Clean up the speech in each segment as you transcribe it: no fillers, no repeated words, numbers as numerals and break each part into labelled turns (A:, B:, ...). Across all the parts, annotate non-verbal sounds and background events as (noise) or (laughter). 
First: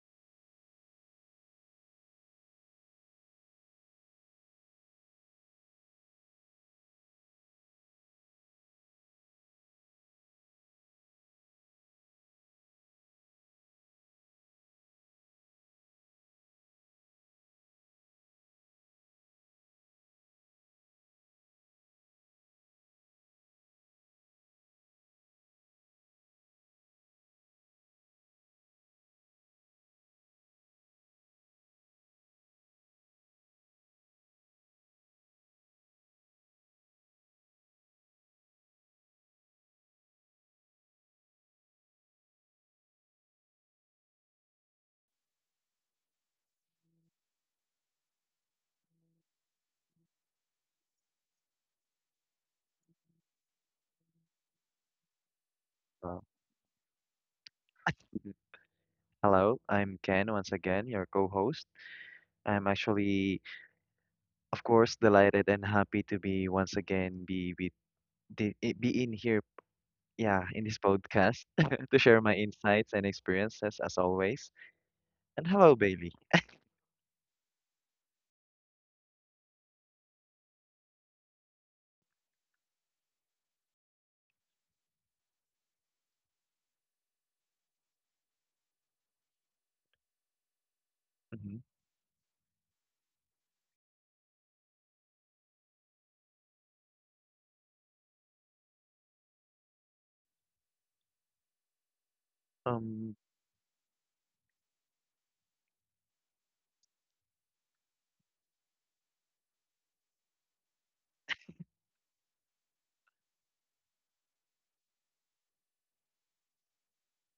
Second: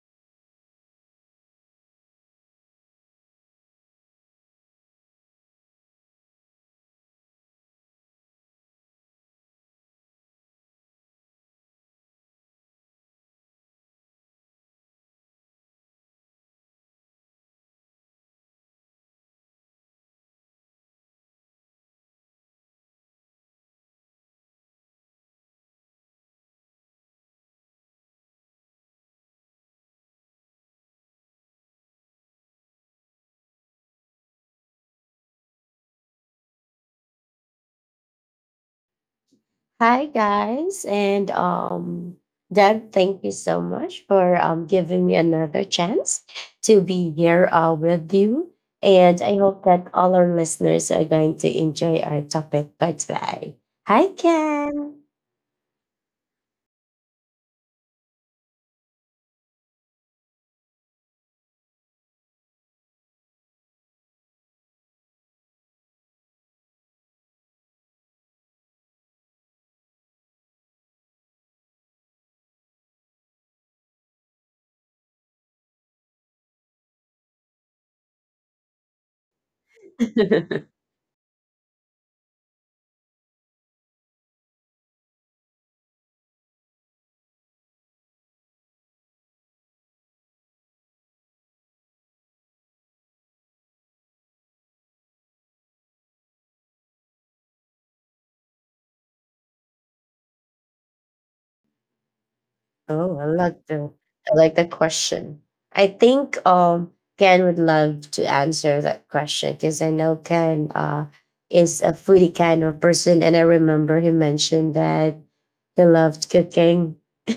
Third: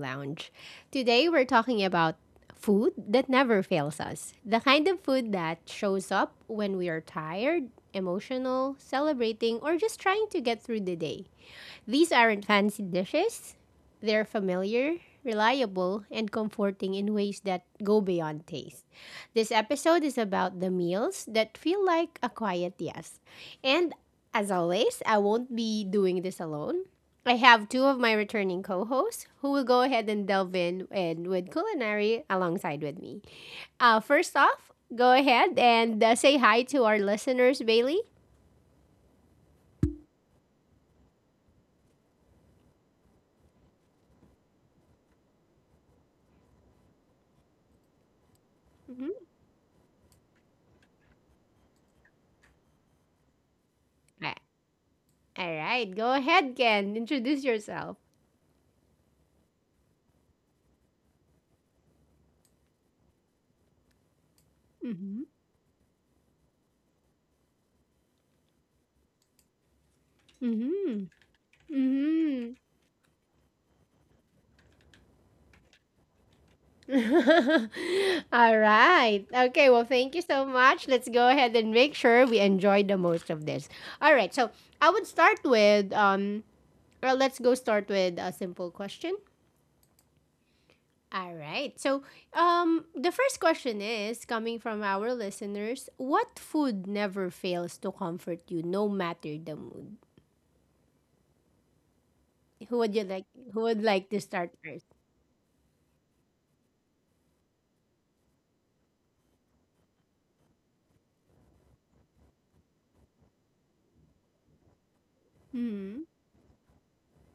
A: Lounge. Today we're talking about food that never fails us. The kind of food that shows up when we are tired, emotional, celebrating, or just trying to get through the day. These aren't fancy dishes. They're familiar, reliable, and comforting in ways that go beyond taste. This episode is about the meals that feel like a quiet yes. And as always, I won't be doing this alone. I have two of my returning co-hosts who will go ahead and delve in and with culinary alongside with me. First off, go ahead and say hi to our listeners, Bailey.
B: Hi guys, and Deb, thank you so much for giving me another chance to be here with you.
A: Mhm.
B: And I hope that all our listeners are going to enjoy our topic for today. Hi, Ken.
A: All right, go
C: Uh,
A: ahead, Ken. Introduce yourself.
C: mhm. Hello, I'm Ken once again, your co-host. I'm actually, of course,
A: Mhm.
C: delighted and happy to be once again be with be in here, yeah, in this
A: Mhm.
C: podcast (laughs) to share my
A: Mhm.
C: insights and experiences as always. And hello, Bailey.
A: (laughs) All right. Okay, well, thank you so
B: (laughs)
A: much. Let's go ahead and make sure we enjoy the most of this. All right. So, I would start with well, let's go start with a simple question. All
C: Mhm.
A: right. So, the first question is coming from our listeners, what food never fails to comfort you no matter the mood? Who would you
C: Um,
B: Oh,
A: like who would like to
B: I like
A: start
B: that
A: first?
B: question. I think Ken would love to answer that question because I know Ken is a foodie kind of person and I remember he mentioned that he loved cooking. (laughs)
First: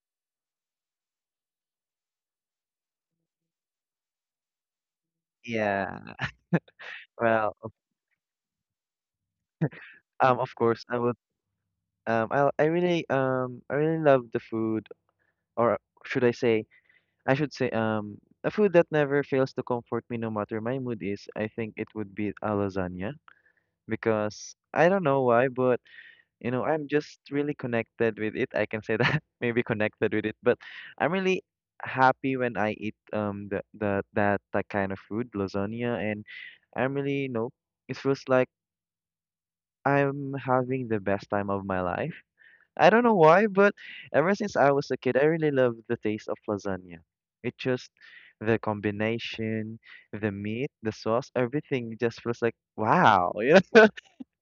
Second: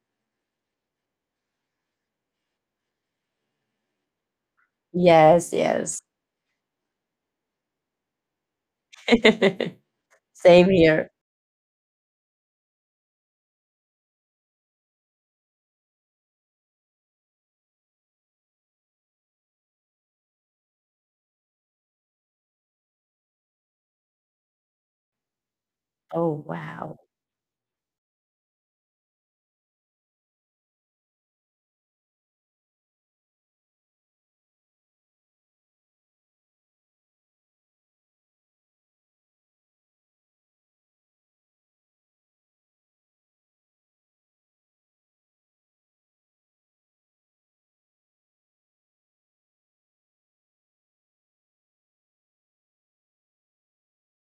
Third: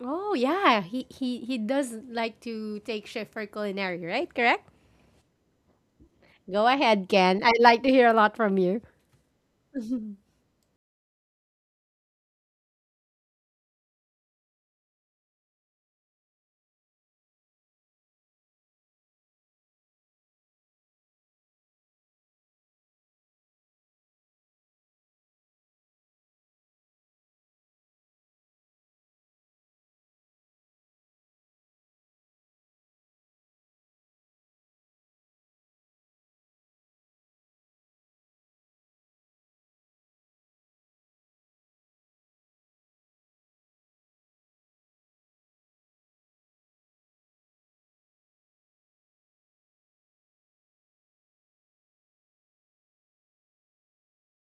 A: Oh yeah, he does like to take chef for culinary, right? Correct.
B: Yes, yes.
C: yeah.
A: Go ahead, Ken.
C: Well,
A: I'd like to hear a lot from you.
B: (laughs)
C: of
B: Same
C: course, I
B: here.
C: would. I really I really love the food, or should I say, I should say A food that never fails to comfort me no matter my mood is, I think it would be a lasagna, because I don't know why, but
B: Oh
C: you know, I'm
B: wow.
C: just really connected with it. I can say that (laughs) maybe connected with it, but I'm really happy when I eat the, that kind of food, lasagna, and I'm really, you know, it feels like I'm having the best time of my life. I don't know why, but ever since I was a kid, I really love the taste of lasagna. It just the combination, the meat, the sauce, everything just feels like wow, (laughs)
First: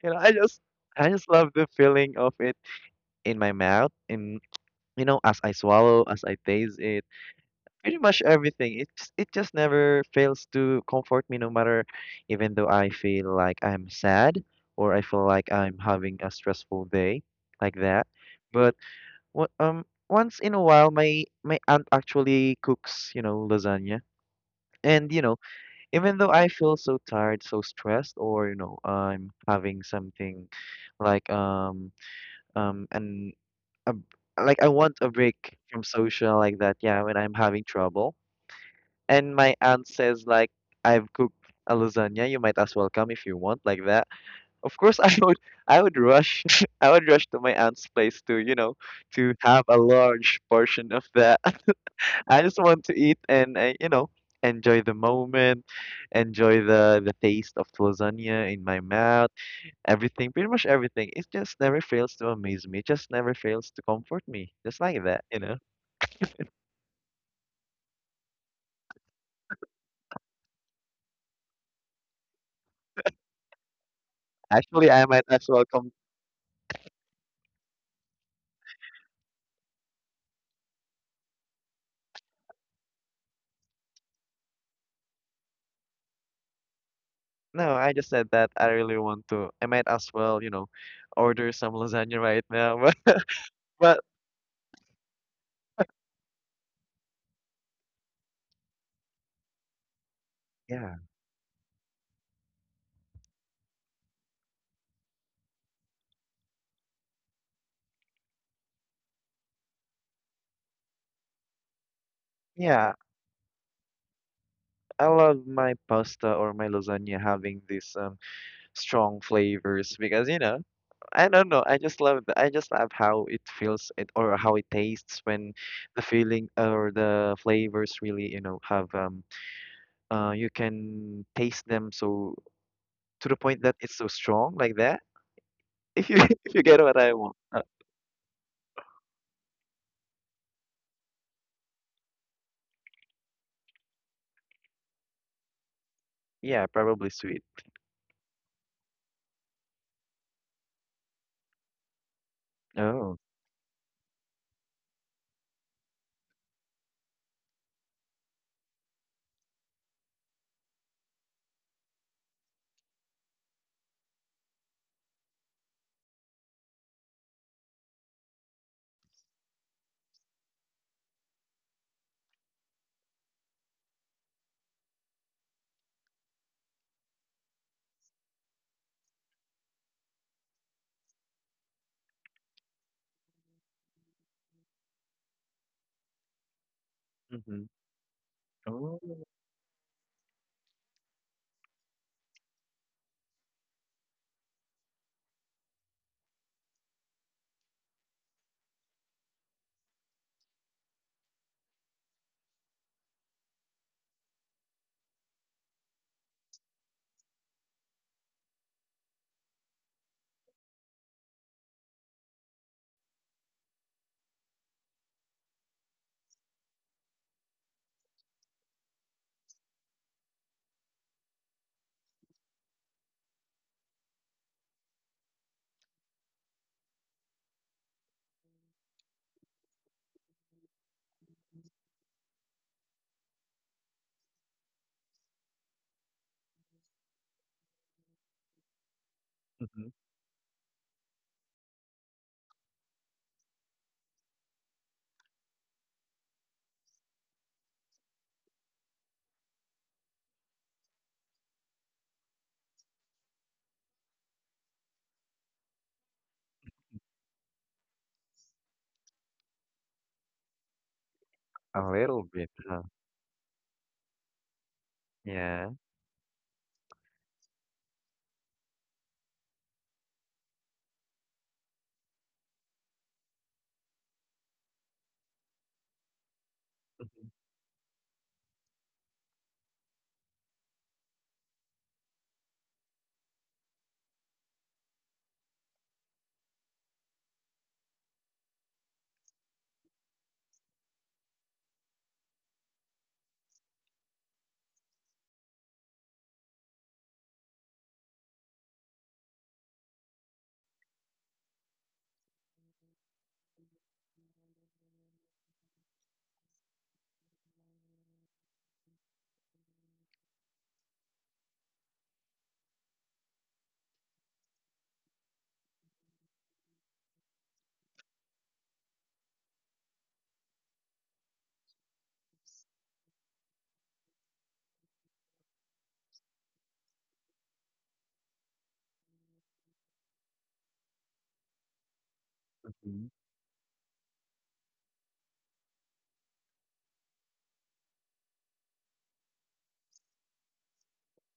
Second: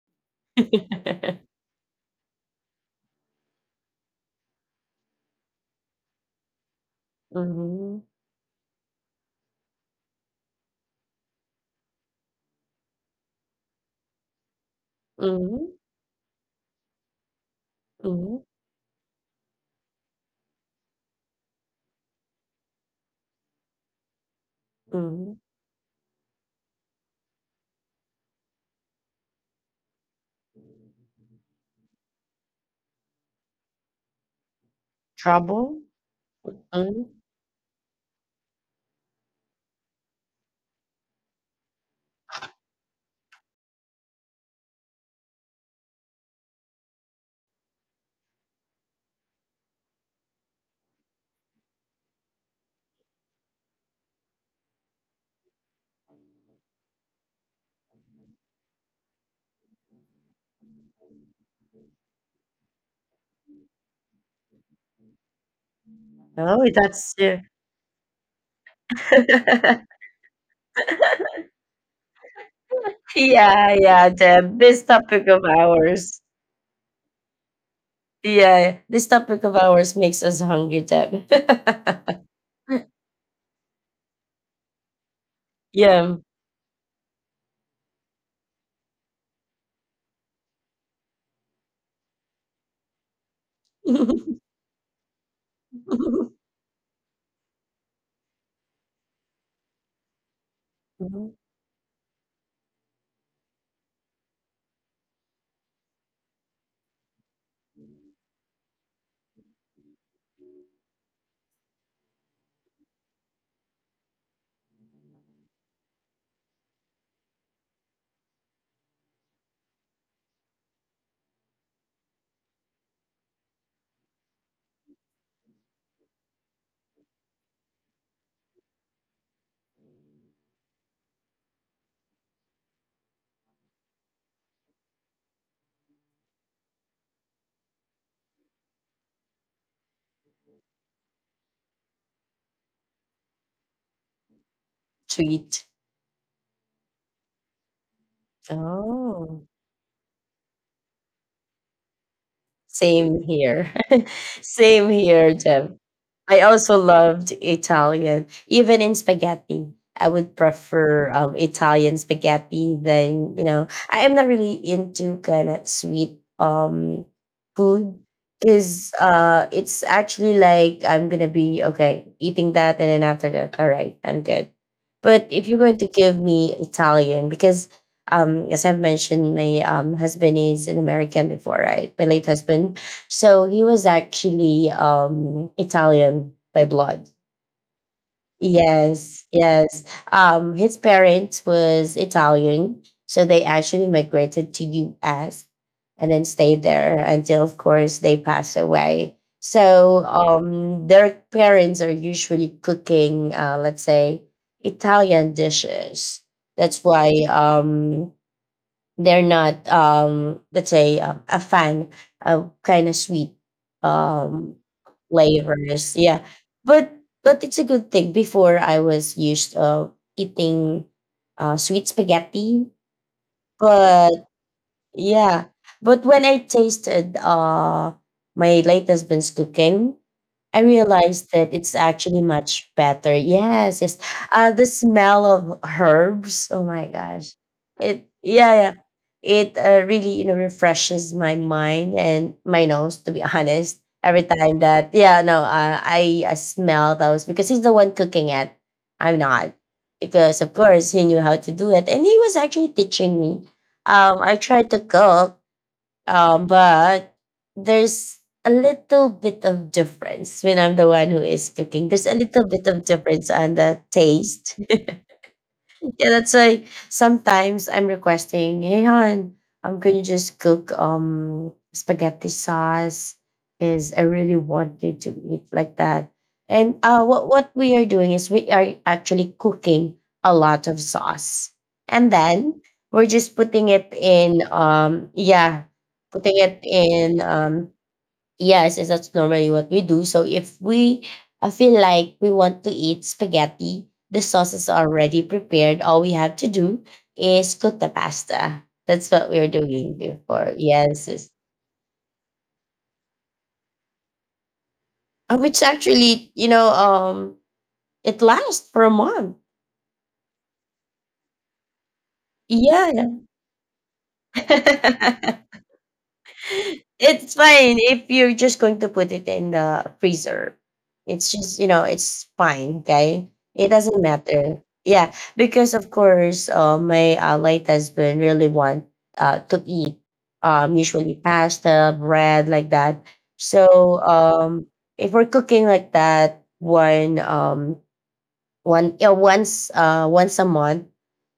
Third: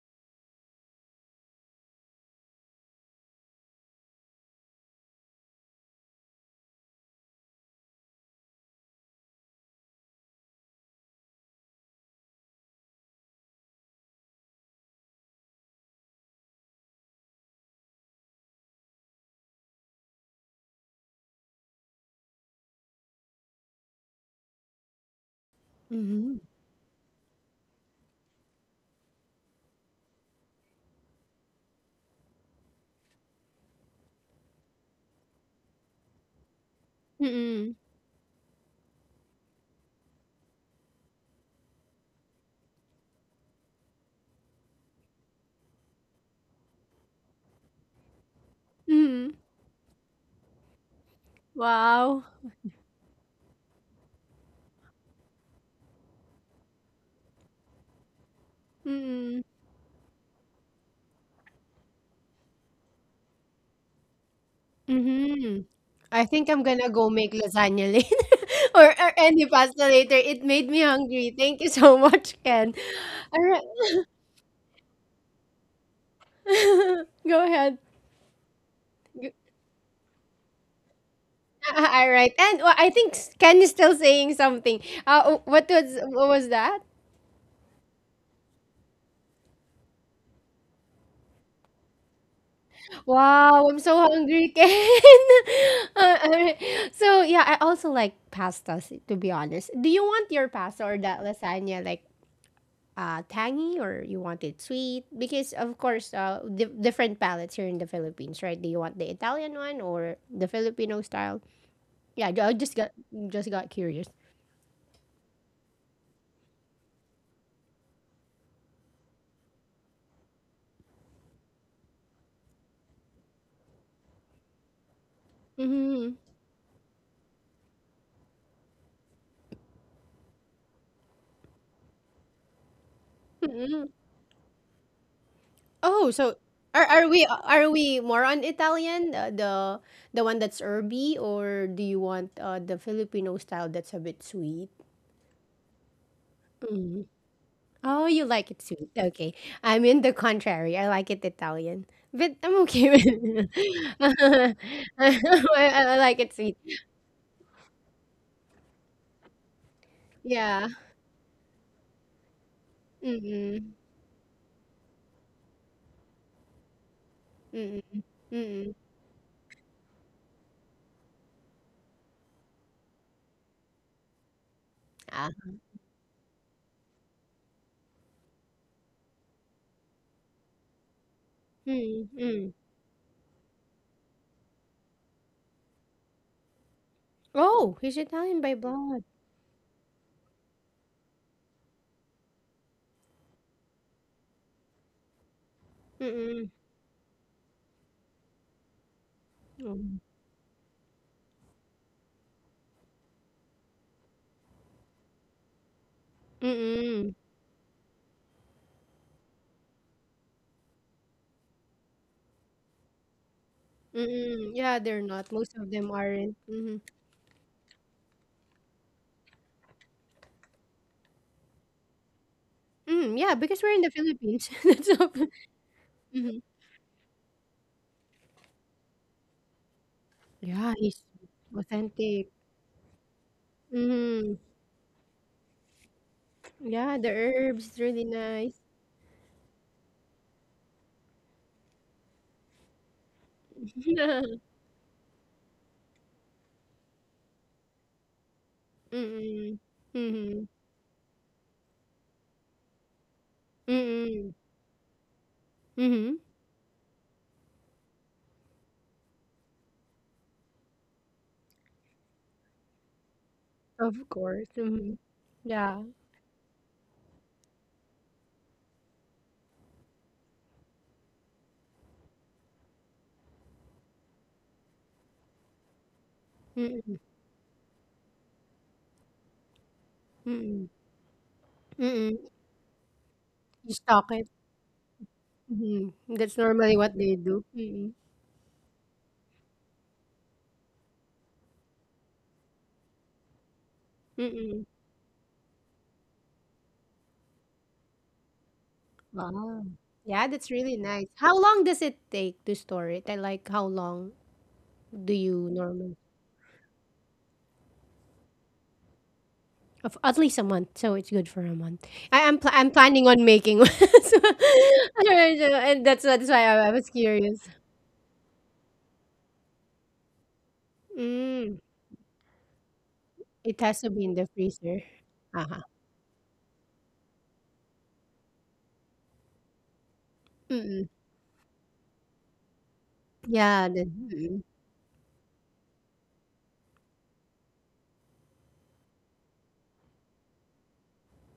C: I just
B: (laughs)
C: love the feeling of it in my mouth, and you know, as I swallow, as I taste it, pretty
B: Hmm.
C: much everything. It just never fails to comfort me, no matter, even though I feel like I'm sad or I feel like
B: Hmm.
C: I'm having a stressful day, like that.
B: Hmm.
C: But what once in a while, my aunt actually cooks, you know, lasagna. And you
B: Hmm.
C: know, even though
A: Mm-hmm.
C: I feel so tired, so stressed, or you know, I'm having something like and a, like I want a break
B: Trouble?
C: from social like that, yeah,
B: Hmm.
C: when I'm having
A: Mm-mm.
C: trouble, and my aunt says like I've cooked a lasagna, you might as well come if you want, like that, of course (laughs) I would rush (laughs) I would rush to my aunt's place to you know
A: Mm-mm.
C: to have a large portion of that. (laughs)
A: Wow.
C: I just want to eat and you know, enjoy the moment, enjoy the taste of lasagna in my mouth.
A: Mm-mm.
C: Everything, pretty much everything. It just never fails to amaze me. It just never fails to comfort me. Just like that, you know.
A: Mm-hmm. I think I'm
B: Oh,
A: gonna go
B: that's
A: make
B: yeah.
A: lasagna (laughs) later or any
B: (laughs)
A: pasta later. It made me hungry. Thank you so much, Ken. All right.
B: Yeah, yeah, Deb. This
C: Actually, I might
B: topic of
C: as well come.
B: ours.
A: (laughs) Go ahead.
B: Yeah, this
A: G-
B: topic of ours makes us hungry, Deb.
A: (laughs) All right. And well, I think Ken is still saying something. What
B: (laughs)
A: was
B: Yeah.
A: what was that?
C: No, I just said that I really want to. I might as well, you know, order some lasagna right now. (laughs)
A: Wow, I'm so
C: But
A: hungry, Ken. (laughs)
B: (laughs)
A: Alright. So yeah, I also like pastas. To be honest, do you want your pasta
C: yeah,
A: or that lasagna like tangy, or you want it sweet? Because of course, different palates here in the Philippines, right? Do you want the Italian one or the Filipino style? Yeah, I just got
C: yeah,
A: curious.
C: I love my pasta or my lasagna having these strong flavors because you know I don't know. I just love. I just love how it feels it or how it tastes when the
A: Mm-hmm.
C: feeling or the flavors really you know have you can taste them, so to the point that it's so strong like that. (laughs) If
A: Oh,
C: you
A: so
C: get
A: are
C: what
A: are
C: I
A: we
C: want.
A: are we more on Italian, the one that's herby, or do you want the Filipino style that's a bit sweet?
B: Treat.
C: Yeah,
A: Mm.
C: probably sweet.
A: Oh, you like it sweet. Okay,
B: Oh.
A: I'm in the contrary. I like it Italian, but I'm okay with
C: Oh.
B: Same
A: it.
B: here. (laughs)
A: (laughs)
B: Same
A: I,
B: here, Jim.
A: I like it
B: I
A: sweet.
B: also loved Italian, even in spaghetti. I would
A: Yeah.
B: prefer Italian spaghetti than.
A: Mm-mm.
B: I am not really into kind of sweet food
A: Mm-mm. Mm-mm.
B: because it's actually like I'm gonna be okay eating that and then after that, all right, I'm good. But
A: Ah.
B: if you're going to give me Italian, because as I've mentioned, my husband is an American before, right? My late
A: Mm-mm.
B: husband. So he was actually Italian by blood.
C: Mm-hmm.
A: Oh, he's Italian by
C: Oh.
A: blood.
B: Yes, yes. His parents was Italian, so they actually migrated to U.S. and then
A: Mm-mm.
B: stayed there until, of course, they passed away. So their parents are usually cooking, let's say, Italian dishes. That's why
A: Mm-mm.
B: they're not let's say a fan of kind of sweet
A: Mm,
B: um
A: yeah, they're not. Most of them
B: flavors, yeah,
A: aren't. Mhm.
B: but it's a good thing before I was used of eating sweet spaghetti.
A: Mm, yeah, because we're in the
B: But
A: Philippines. (laughs) That's so.
B: yeah, but when
A: Mhm.
B: I tasted my late husband's cooking, I
A: Yeah, it's
B: realized that it's actually
A: authentic.
B: much better. Yes, yes.
A: Mhm.
B: The smell of herbs. Oh my
A: Yeah, the
B: gosh,
A: herbs, is really
B: it
A: nice.
B: yeah yeah, it
C: Mm-hmm.
B: really refreshes my mind and my nose. To be (laughs) honest, every
A: (laughs)
B: time that yeah no I smell those because he's the one cooking it. I'm not
A: Mm.
B: because
A: Mhm.
B: of course he knew how to do it and he was actually teaching me.
A: Mm. Mhm.
B: I tried to cook,
A: Hmm.
B: but there's a little bit of difference when I'm the one who is
C: A
B: cooking. There's a
C: little
B: little
C: bit.
B: bit
C: Huh?
B: of difference on the
A: Of course.
B: taste.
A: Mhm.
C: Yeah.
A: Yeah.
B: Yeah, that's why sometimes I'm requesting, hey hon, I'm gonna just cook spaghetti sauce? Because I really wanted to eat like that. And
A: Mm.
B: what
C: Mm-hmm.
B: what we are doing is we are actually cooking a
A: Mm.
B: lot of sauce, and
A: Mm.
B: then we're just putting
A: You
B: it
A: stock it.
B: in yeah,
A: Mhm.
B: putting
A: That's
B: it
A: normally what they
B: in.
A: do. Mm.
B: Yes, yes, that's normally what we do. So if we I feel like we want to eat spaghetti, the sauce
A: Mm.
B: is already prepared. All we have to do is cook the pasta. That's what we are
A: Wow.
B: doing
A: Yeah, that's
B: before.
A: really nice.
B: Yes, yes.
A: How long does it take to store it? I like how long? Do you
B: Which
A: normally?
B: actually, you know, it lasts for a month.
A: Of at least a month, so it's good for a month. I'm planning on
B: Yeah.
A: making one, (laughs) so, alright,
B: (laughs)
A: and that's why I was
B: It's
A: curious.
B: fine if you're just going to put it in the freezer. It's
A: Mm,
B: just, you know, it's fine, okay?
A: it
B: It
A: has to
B: doesn't
A: be in the
B: matter.
A: freezer.
B: Yeah,
A: Uh-huh.
B: because of course, my late husband really want to eat
A: Mm-mm.
B: usually pasta, bread, like that.
A: Yeah.
B: So
A: The.
B: if we're cooking like that, one one yeah once once a month.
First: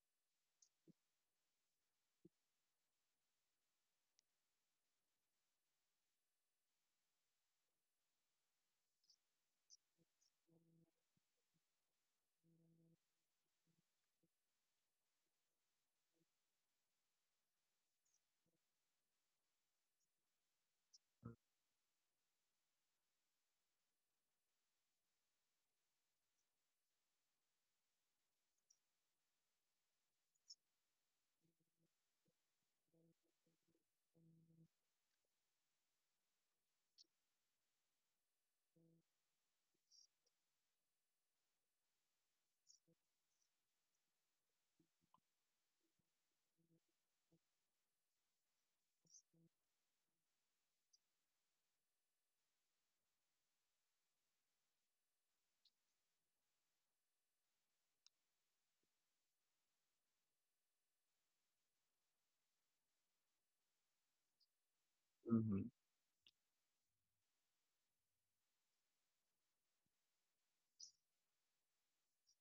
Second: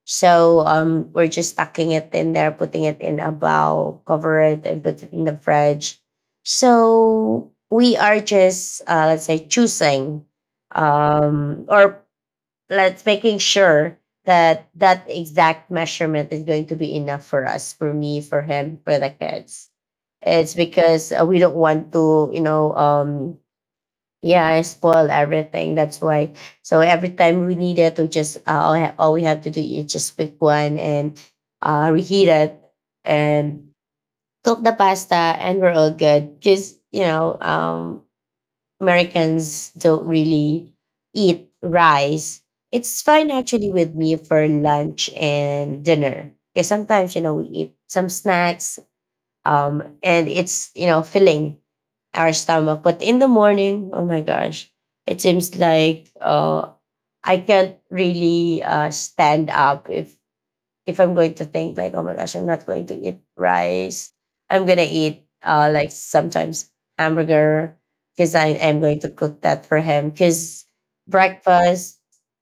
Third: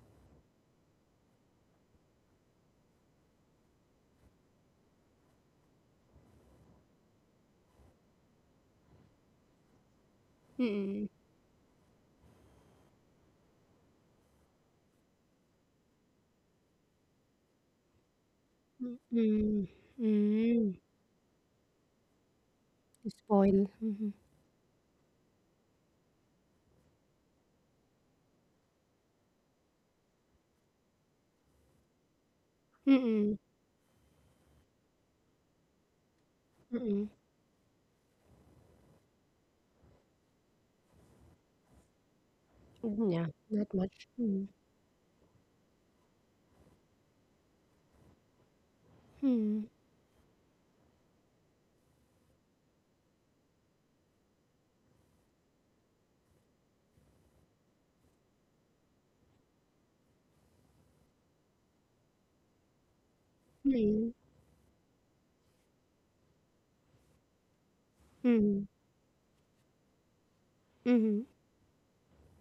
B: So we're just tucking it in there, putting it in a bowl, cover it and put it in the fridge. So we are just let's say choosing
A: Mm-mm.
B: or let's making sure that that exact measurement is going to be enough for us, for me, for him,
A: Mm-mm.
B: for the
A: Mm-mm.
B: kids. It's
A: Mm-mm.
B: because we don't want to, you know,
A: Spoil. Mm-hmm.
B: yeah, I spoil everything. That's why. So every time we need it, we just all we have to do is just pick one and reheat it
A: Mm-mm.
B: and cook the pasta, and we're all good. Because
A: Mm-mm.
B: you
A: Mm.
B: know, Americans don't really eat rice. It's
A: Yeah.
B: fine actually
A: Not
B: with
A: much.
B: me for
A: Mm.
B: lunch and dinner. Because sometimes you know we eat some snacks,
A: Mm.
B: and it's you know filling our stomach. But in the morning, oh my gosh, it seems like I can't really stand up if I'm going to think like, oh my gosh, I'm not going to eat rice.
A: Mm.
B: I'm gonna eat
C: Mm-hmm.
B: like sometimes hamburger because I
A: Mm.
B: am going to cook that for him. Because
A: Mm.
B: breakfast,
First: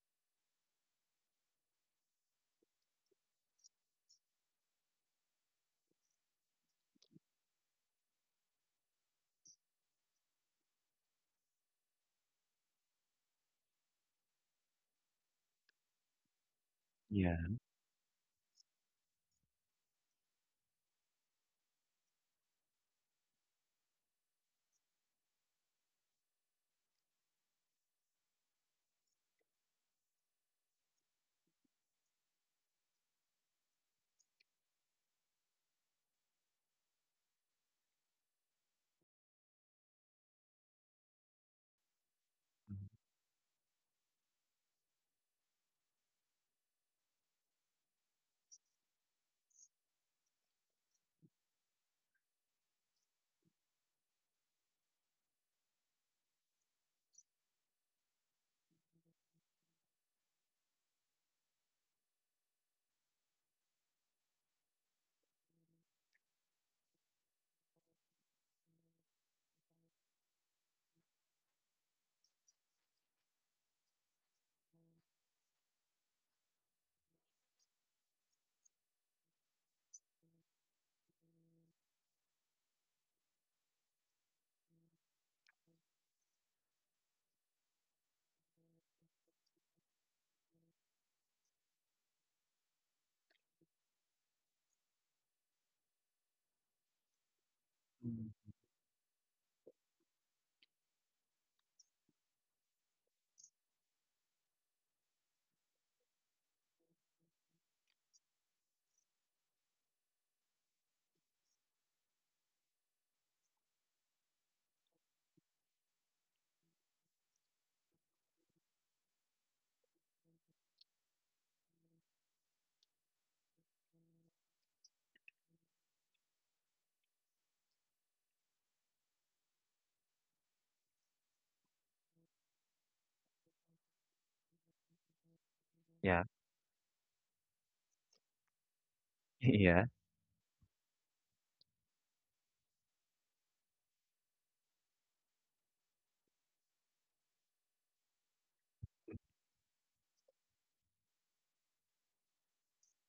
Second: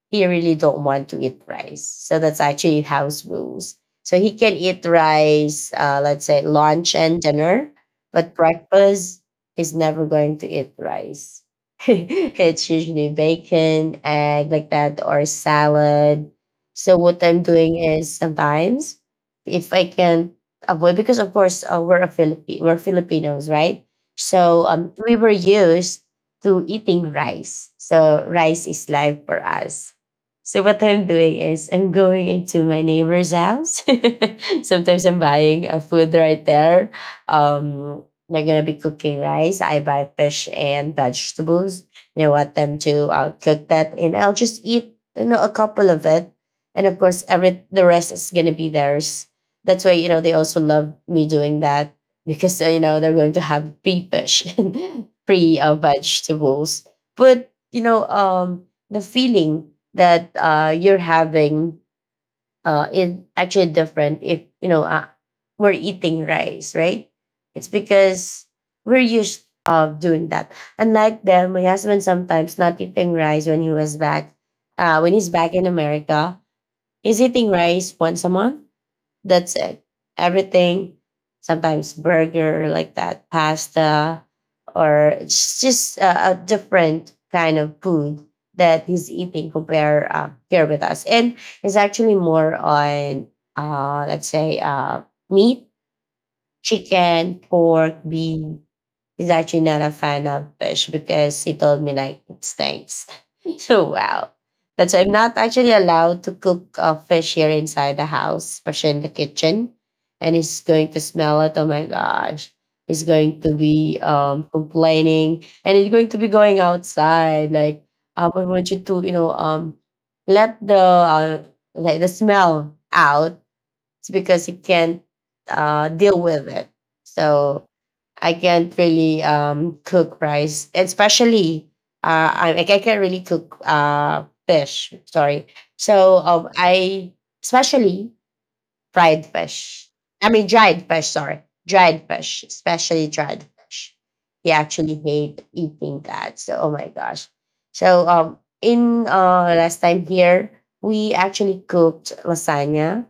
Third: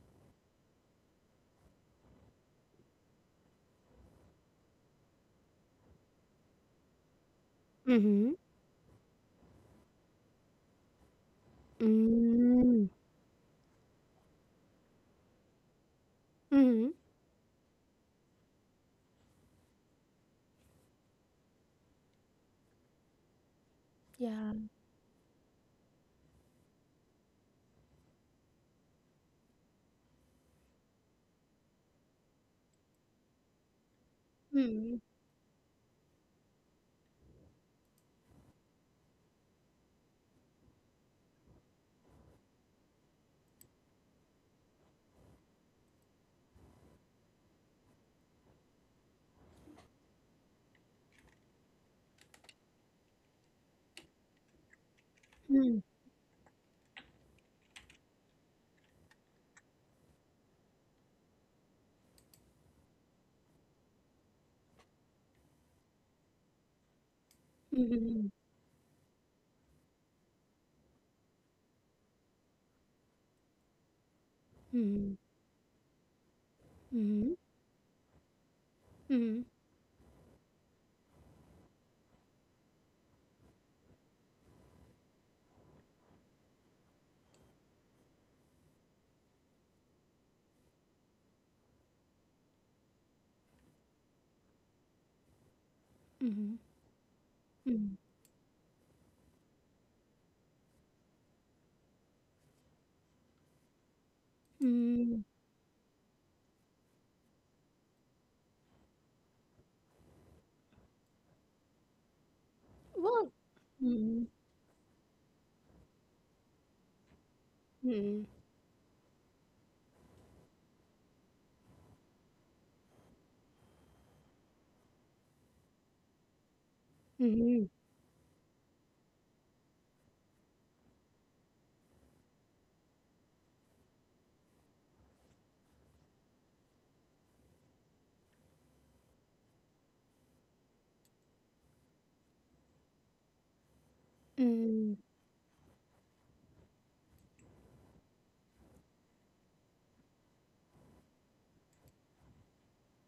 B: he really don't want to eat rice, so that's actually house rules. So he can eat rice, let's say lunch and dinner,
A: Mm.
B: but
A: Mm.
B: breakfast is never going to eat rice. (laughs) It's
A: Mm.
B: usually bacon, egg like that, or salad.
A: Mm.
B: So what I'm
C: Yeah.
B: doing is sometimes if I can avoid, because of course we're a Philippi we're Filipinos, right?
A: Yeah.
B: So we were used to eating rice. So rice is life for us. So what I'm doing is I'm going into my neighbor's house. (laughs)
A: Mm.
B: Sometimes I'm buying a food right there. Um they're gonna be cooking rice. I buy fish and vegetables. You know, want them to cook that, and I'll just eat you know a couple of it and of course every the rest is gonna be theirs. That's why you know they also love me doing that because you know they're going to have free fish, (laughs) free
A: Mm.
B: vegetables. (laughs) But you know the feeling that you're having is actually different if you know we're eating rice, right? It's
A: Mm.
B: because we're used of doing that. Unlike them, my husband sometimes not eating rice when he was back, when
A: Mhm.
B: he's back in America. He's
A: Mhm.
B: eating rice once a month.
A: Mhm.
B: That's it. Everything, sometimes burger like that, pasta, or it's just a different kind of food that he's eating compared here with us. And it's actually more on, let's say, meat,
A: Mhm.
B: chicken, pork,
A: Mhm.
C: Mm.
B: beef. He's actually not a fan of fish because he told me like it stinks. (laughs) So wow. That's why I'm
A: Mm.
B: not actually allowed to cook fish here inside the house, especially in the kitchen. And he's going to smell it. Oh my gosh. He's
A: Well.
B: going to be
A: Mhm.
B: complaining and he's going to be going outside. Like
A: Mhm.
B: I want you to, you know, let the like the smell out. It's because he can't deal with it. So I can't really cook rice, especially I can't really cook fish. Sorry. So
C: Yeah.
B: I especially fried
C: (laughs) Yeah.
B: fish. I mean, dried fish, sorry. Dried fish, especially dried fish. He actually
A: Mhm.
B: hate eating that. So, oh my gosh. So, in last time here, we actually cooked lasagna.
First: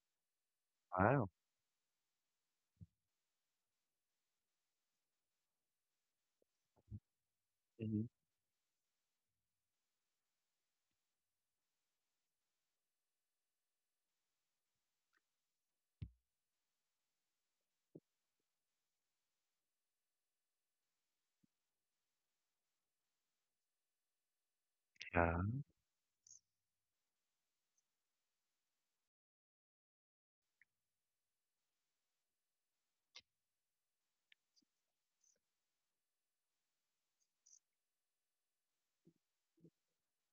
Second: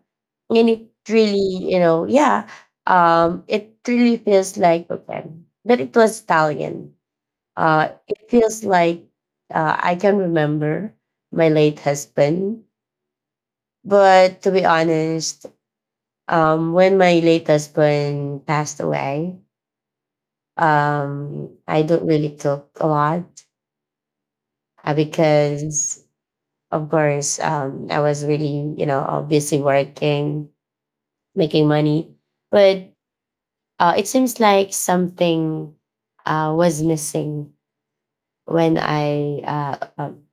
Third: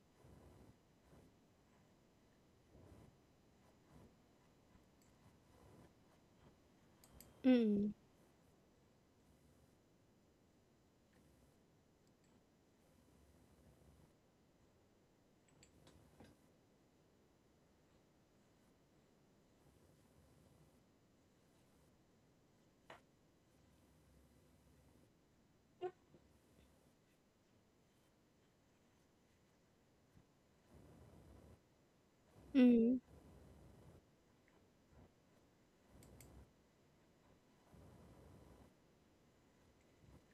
B: And it
C: Wow.
B: really, you know, yeah, it really feels like, okay, but it was Italian.
A: Mhm.
C: Mm-hmm.
B: It feels like I can remember my late husband. But to be honest, when my late husband passed away, I don't really talk a lot
C: Yeah.
B: because, of course, I was really, you know, busy working, making money. But
A: Mhm.
B: it seems like something was missing when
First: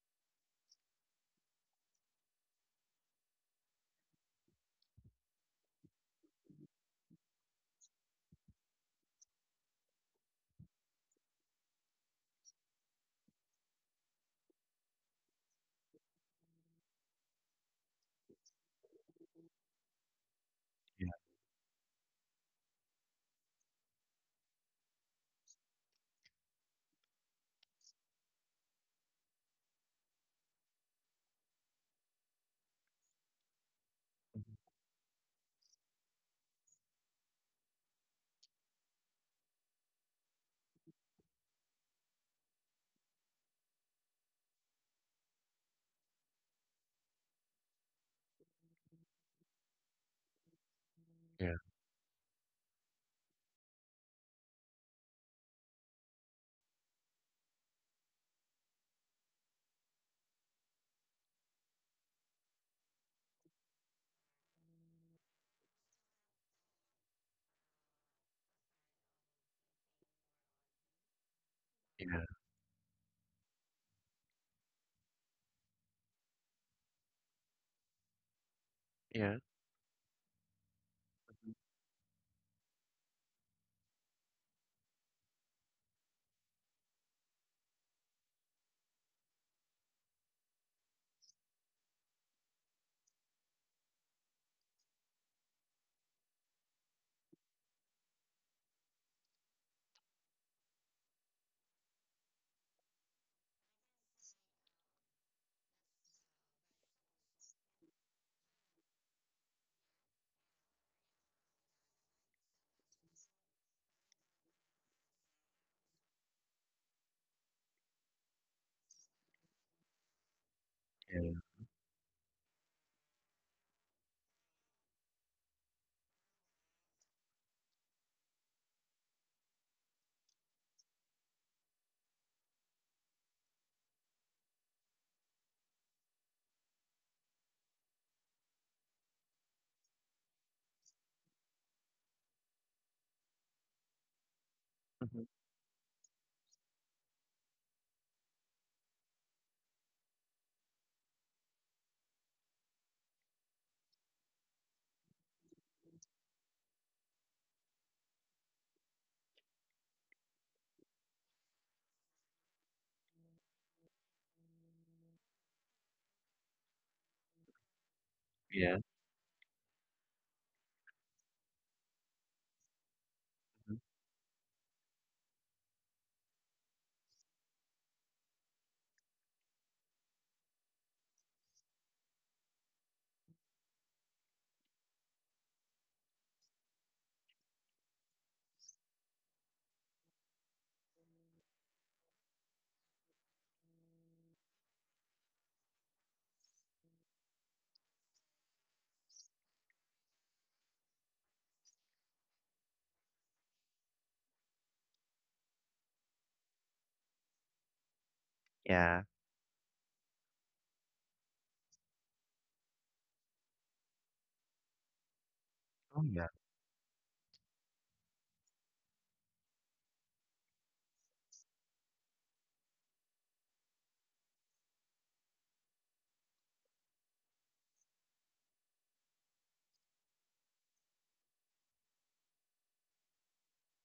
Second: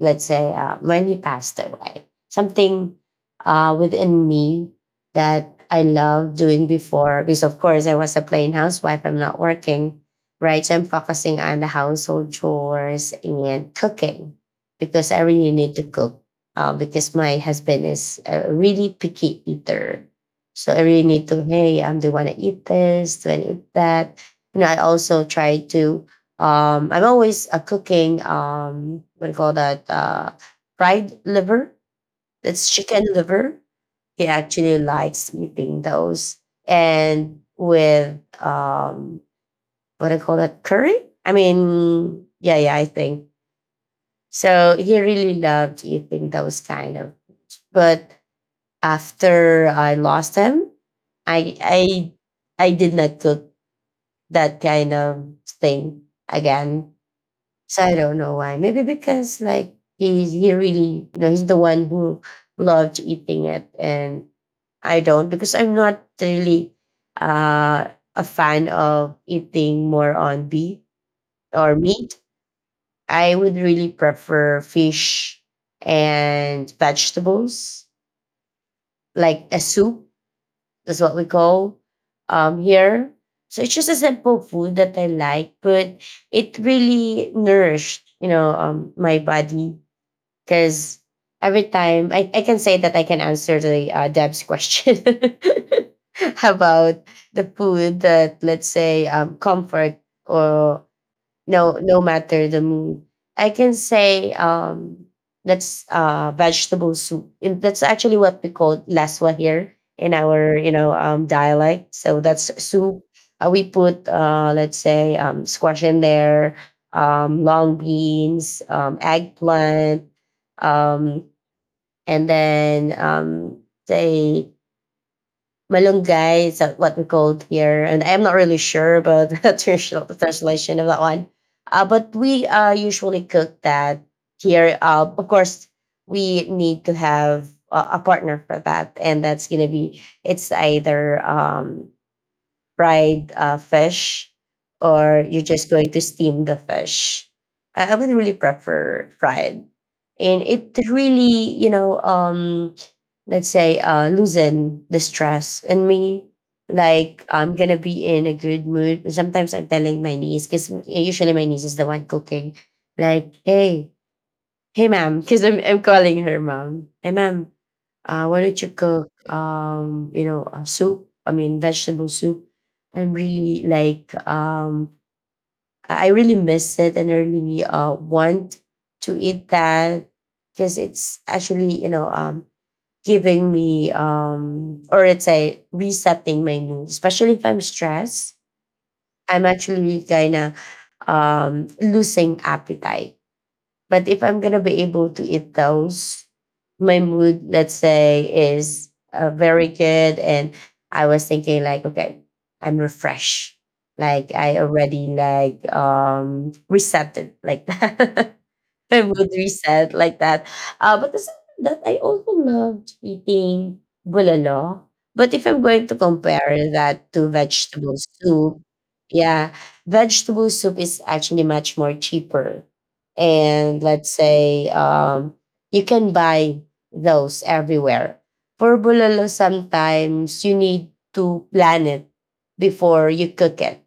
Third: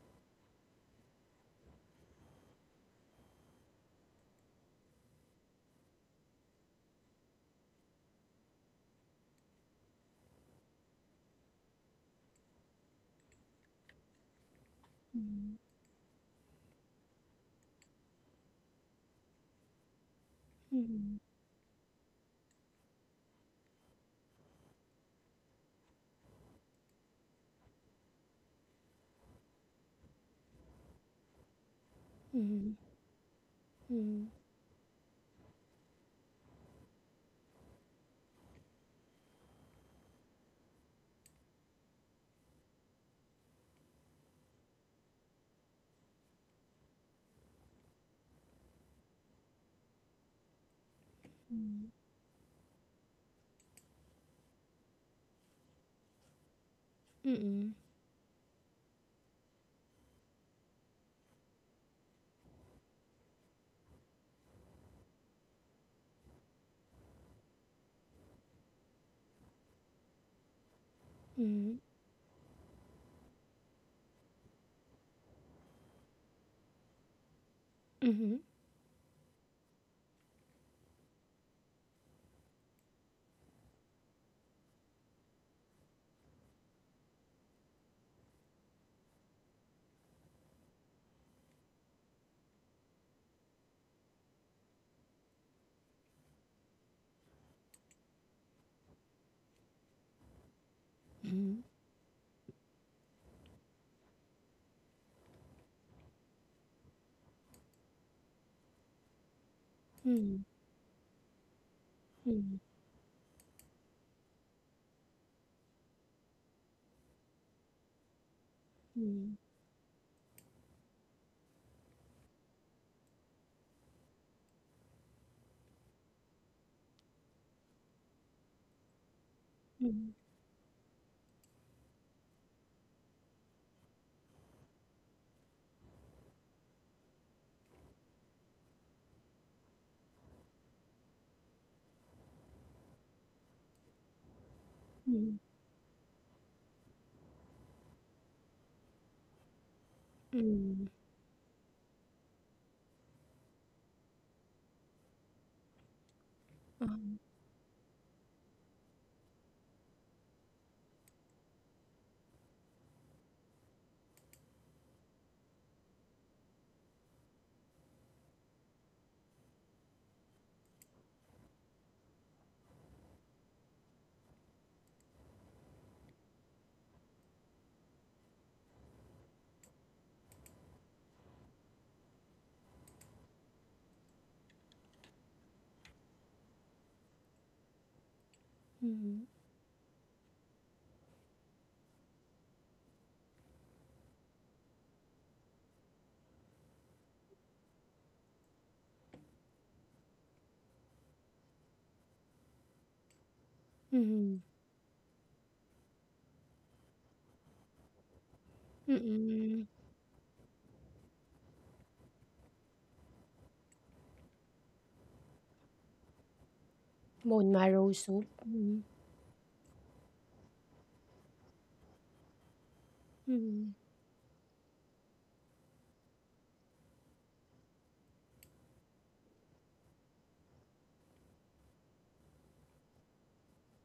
B: let's say, when he passed away, something within me that I loved doing before, because of course I was a plain housewife, I'm not working, right? So I'm focusing on the household chores and cooking because I really need to cook because my husband is a really picky eater. So I really
C: Yeah.
B: need to, hey, do you want to eat this? Do I eat that? You know, I also try to I'm always cooking, what do you call that? Fried liver.
A: Mhm.
B: That's
A: Mhm.
B: chicken liver. He
A: Mhm.
B: actually likes eating those. And with, um, what do you call that? Curry? I mean, yeah, yeah, I think. So he really loved eating those kind of. But after I lost him,
C: Yeah.
B: I, I, I did not cook that kind of thing again.
A: Mhm.
B: So I don't know why. Maybe because like he really you know he's the one who loved eating it and I don't because I'm not really uh a fan of eating more on beef or meat.
C: Yeah.
B: I would really prefer fish and vegetables,
A: Mhm. Mhm. Mhm.
C: Yeah.
B: like a soup, that's what we call here. So it's just a simple food that I like, but it really nourished, you know, my body because every time I can say that I can answer the Deb's question (laughs) about the food that let's say comfort or
A: Mhm.
B: no matter the mood. I can say that's vegetable soup. And that's actually what we call laswa here in
A: Mhm.
B: our you know dialect, so that's
A: Mhm.
B: soup. We put let's say squash in there, long beans,
A: Mhm.
B: eggplant, um
C: Yeah.
B: and then say Malunggay, is that what we called here? And I'm not really sure about (laughs) the translation of that one. But we usually cook that here. Of course, we need to have a partner for that, and that's gonna be it's either fried fish,
A: Mhm.
C: Mm-hmm.
B: or
A: Mhm.
B: you're just going to steam the fish. I would really prefer fried. And it
A: Mhm.
B: really, let's say, loosen the stress in me.
A: Uh-huh.
B: Like I'm gonna be in a good mood. Sometimes I'm telling my niece, because usually my niece is the one cooking. Like, hey, "Hey, ma'am," because I'm calling her ma'am. "Hey, ma'am, why don't you
C: Yeah.
B: cook, soup? I mean, vegetable soup. I'm really
C: Mhm.
B: like, I really miss it, and I really want to eat that because it's actually, giving me or it's a resetting my mood, especially if I'm stressed.
A: Mhm.
B: I'm actually kinda losing appetite, but if I'm gonna be able to eat those, my mood, let's say, is very good, and I was thinking like, okay, I'm refreshed. Like
A: Mhm.
B: I already like resetted like (laughs) that, my
C: Yeah.
B: mood
A: Mhm.
B: reset like that. But aside from that, I also loved eating bulalo. But if I'm going to
C: Oh yeah.
B: compare that to
A: Bone
B: vegetable
A: marrow soup.
B: soup,
A: Mhm.
B: yeah, vegetable soup is actually much more cheaper.
A: Mhm.
B: And let's say, you can buy those everywhere. For bulalo, sometimes you need to plan it before you cook it.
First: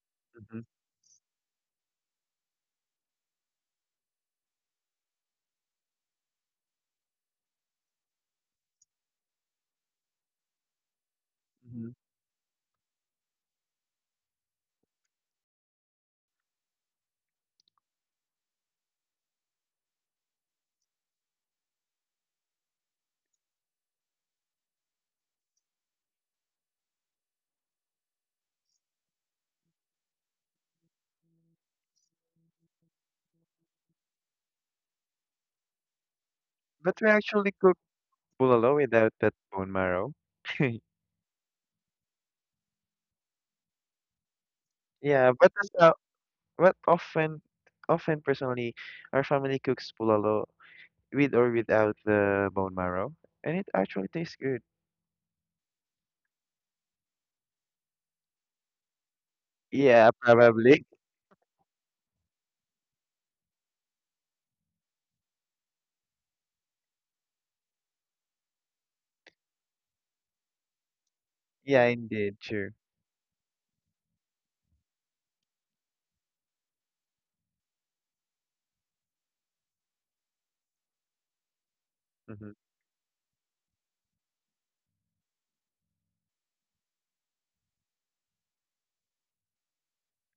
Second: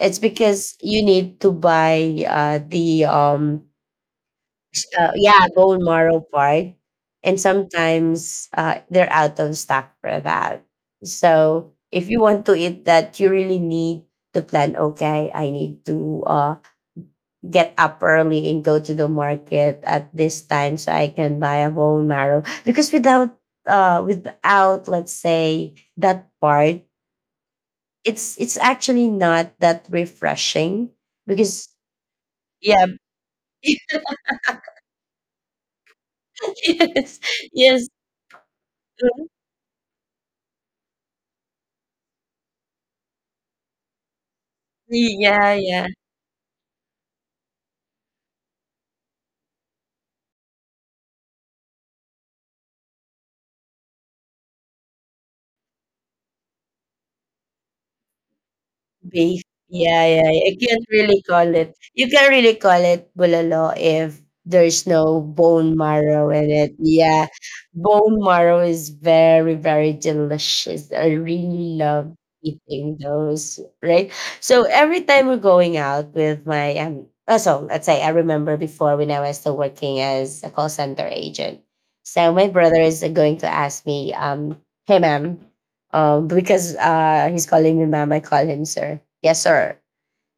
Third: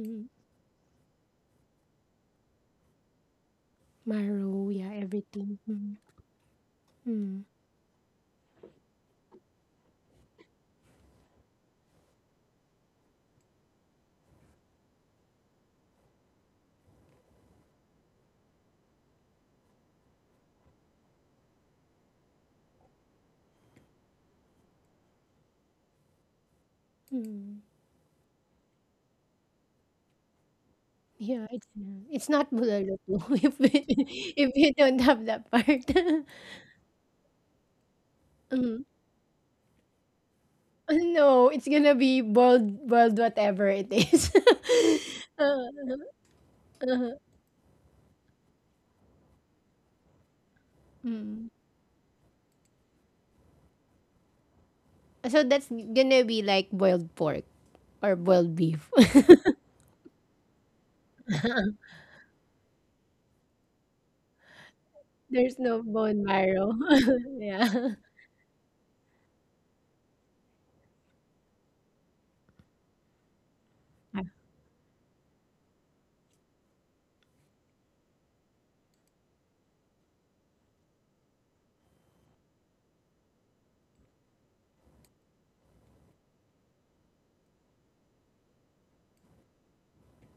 B: It's
C: Mm-hmm.
B: because you need to buy the
A: Marrow,
B: S
A: yeah,
B: yeah,
A: everything.
B: bone
A: Mhm.
B: marrow part, and
A: Mhm.
B: sometimes, they're out of stock for that. So,
C: Mm-hmm.
B: if you want to eat that, you really need to plan, "Okay, I need to, get up early and go to the market at this time so I can buy a bone marrow." Because without, without, let's say, that part,
A: Mhm.
B: it's actually not that refreshing because
A: Yeah. It's not
B: yeah. (laughs)
A: bulalo po (laughs) if you don't have that part. (laughs)
C: But we
B: Yes.
C: actually cook
B: Yes.
C: bulalo
A: Mm.
C: without that bone marrow. (laughs)
A: No, it's gonna be boiled whatever it is. (laughs)
C: Yeah,
B: Yeah,
C: but
A: Uh,
C: that's
B: yeah.
C: how well,
A: uh.
C: often, often personally, our family cooks pulalo with
A: Mm.
C: or without the bone marrow, and it actually tastes good.
A: So that's gonna be like boiled pork or boiled beef.
B: Beef. Yeah,
C: Yeah,
B: yeah, yeah. You
C: probably.
B: can't
C: (laughs)
B: really call it.
A: (laughs)
B: You can really call it bulalo if there's no
A: There's
B: bone
A: no bone
B: marrow in it.
A: marrow.
B: Yeah,
A: (laughs) Yeah.
B: bone marrow is very, very delicious. I really
C: Yeah,
B: love
C: indeed, sure.
B: eating those. Right.
A: Ah.
B: So every time we're going out with my let's say I remember before when I was still working as a call center agent. So my
C: Hmm.
B: brother is going to ask me, hey ma'am. Because he's calling me ma'am, I call him sir. Yes, sir.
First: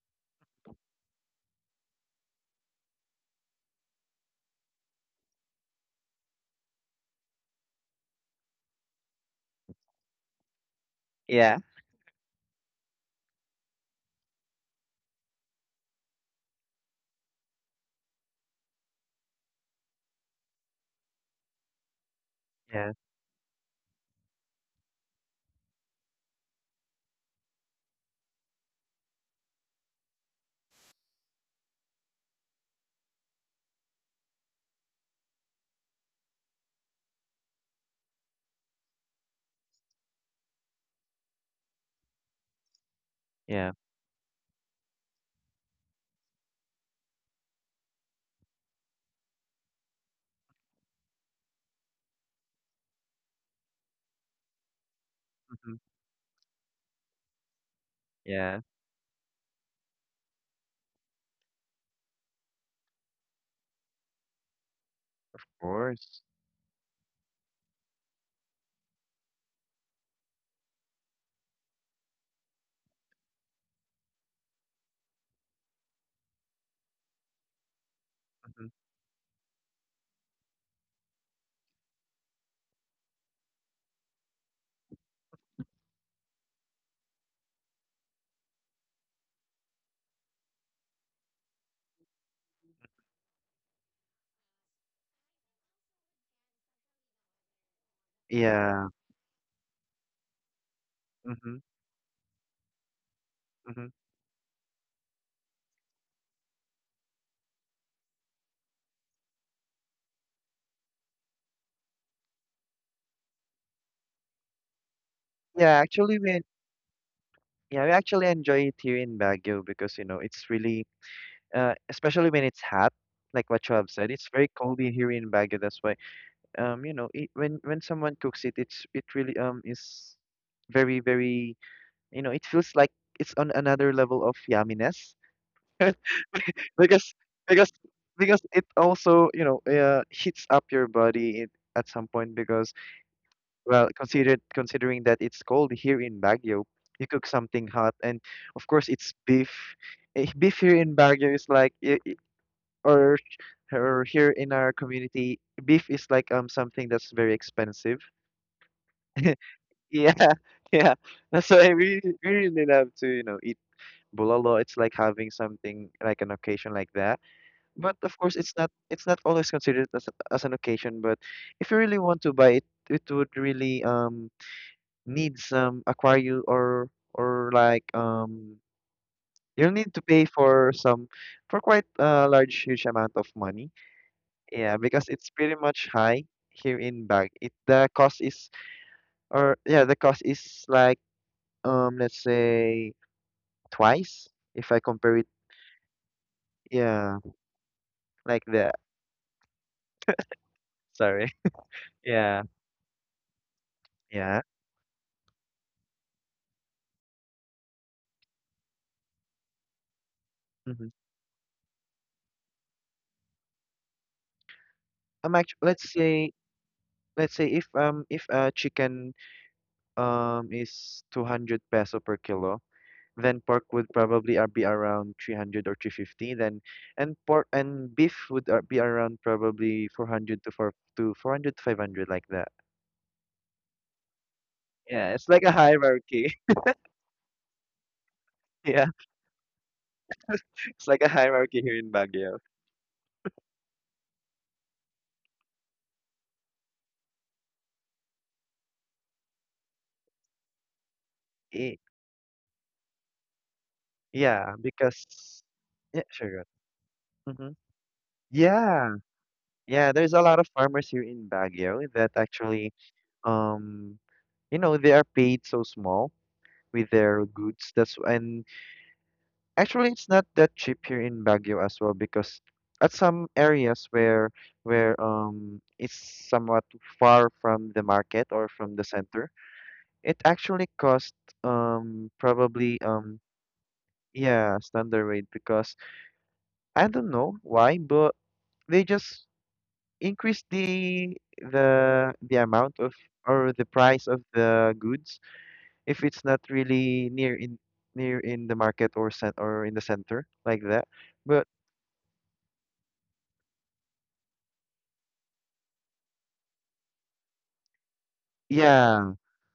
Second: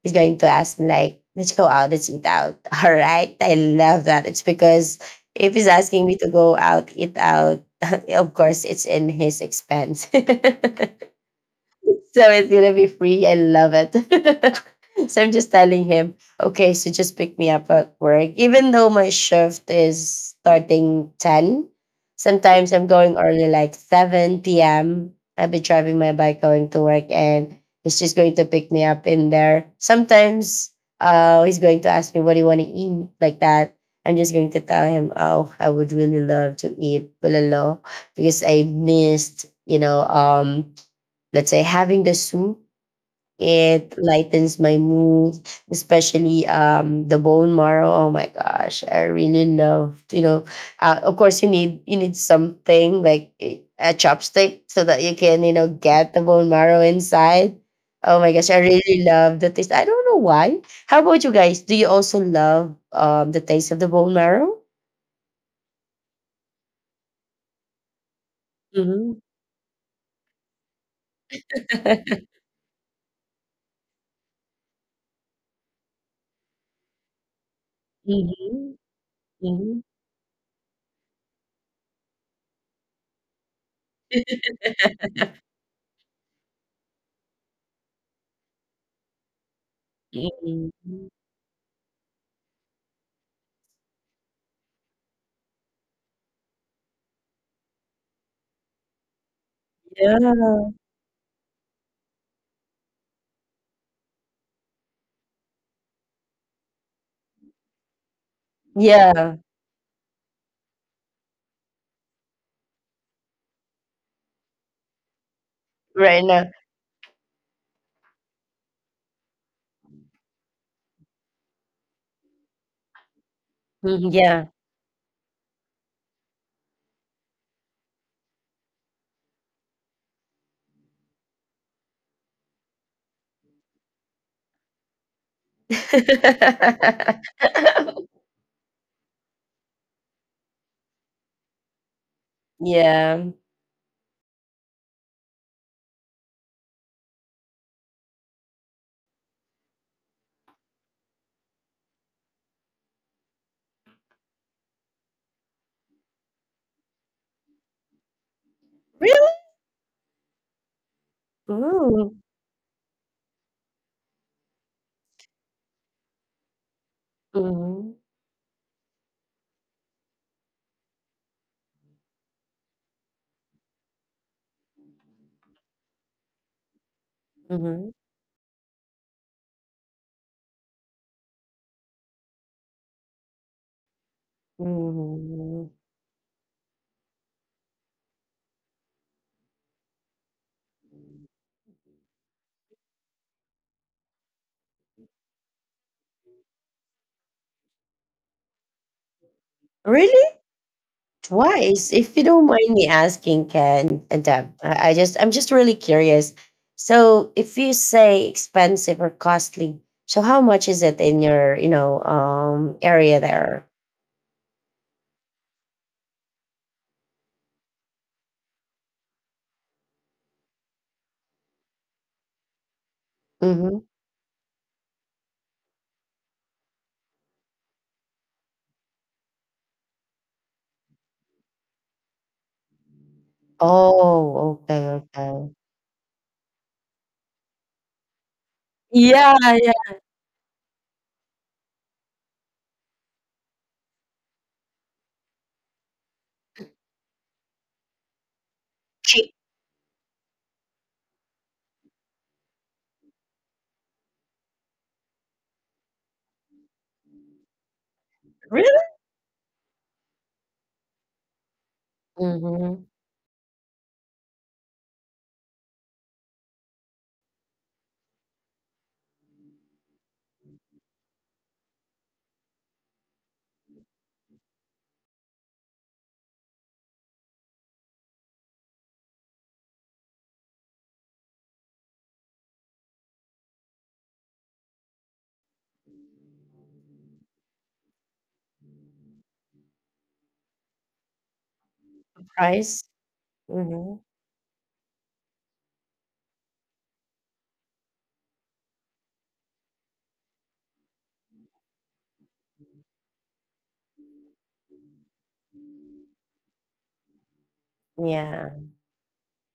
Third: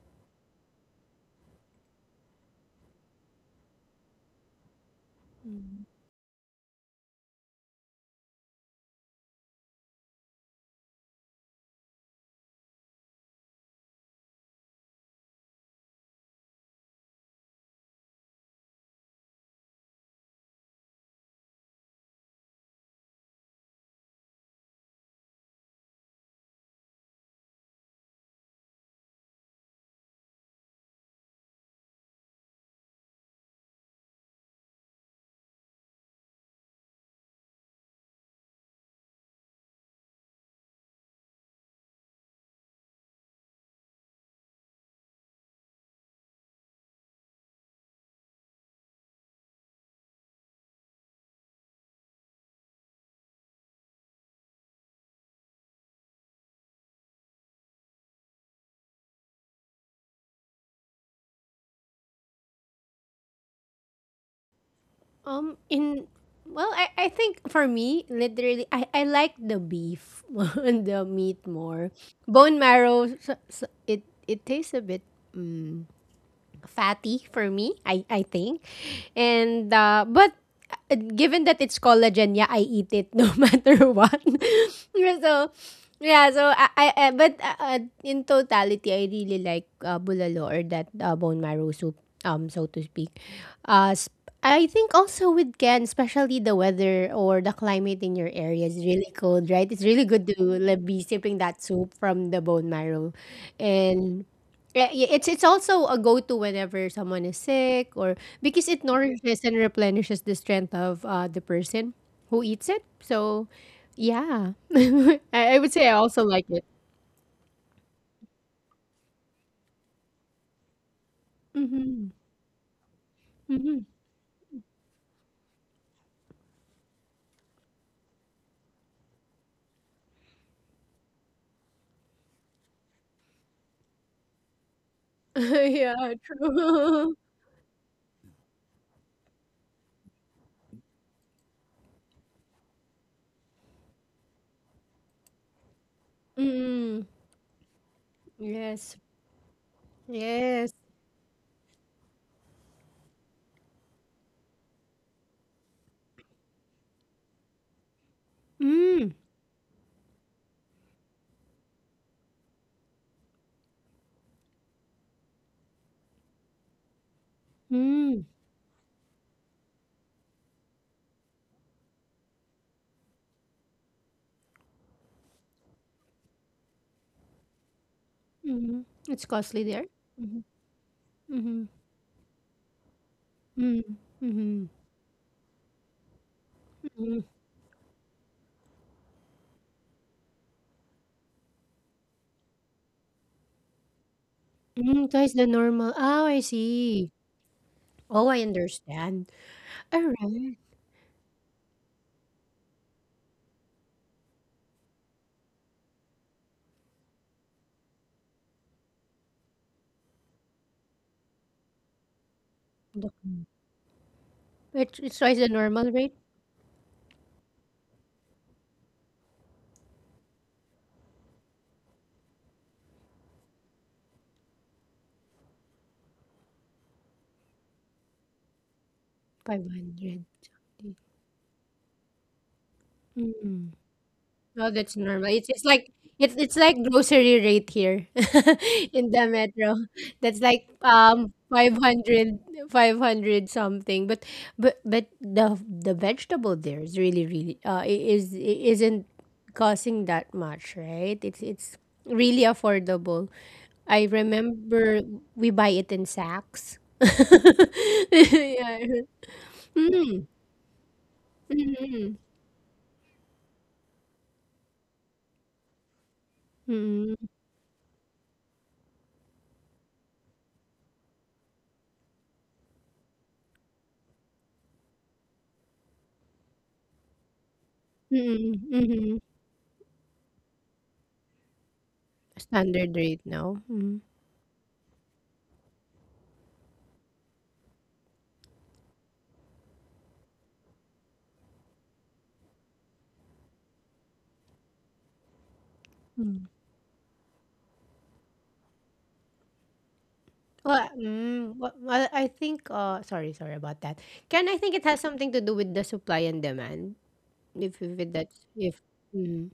B: He's going to ask me like, let's go out, let's eat out. (laughs) All right, I love that. It's because if he's
A: Mm.
B: asking me to go out, eat out, (laughs) of course, it's in his expense. (laughs)
C: Yeah.
B: So it's gonna be free. I love it. (laughs) So I'm just telling him, okay, so just pick me up at work. Even though my shift is starting 10, sometimes I'm
C: Yeah,
B: going early like 7 p.m. I'll be driving my bike going to work, and he's just going to pick me up in there. Sometimes he's going to ask me, what do you want to eat, like that. I'm just going to tell him, oh, I would really love to eat bulalo because I missed, let's say having the soup,
C: yeah,
B: it lightens my mood, especially the bone marrow. Oh my gosh, I really love, you know, of course you need something like a chopstick so that you can, you know,
C: hmm,
B: get the bone marrow inside. Oh my gosh,
C: yeah,
B: I
C: of
B: really love the taste. I don't know why. How about you guys, do you also love the taste of the bone marrow?
A: Um, in
C: course.
A: I think for me, literally, I
B: hmm
A: like the beef (laughs) and the meat more.
B: (laughs)
A: Bone marrow, so it tastes a bit, mm, fatty for me. I think,
C: Hmm.
B: hmm
A: and
B: hmm
A: but given that it's collagen, yeah, I eat it no (laughs) matter what. (laughs) So yeah, so I- but in totality, I really like bulalo, or
B: hmm
A: that
B: (laughs)
A: bone marrow soup, so to speak. Uh, sp- I think also with Ken, especially the weather or the climate in your area is
C: Yeah,
A: really cold, right? It's really good to
B: Yeah.
A: like, be sipping
C: hmm,
A: that soup from the bone marrow,
C: hmm,
A: and yeah, yeah, it's also a go-to whenever someone is sick, or because it
B: Yeah.
A: nourishes and replenishes the strength of the person who eats it. So, yeah, (laughs) I would
C: yeah,
A: say I
C: actually,
B: Right
A: also
C: we
B: now.
A: like it.
C: yeah we actually enjoy it here in Baguio because you know it's really
A: Hmm.
C: especially when it's hot, like what you
A: Hmm.
C: have said,
B: Mhm,
C: it's very
B: yeah.
C: cold in here in Baguio. That's why you know it, when someone cooks it it's it really is very very you know it feels like it's on another level of yumminess.
A: (laughs) Yeah,
C: (laughs) because
A: true.
C: because
B: (laughs)
C: because it also you know heats up your body it, at some point because
B: Yeah.
C: well considered considering that it's cold here in Baguio,
A: (laughs) Mm.
C: you cook something hot and of course
A: Yes,
C: it's beef. Beef
A: yes.
C: here in Baguio is like or or here in our community beef is like something that's very expensive.
A: Mm.
B: Really?
C: (laughs) Yeah, (laughs) yeah. (laughs) So why
B: Ooh.
C: we really love to, you know, eat bulalo. It's like having something like an occasion like that.
B: Mhm,
C: But of
A: Mm.
C: course, it's not always considered as an occasion. But if you really want to buy it, it would really need some aquarium or like
B: mhm,
A: Mm. It's costly
C: you'll
A: there.
C: need to pay
A: Mm-hmm.
C: for some for
A: Mm-hmm.
C: quite a large huge amount of money.
A: Mm-hmm.
C: Yeah, because it's pretty
B: mhm.
C: much high here in Bag. It the cost is or yeah the cost is like let's say twice if I
A: Mm-hmm.
C: compare it.
A: Twice the normal. Oh, I see.
C: Yeah,
A: Oh, I
C: like that.
A: understand. All
B: Really?
A: right.
C: Sorry. (laughs)
B: Twice? If you
C: Yeah,
B: don't mind me asking, Ken and
C: yeah.
B: Deb, I just I'm just really curious. So, if you say expensive or costly, so how much is
C: Mm-hmm.
B: it in your, you know, area there?
A: It's
C: Am
A: twice the
C: actually,
A: normal rate,
C: let's say if a chicken is 200 peso per kilo, then pork
B: Mm-hmm.
C: would probably be around 300 or 350. Then and pork and beef would be around probably
A: 500.
C: 400 to 500 like that.
A: Mm.
B: Oh,
A: Oh,
B: okay,
A: that's
C: Yeah, it's
A: normal.
C: like
A: It's
C: a
B: okay.
A: it's like
C: hierarchy.
A: it's it's
C: (laughs)
A: like grocery rate here
C: Yeah,
A: (laughs) in the
B: Yeah,
A: metro.
B: yeah.
A: That's like
C: it's like a hierarchy here
A: five
C: in Baguio.
A: hundred something. But the vegetable there is really, really isn't costing that much, right? It's
C: I-
A: really affordable. I
C: yeah,
A: remember
C: because
A: we buy it
C: yeah,
A: in
C: sure.
A: sacks. (laughs)
B: Really?
C: Yeah,
A: Yeah.
C: yeah. There's a
A: Mm.
C: lot of farmers here in Baguio that
A: Mm.
C: actually,
B: Mm-hmm.
C: um, you know, they are paid so small with
A: Mm.
C: their goods. That's and actually, it's not that cheap here in Baguio as well because at some areas where it's somewhat far from the market or
A: Mm.
C: from the
A: Mhm.
C: center, it actually cost probably
A: Standard rate now. Hmm.
C: yeah standard rate because I don't know why, but they just increase the amount
B: Price?
C: of or the
B: Mm-hmm.
C: price of the goods if it's not
A: Hmm.
C: really near in near in the market or cent or in the center like that.
A: Well,
C: But
A: I think, sorry about that. Can I think it has something to do with the supply and demand? If it, that's
B: Yeah.
A: if.
C: yeah,
A: Mm.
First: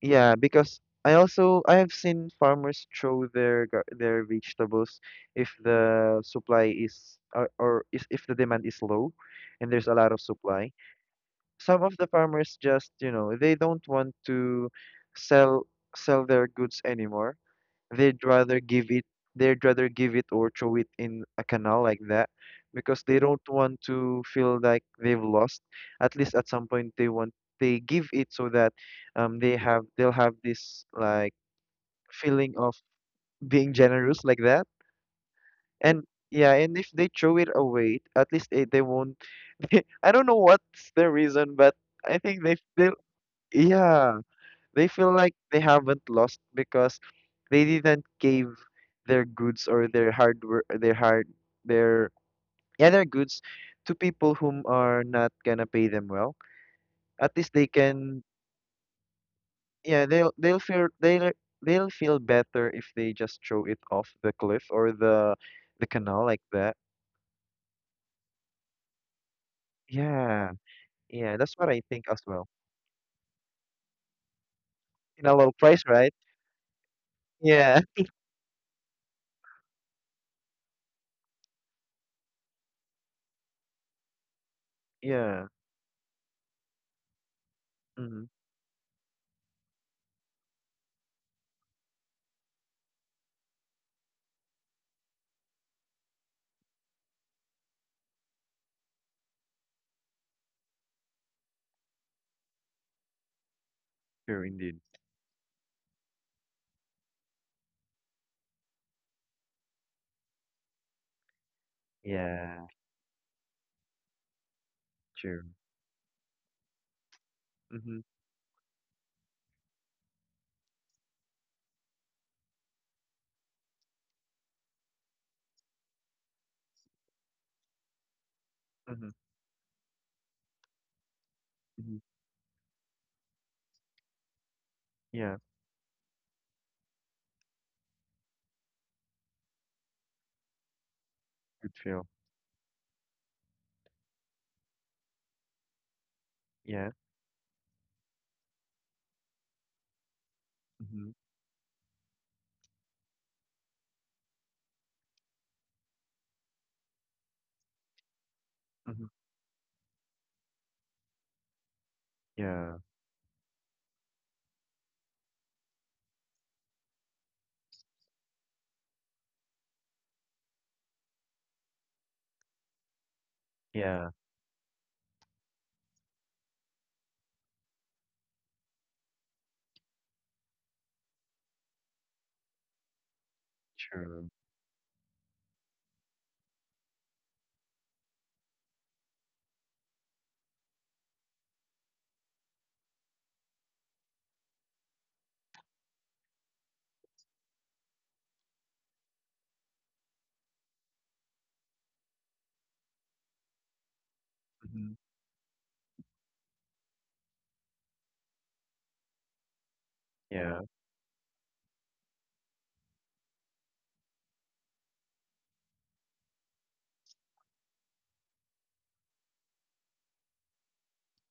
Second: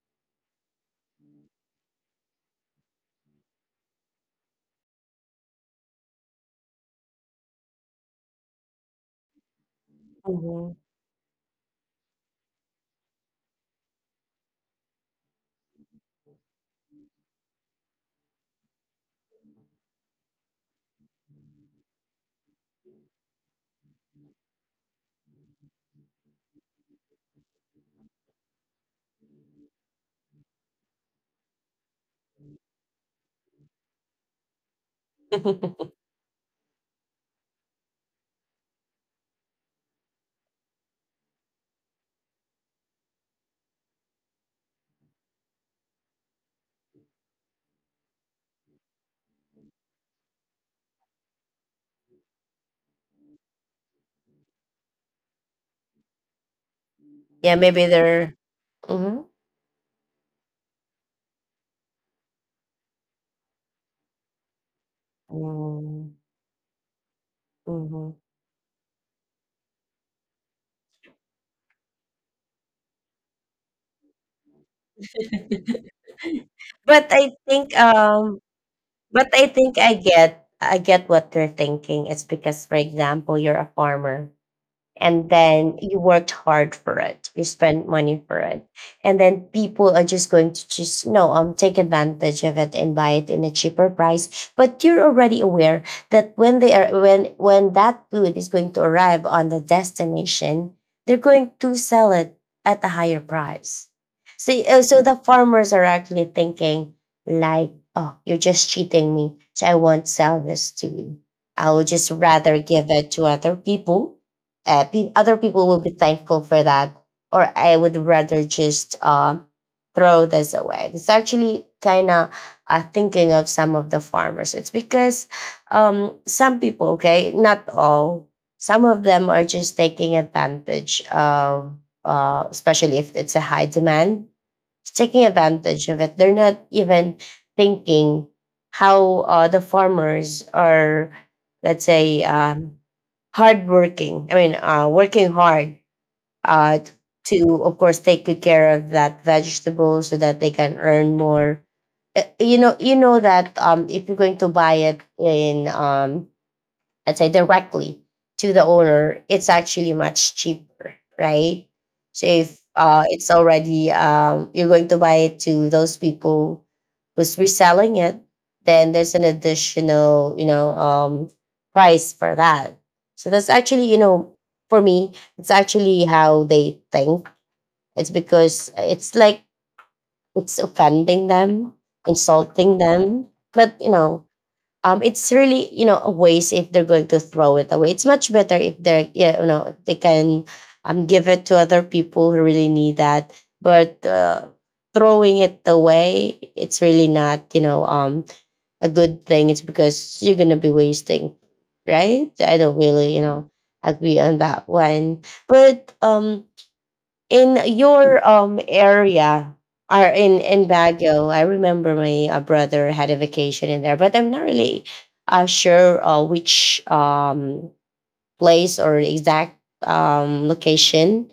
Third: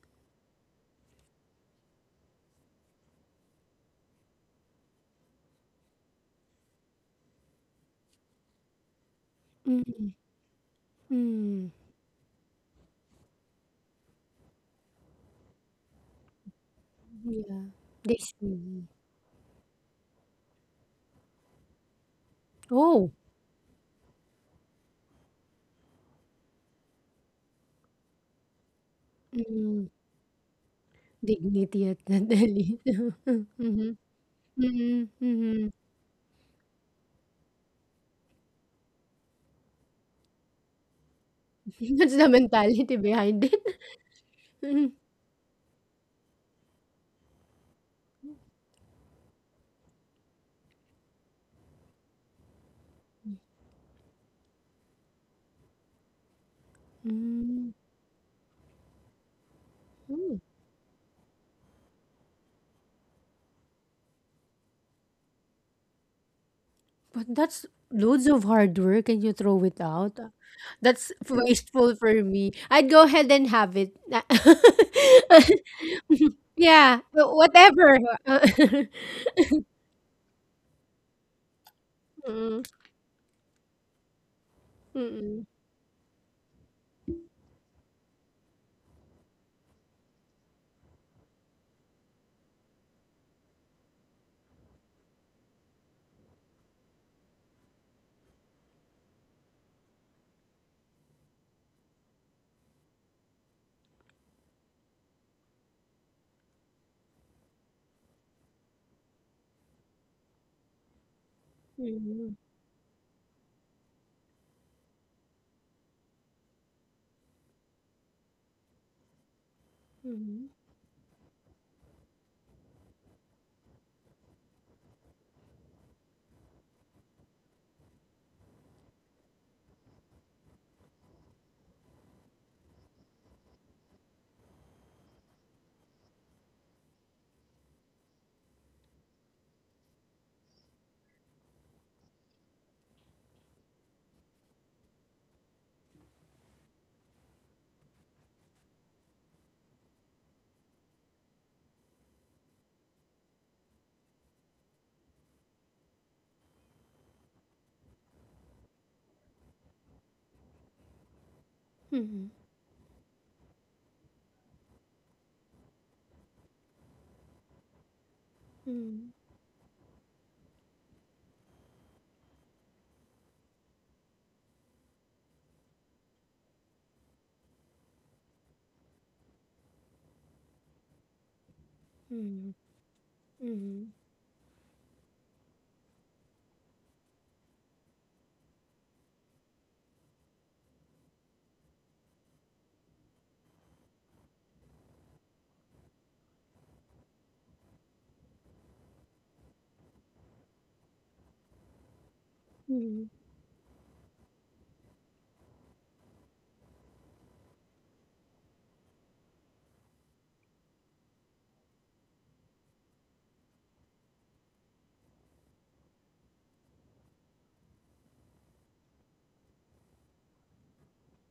C: yeah, because I also I have seen farmers throw their their vegetables if the supply is or is if the demand is low and there's a
A: Mm.
C: lot of supply.
B: hmm
A: Mm.
C: Some of the farmers just, you know, they don't want to sell sell their goods anymore,
A: Yeah.
C: they'd
A: This.
C: rather
A: Mm.
C: give it, they'd rather give it or throw it in a canal like that because
A: Oh,
C: they don't want to feel like they've lost. At least at some point they want they give it so that they have
A: mm,
C: they'll have this like
A: dignity at
C: feeling
A: nadali.
C: of
A: (laughs)
C: being
A: Hmm.
C: generous like that.
A: Mm. Hmm.
B: (laughs)
C: And yeah and if they throw it away at least they won't (laughs) I don't know what's the reason but
A: (laughs) That's
C: I
A: the
C: think they feel
A: mentality behind it.
C: yeah they
A: (laughs)
C: feel like they haven't lost because they didn't give their goods or their hard work, their hard, their yeah, their goods to people whom are not gonna pay them well.
A: Mm.
C: At
B: yeah,
C: least they
A: Mm.
B: maybe
C: can,
B: they're. hmm
C: yeah, they'll feel they'll feel better if they just throw it off the cliff or the
B: hmm
C: canal like that.
A: But that's loads of hard work and you throw it out.
C: Yeah,
A: That's
C: yeah, that's what I
A: wasteful
C: think
A: for
C: as well.
A: me. I'd go ahead and have it. (laughs)
C: In a low
B: (laughs)
C: price, right?
A: Yeah,
B: But I think
C: Yeah,
A: whatever.
B: um
A: (laughs)
B: but I think I get what they're thinking. It's
A: Mm.
B: because, for example, you're a farmer, and
A: Mm.
C: yeah.
B: then you worked hard for it, you spent money
C: Mm-hmm.
B: for it, and then people are just going to just no take advantage of it and buy it in a cheaper price, but you're already aware that when they are when that food is going to arrive on the destination, they're going to sell it at a higher price.
C: True
B: So
C: indeed.
B: so the farmers are actually thinking like, oh, you're just cheating me, so I won't sell this to you. I would just
A: Mm.
B: rather
C: Yeah,
B: give it to other people. Other
C: true.
B: people will be thankful for that, or I would
C: Mm-hmm.
B: rather just throw
A: Mm.
B: this away. It's actually kind of, thinking of some of the farmers, it's because, some people, okay, not all, some of
C: Mm-hmm.
B: them are just taking advantage of,
C: Mm-hmm.
B: especially if it's a high demand, taking
C: Yeah.
B: advantage of it. They're not even thinking how the farmers are,
C: Good
B: let's
C: feel.
B: say, hardworking. I mean, working hard uh,
C: Yeah.
B: to, of course, take good care of that vegetable so that they can
C: Mm-hmm.
B: earn more. You know that if you're going to buy it in, let's say, directly to the
C: Mm-hmm.
B: owner, it's actually much cheaper, right?
A: Mm.
B: So
A: Mm.
B: if
C: Yeah.
B: it's already you're going to buy it to those people who's reselling it, then
A: Mm.
B: there's an additional, you know, price for that. So that's actually, you
C: Yeah.
B: know, for me, it's actually how they think. It's because it's like it's offending them,
A: Mm.
B: insulting them. But you know,
C: True.
B: it's really, you know, a waste if they're going to throw it away. It's much better if they're, yeah, you know, if they can give it to other people who really need that. But throwing it away, it's really not, you know, a good thing. It's because you're gonna be wasting, right? I don't
A: Mm.
B: really, you know, agree on that
C: Mm-hmm.
B: one. But in your area, or
C: Yeah.
B: in Baguio, I remember my brother had a vacation in there, but I'm not really sure which place or exact location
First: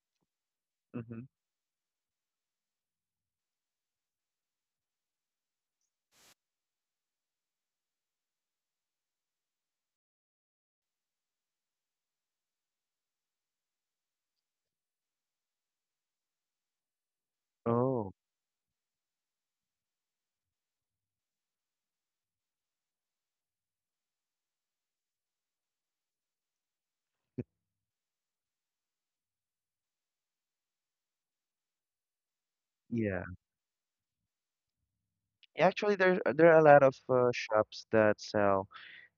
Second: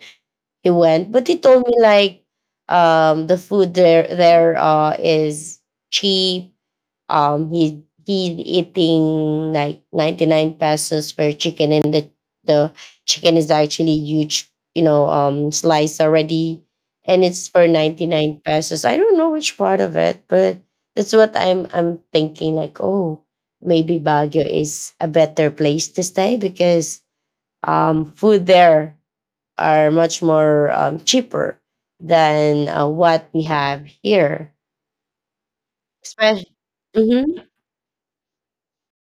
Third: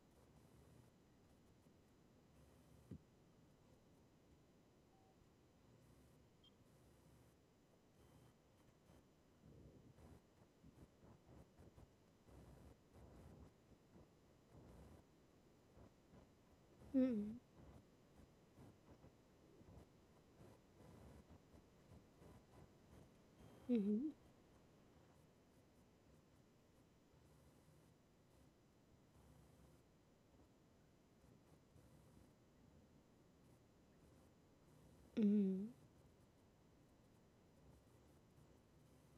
B: he went.
C: Mm-hmm.
B: But he told me like the food there is cheap. He eating like 99 pesos per chicken, and the chicken is actually huge, you know, slice already, and
A: Mm.
B: it's for ninety
C: Oh,
B: nine pesos. I don't know which part of it, but that's what I'm thinking. Like, oh, maybe
A: Mm.
B: Baguio is a better place to stay because food there are much more cheaper than
C: yeah.
B: what we have here.
A: Mm.
C: Actually, there there
B: Especially,
C: are a lot of shops that sell,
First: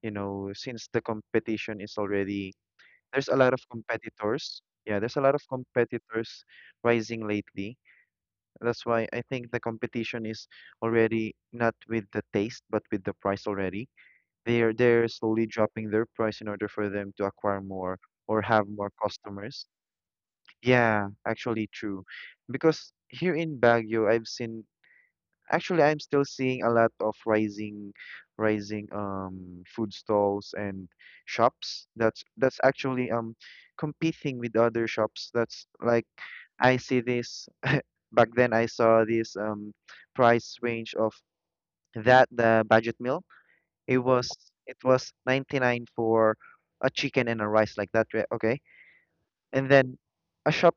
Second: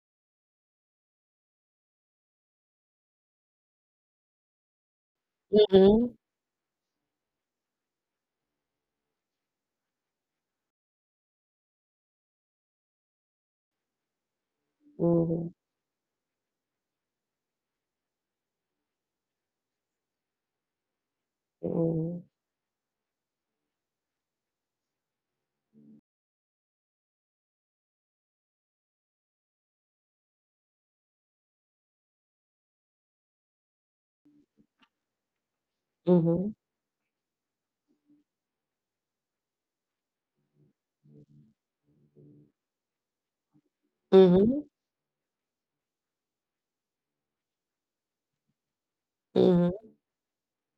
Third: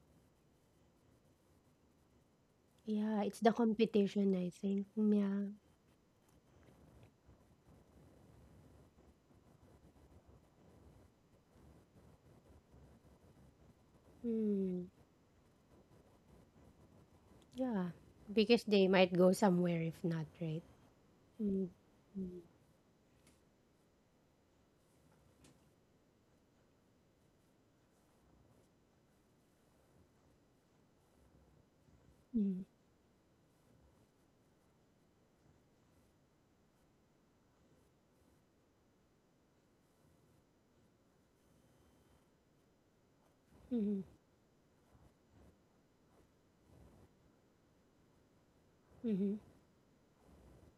C: you know, since the competition is already
A: Yeah,
C: there's a
A: it's the
C: lot of
A: competition, I
C: competitors.
A: think.
C: Yeah, there's a lot of
A: Yeah.
B: hmm
C: competitors rising lately. That's why I think the competition is already not with the taste, but with the price already.
A: Mm,
C: They're slowly
B: Mhm,
C: dropping their price in order for them to acquire
A: yeah.
C: more or
A: Because
C: have
A: they
C: more
A: might go
C: customers.
A: somewhere if not, right?
C: Yeah, actually
A: Mm.
C: true.
B: mm,
A: Mm.
C: Because here in Baguio, I've seen actually I'm still seeing a lot of rising food stalls and shops that's
A: Mm.
C: actually competing with other shops. That's like
B: mhm,
C: I see this (laughs) back then I saw this price range of that the budget meal. It
A: Mm.
C: was
B: mhm,
C: it was 99 for a chicken and a rice like that, right? Okay.
A: Mhm.
C: And
B: mhm.
C: then a shop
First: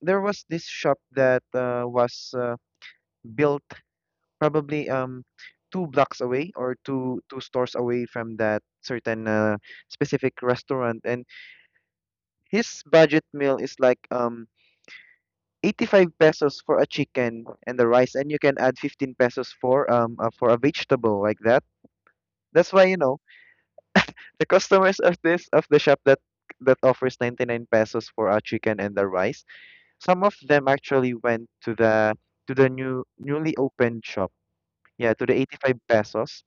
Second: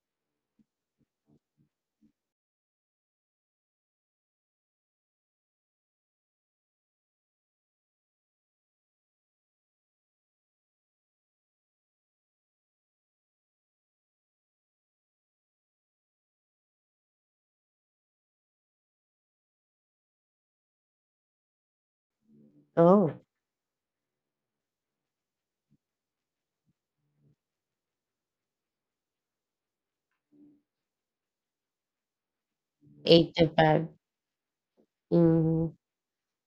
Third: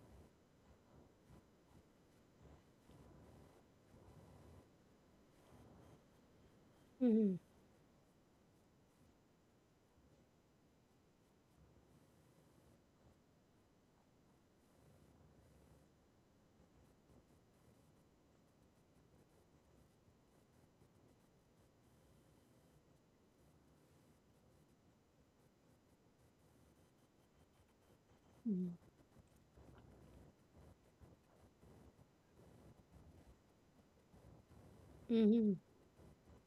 C: there was this shop that was built probably two blocks away or
A: Mhm.
C: two stores away from that certain specific restaurant and his budget meal is like 85 pesos for a chicken and the rice and you can add 15 pesos for a vegetable like that, that's why you
B: Oh,
C: know the customers of this of the shop that that offers 99 pesos for a
A: Mhm.
C: chicken and the rice some of them actually went to the new
B: 8 to
C: newly
B: 5.
C: opened shop. Yeah, to the
A: Mhm.
B: Mhm,
C: 85 pesos.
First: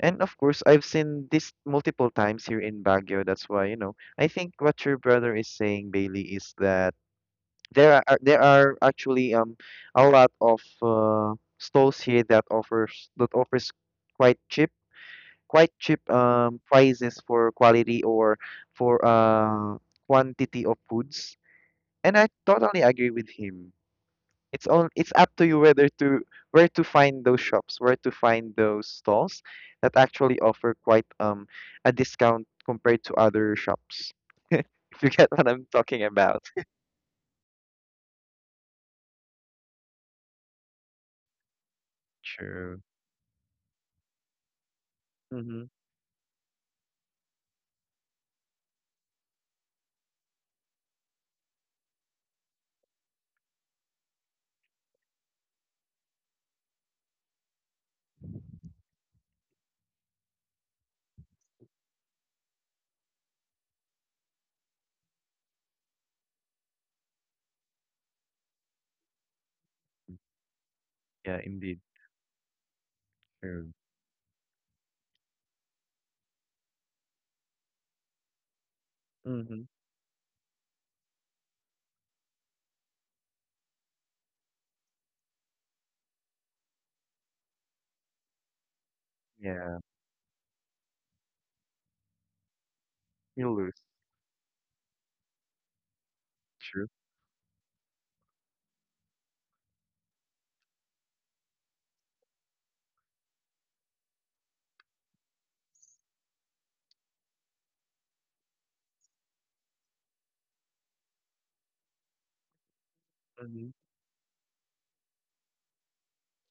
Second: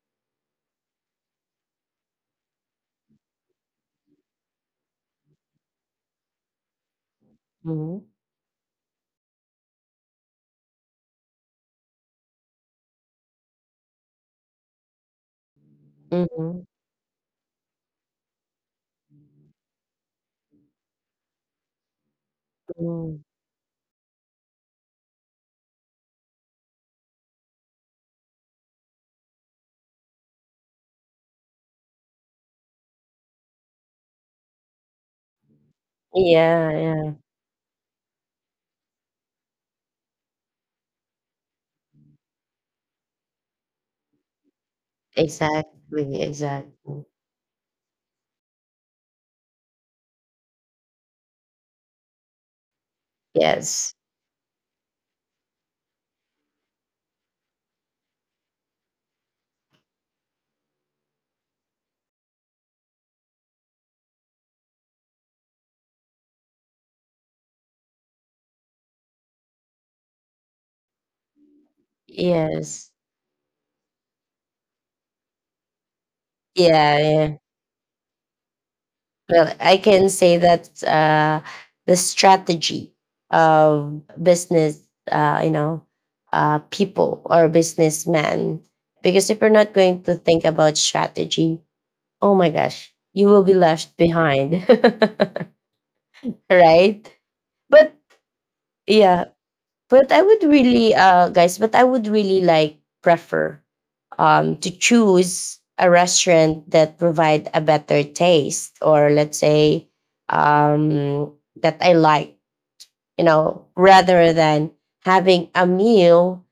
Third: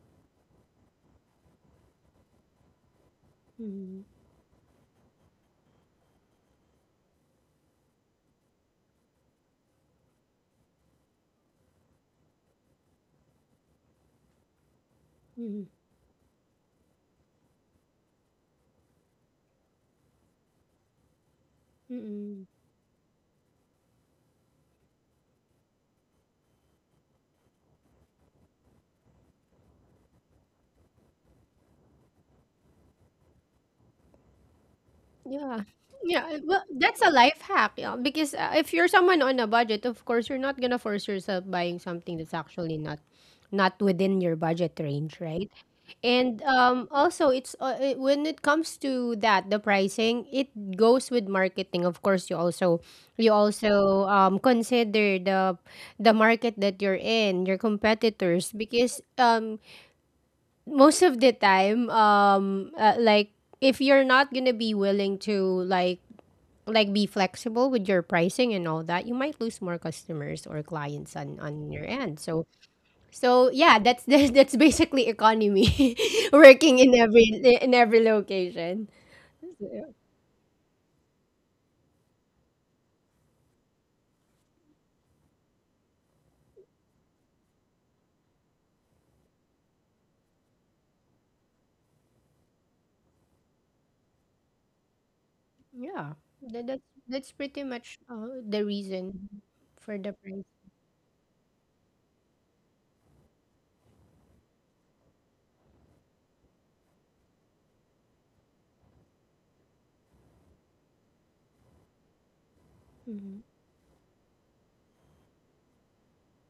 C: And of course, I've seen this multiple times here in Baguio. That's why, you know,
A: Mhm.
C: I think what your brother is saying, Bailey, is that
B: mhm,
C: there are actually a lot of stalls here that offers quite cheap
A: Mhm.
C: quite cheap
B: mhm,
C: prices for quality or for quantity of foods. And I
A: Mm.
C: totally agree
B: mm.
C: with him. It's up to you whether to where to find those shops, where to find those stalls that actually offer quite a discount compared to other shops. (laughs) If you get what
A: Yeah,
C: I'm talking
A: yeah,
C: about.
A: well,
B: Yeah,
A: that's a
B: yeah.
A: life hack, yeah, because, if you're someone on a budget, of course, you're not gonna force yourself buying something
C: (laughs)
A: that's actually
C: True.
A: not not within your budget range, right?
C: Mm-hmm.
B: Exactly,
A: And,
B: exactly.
A: also, when it comes to that, the pricing, it goes with marketing. Of course, you also
B: Yes,
A: consider the market that you're in, your competitors, because, most of the time like, if you're not gonna be willing to like be flexible with your pricing and all that, you might lose more customers or clients
C: Yeah,
A: on
C: indeed.
A: your end, so
B: yes.
C: True.
A: yeah, that's (laughs) that's basically economy (laughs) working
B: Yeah,
A: in every
B: yeah.
A: location.
B: Well,
C: Mm-hmm.
B: I
A: So,
B: can say that the strategy of business, uh, you know, people or businessmen, because if you're not
C: Yeah,
B: going to think about strategy, oh my gosh, you will
C: you
B: be
C: lose.
B: left behind,
A: yeah,
B: (laughs)
C: True.
B: right?
A: that's pretty
B: But
A: much the
B: yeah,
A: reason for
B: but
A: the
B: I would
A: price.
B: really, guys, but I would really like prefer to choose a restaurant that provide a better taste, or let's say, um, that I like, you
A: Mm-hmm.
B: know,
C: Mm-hmm.
B: rather than having a meal.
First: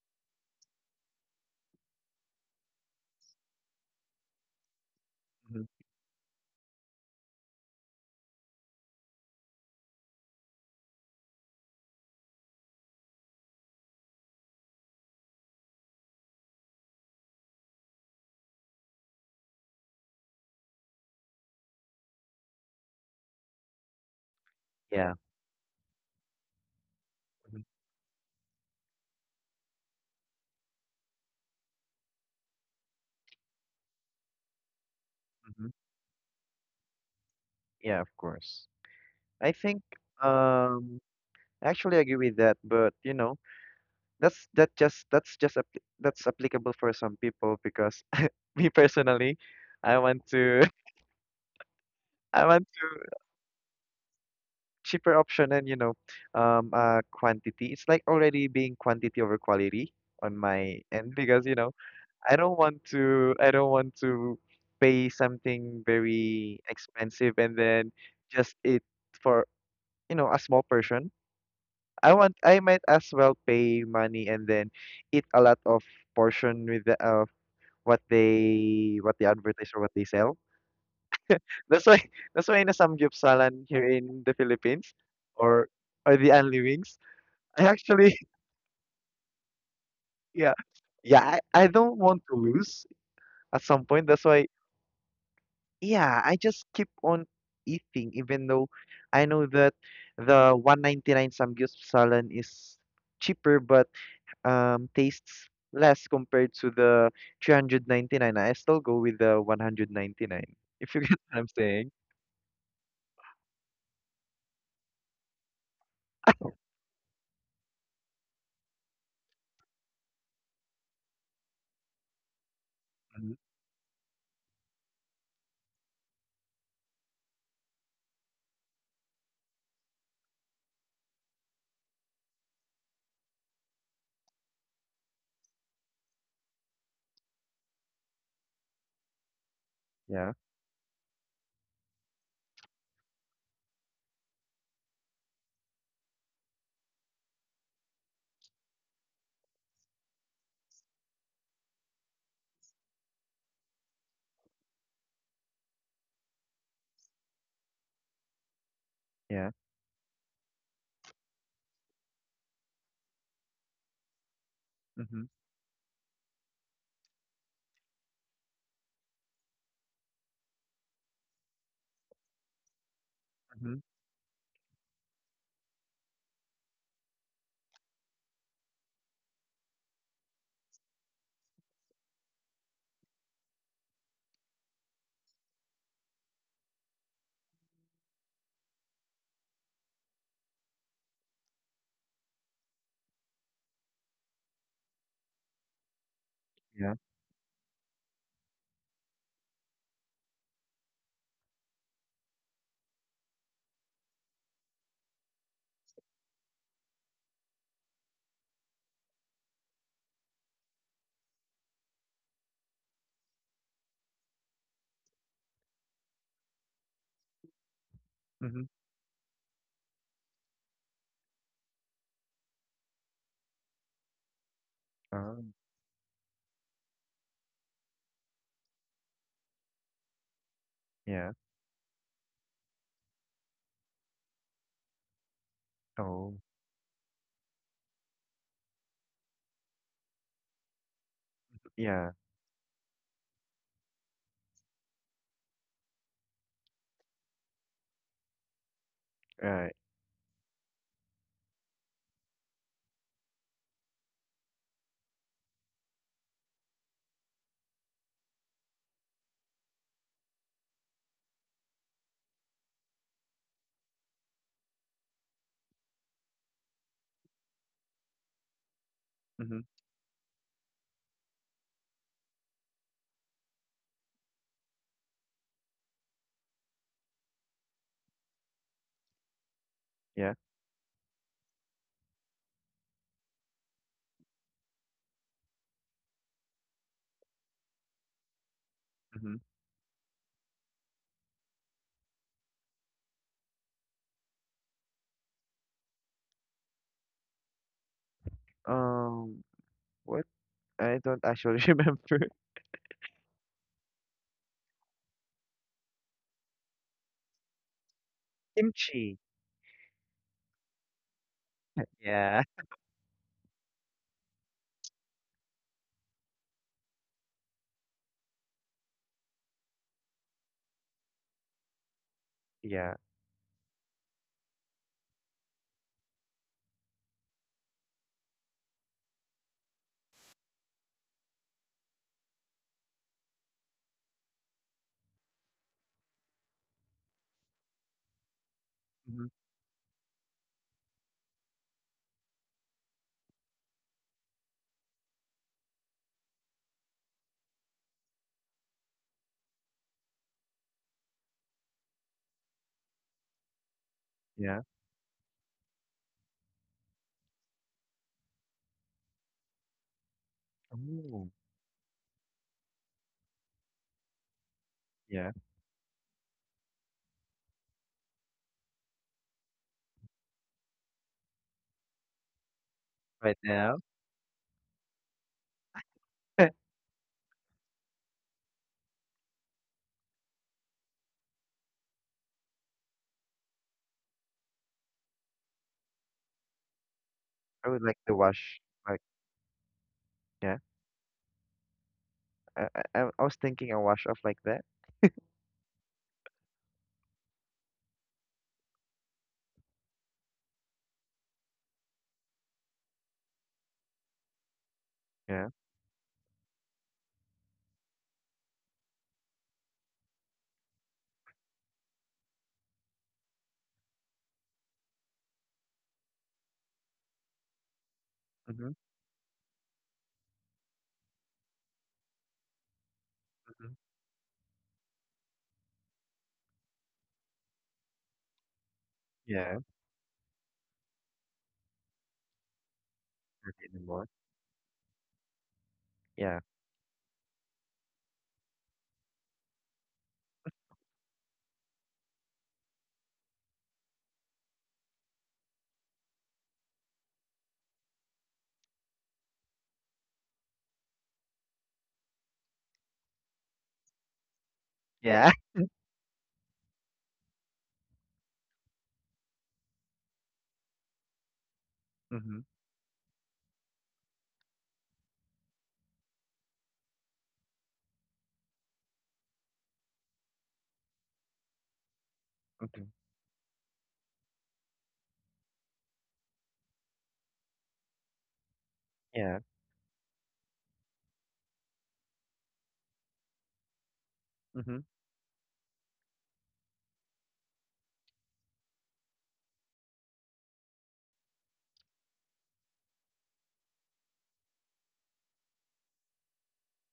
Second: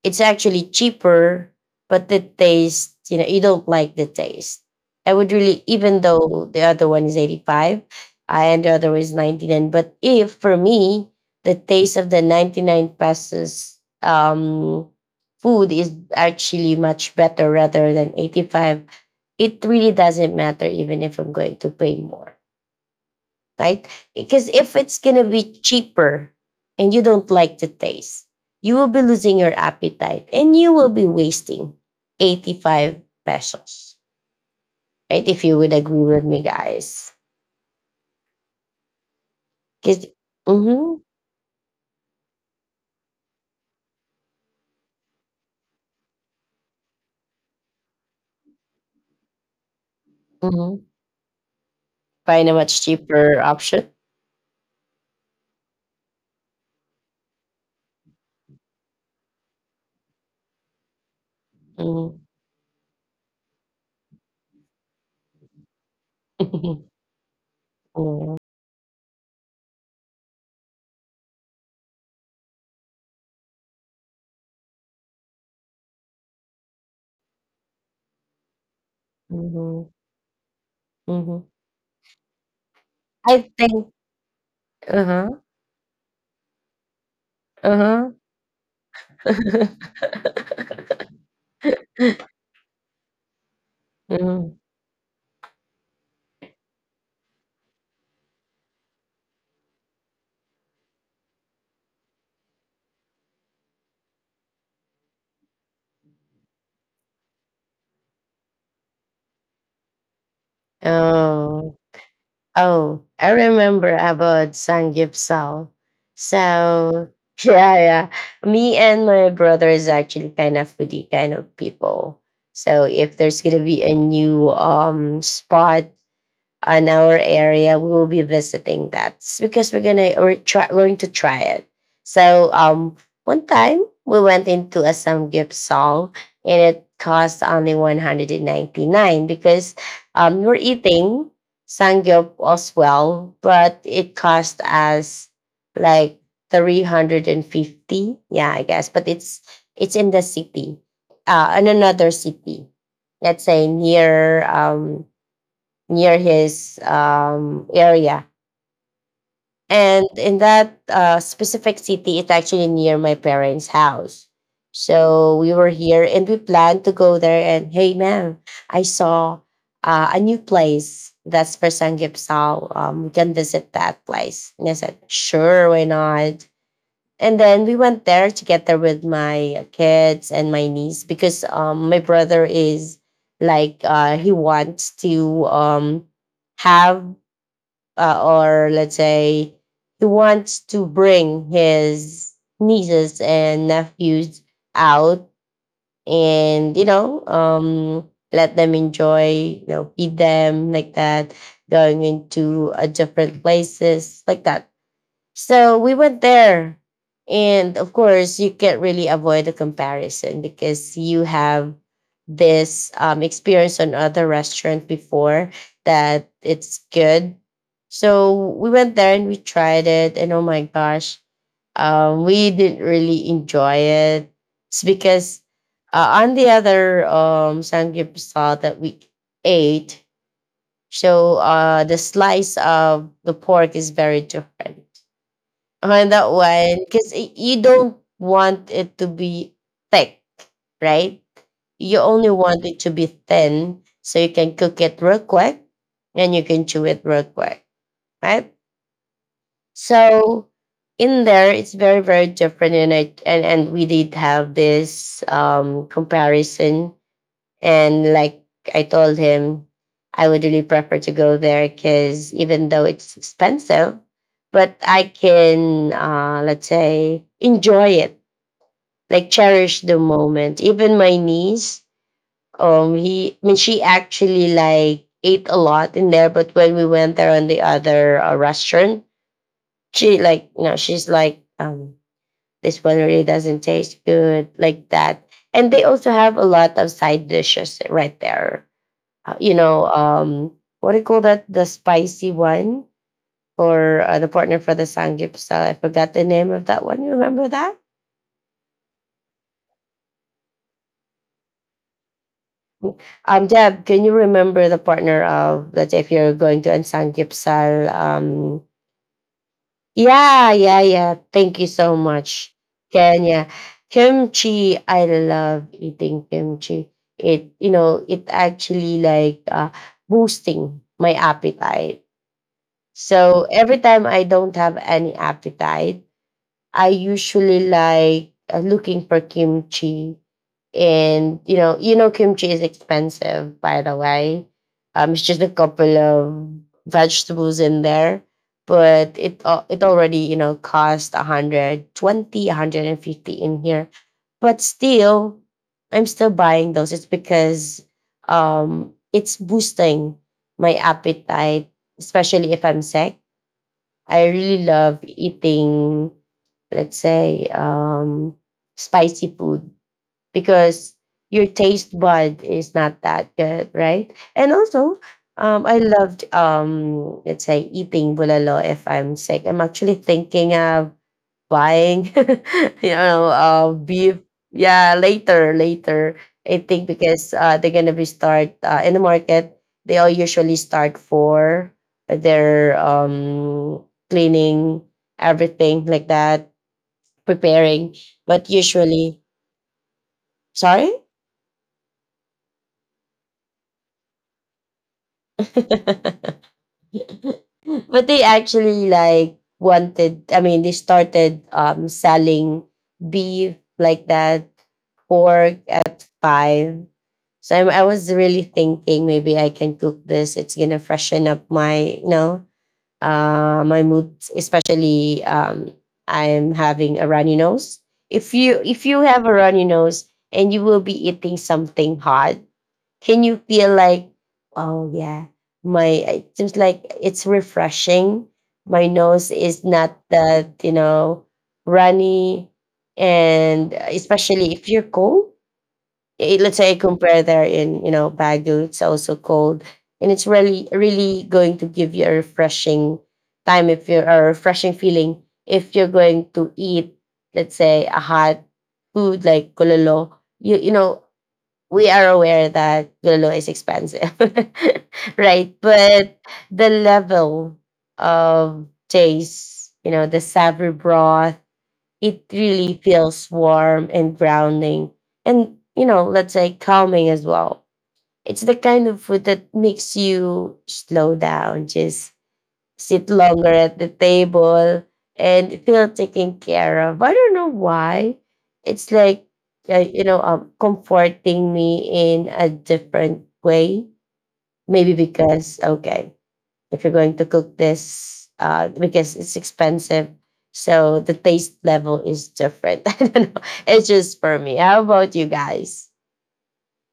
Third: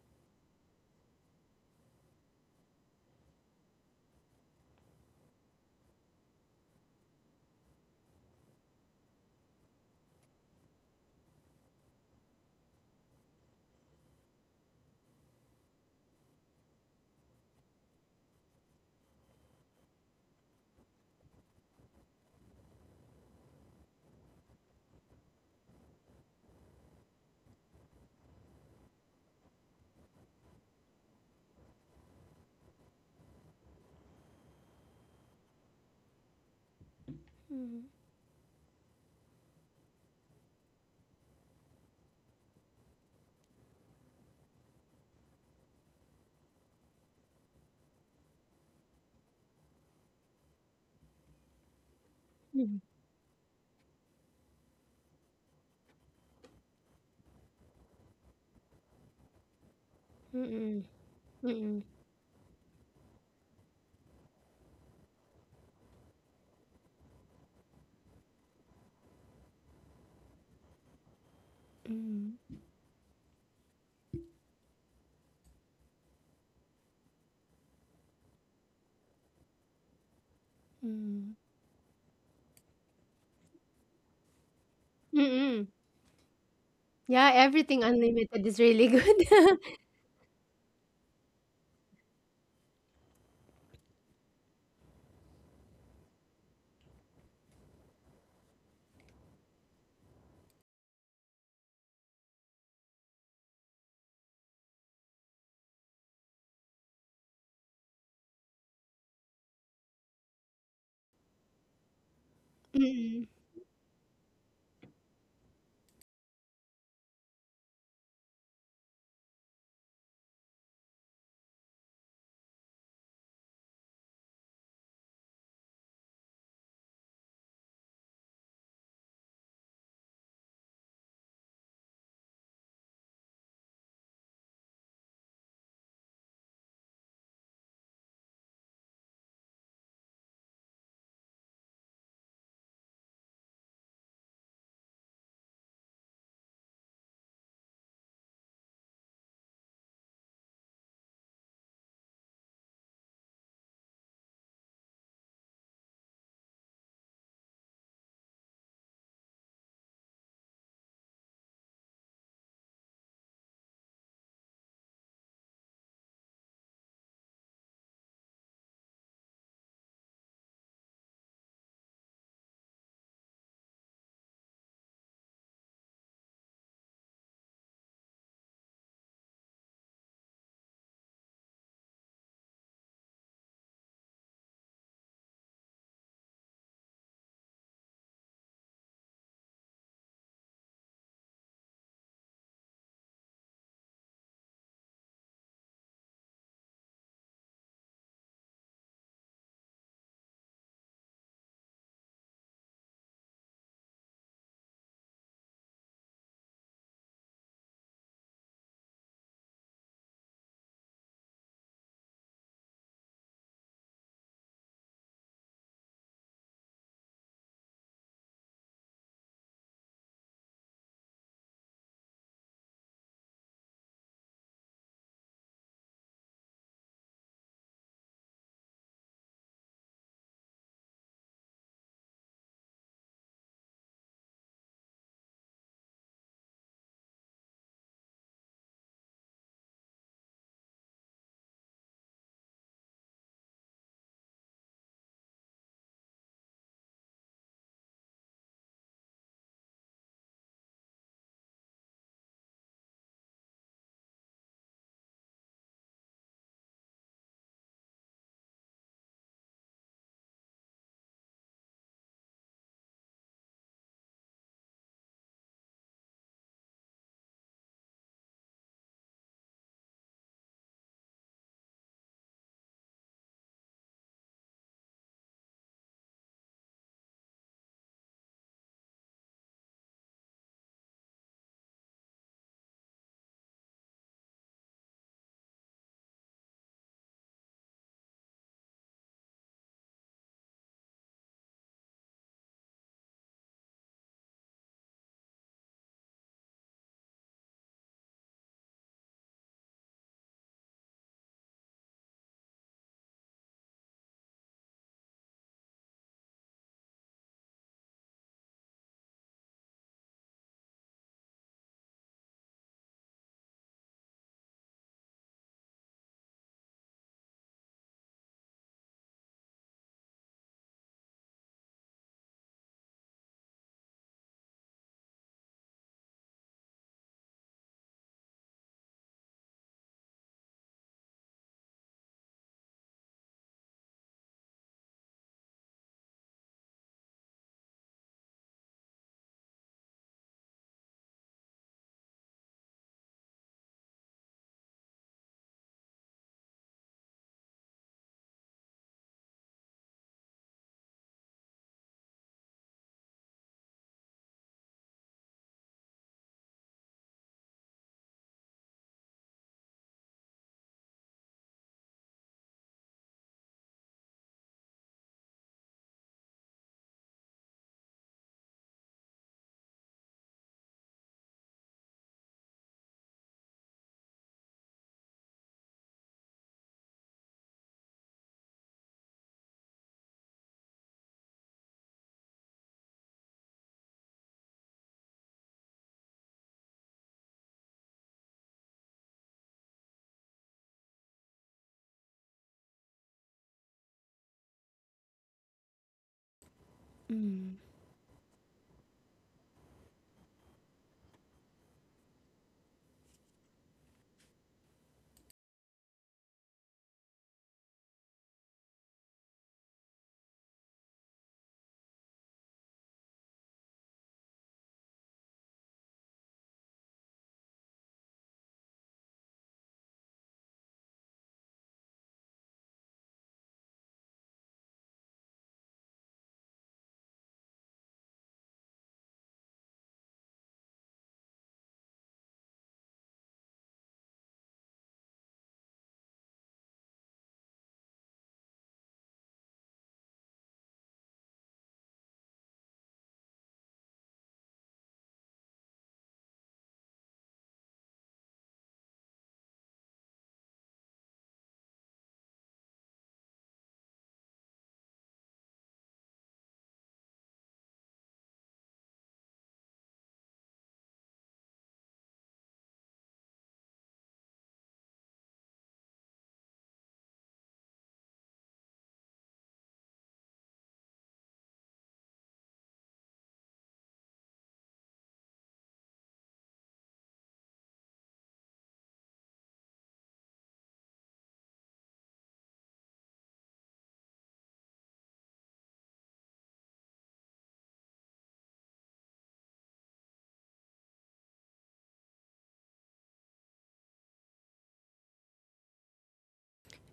B: It's actually cheaper, but the taste, you know, you don't like the taste. I would really,
C: Mm-hmm.
B: even though the other one is 85, I, and the other is 99, but if for me, the taste of the 99 pesos um, food is actually much better rather than 85, it really doesn't matter even if I'm going to pay more, right? Because if it's
C: Yeah.
B: going to be cheaper and you don't like the taste, you will be losing your appetite and you will be wasting 85 pesos, right? If you
C: Mm-hmm.
B: would agree with me, guys.
A: Mm-hmm.
C: Yeah, of course. I think
B: Because,
C: um
B: mm-hmm,
C: I actually agree with that, but you know, that's just that's applicable for some people because me personally, I want to
B: mm-hmm.
C: (laughs) I
B: Find a
C: want
B: much
C: to
B: cheaper option.
C: cheaper option and you know, quantity. It's like already being quantity over quality on
A: Mm-hmm.
C: my
A: Mm-hmm.
C: end because you know
A: Mm-hmm.
B: Mm-hmm.
C: I don't want to pay something very
B: (laughs)
C: expensive and then
B: Yeah.
C: just it for you know a small portion. I want
A: Mm-hmm.
C: I might as well pay money and then eat a lot of portion with the of what they advertise or
B: hmm
C: what they sell.
A: Mm-hmm.
B: hmm
C: That's why (laughs) that's why in a
B: I
C: samgyupsalan here
B: think,
C: in the Philippines
B: uh huh,
A: Mm-hmm.
C: or or the Anli Wings,
A: Yeah,
C: I
B: uh
A: everything
B: huh.
C: actually
A: unlimited is really good. (laughs)
C: (laughs) yeah.
B: (laughs)
C: Yeah, I don't want to lose at some point. That's why
B: Mhm.
C: yeah, I just keep on eating even though I know that the 199 samgyupsalan is cheaper but tastes less compared to the 399. I still go with the 199. If you get (laughs) what I'm
B: Oh,
C: saying.
B: oh,
A: Mm.
B: I remember about Sangyupsal. So (laughs) yeah, yeah. Me and my brother is actually kind of foodie kind of people. So if
C: Mhm.
B: there's gonna be a new spot on our area, we will be visiting that. It's because we're gonna going to try it. So one time we went into a Sam song, and it cost only 199 because
C: Yeah,
B: we're eating samgyeop as well, but it cost us like 350. Yeah, I guess, but it's in the city, in another city. Let's say near near his area.
C: yeah.
B: And in that specific city, it's actually near my parents' house.
C: Mm-hmm,
B: So we were here and we planned to go there. And hey, man, I saw a new place that's for Sanggipsal. We can visit
C: mm-hmm,
B: that place. And I said, sure, why not? And then we went there together with my kids and my niece because my brother is like he wants to have or let's say he wants to bring his nieces and nephews out and
C: yeah.
B: let them enjoy, feed them like that, going into different places like that. So we went there. And of course, you can't really avoid the comparison because you have this experience on other restaurant before that it's good. So
C: Mm-hmm.
B: we went there and we tried it. And oh my gosh, we didn't really enjoy it. It's because
C: Oh,
B: on the other samgyeopsal that we ate,
C: yeah.
B: so the slice of the pork is very different on that
C: Oh,
B: one because you don't want it to be thick, right? You
C: yeah.
B: only want it to be thin so you can cook it real quick and you can chew it real quick, right?
C: Right.
B: So in there, it's very very different. And and we did have this comparison. And like I told him, I would really prefer to go there because even though it's expensive, but I can, let's say, enjoy it, like
C: Mm-hmm.
B: cherish the moment. Even my niece, he, I mean, she actually like ate a lot in there. But when we went there on the other restaurant, she
C: Yeah.
B: like, she's like, this one really doesn't taste good, like that. And they also have a lot of side dishes right there. uh,
C: Mm-hmm.
B: you know, um, what do you call that? The spicy one for the partner for the Sanggipsal. I forgot the name of that one. You remember that?
C: Um, what? I don't actually (laughs) remember.
B: Deb, can you remember the partner of that if you're going to an Sanggipsal?
C: Kimchi.
B: Yeah, yeah, yeah. Thank you so
C: Yeah.
B: much, Kenya. Kimchi, I love eating kimchi. It actually like boosting my appetite.
C: Yeah.
B: So every time I don't have any appetite, I usually like looking for kimchi. And kimchi is expensive, by the way. It's just a couple of vegetables in there, but
C: Mm-hmm.
B: it already cost 120, 150 in here. But still, I'm still buying those. It's because it's boosting my appetite, especially if I'm sick. I
C: Yeah.
B: really love eating, let's say, spicy food, because
C: Oh,
B: your taste bud is not that good, right? And also,
C: yeah.
B: I loved, let's say, eating bulalo if I'm sick. I'm actually thinking of buying (laughs)
C: Right now.
B: beef, yeah, later later.
C: (laughs) I
B: I think because they're gonna be start in the market. They all usually start for their cleaning, everything like that,
C: would
B: preparing.
C: like to
B: But
C: wash. Like,
B: usually,
C: yeah.
B: sorry.
C: I, I was thinking a wash off like that.
B: (laughs)
A: Mm.
B: (laughs) But they actually like wanted, I mean, they started selling beef like that,
C: Yeah.
B: pork at five. I was really thinking maybe I can cook this. It's gonna freshen up my you know my mood, especially I'm having a runny nose. if you
C: Mm-hmm.
B: if you have a runny nose and you will be eating something hot, can you
C: Mm-hmm.
B: feel like, oh yeah, my it seems like it's refreshing. My nose
C: Yeah.
B: is not that runny,
C: Not
B: and
C: anymore.
B: especially if you're cold.
C: Yeah.
B: Let's say I compare there in Baguio, it's also cold, and it's really really going to give you a refreshing time, if you're a refreshing feeling, if you're going to eat, let's say, a hot food like kulalo. You you know we are aware that Lulu is expensive, (laughs)
C: Yeah.
B: right?
C: (laughs)
B: But the level of taste, you know, the savory broth, it
C: Mm-hmm.
B: really feels warm and grounding, and, you know, let's say calming as well. It's the kind of food that makes you slow down, just
C: Okay.
B: sit longer at the table and feel taken care of. I don't know why. It's like,
C: Yeah.
B: comforting me in a different way.
C: Mm-hmm.
B: Maybe because, okay, if you're going to cook this, because it's expensive. So the taste level is different. (laughs) I don't know. It's just for me. How about you guys?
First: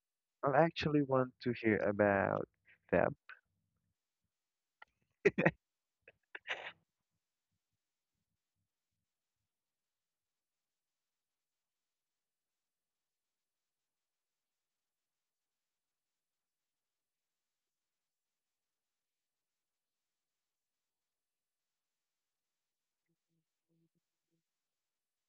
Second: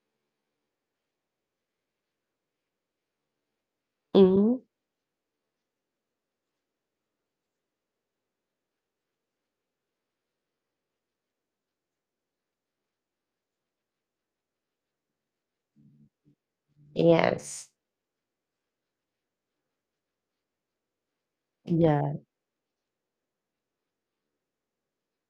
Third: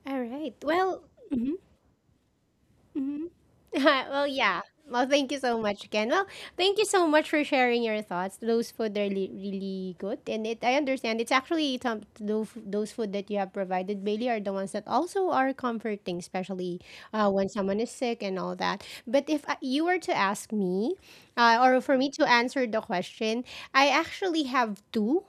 A: All right.
C: I actually
A: Well,
C: want to
A: mhm,
C: hear about Feb.
A: mhm. (laughs) Well,
B: Hmm.
A: yeah. Well, thank you so much Ken. Well, thank you so much for sharing your thoughts. Those food are really, really good, and it I understand it's actually those food that you have provided, Bailey, are the ones that also are comforting, especially when
B: Yes.
A: someone is sick and all that. But if I- you were to ask me, or for me
B: Yeah.
A: to answer the question, I actually have two.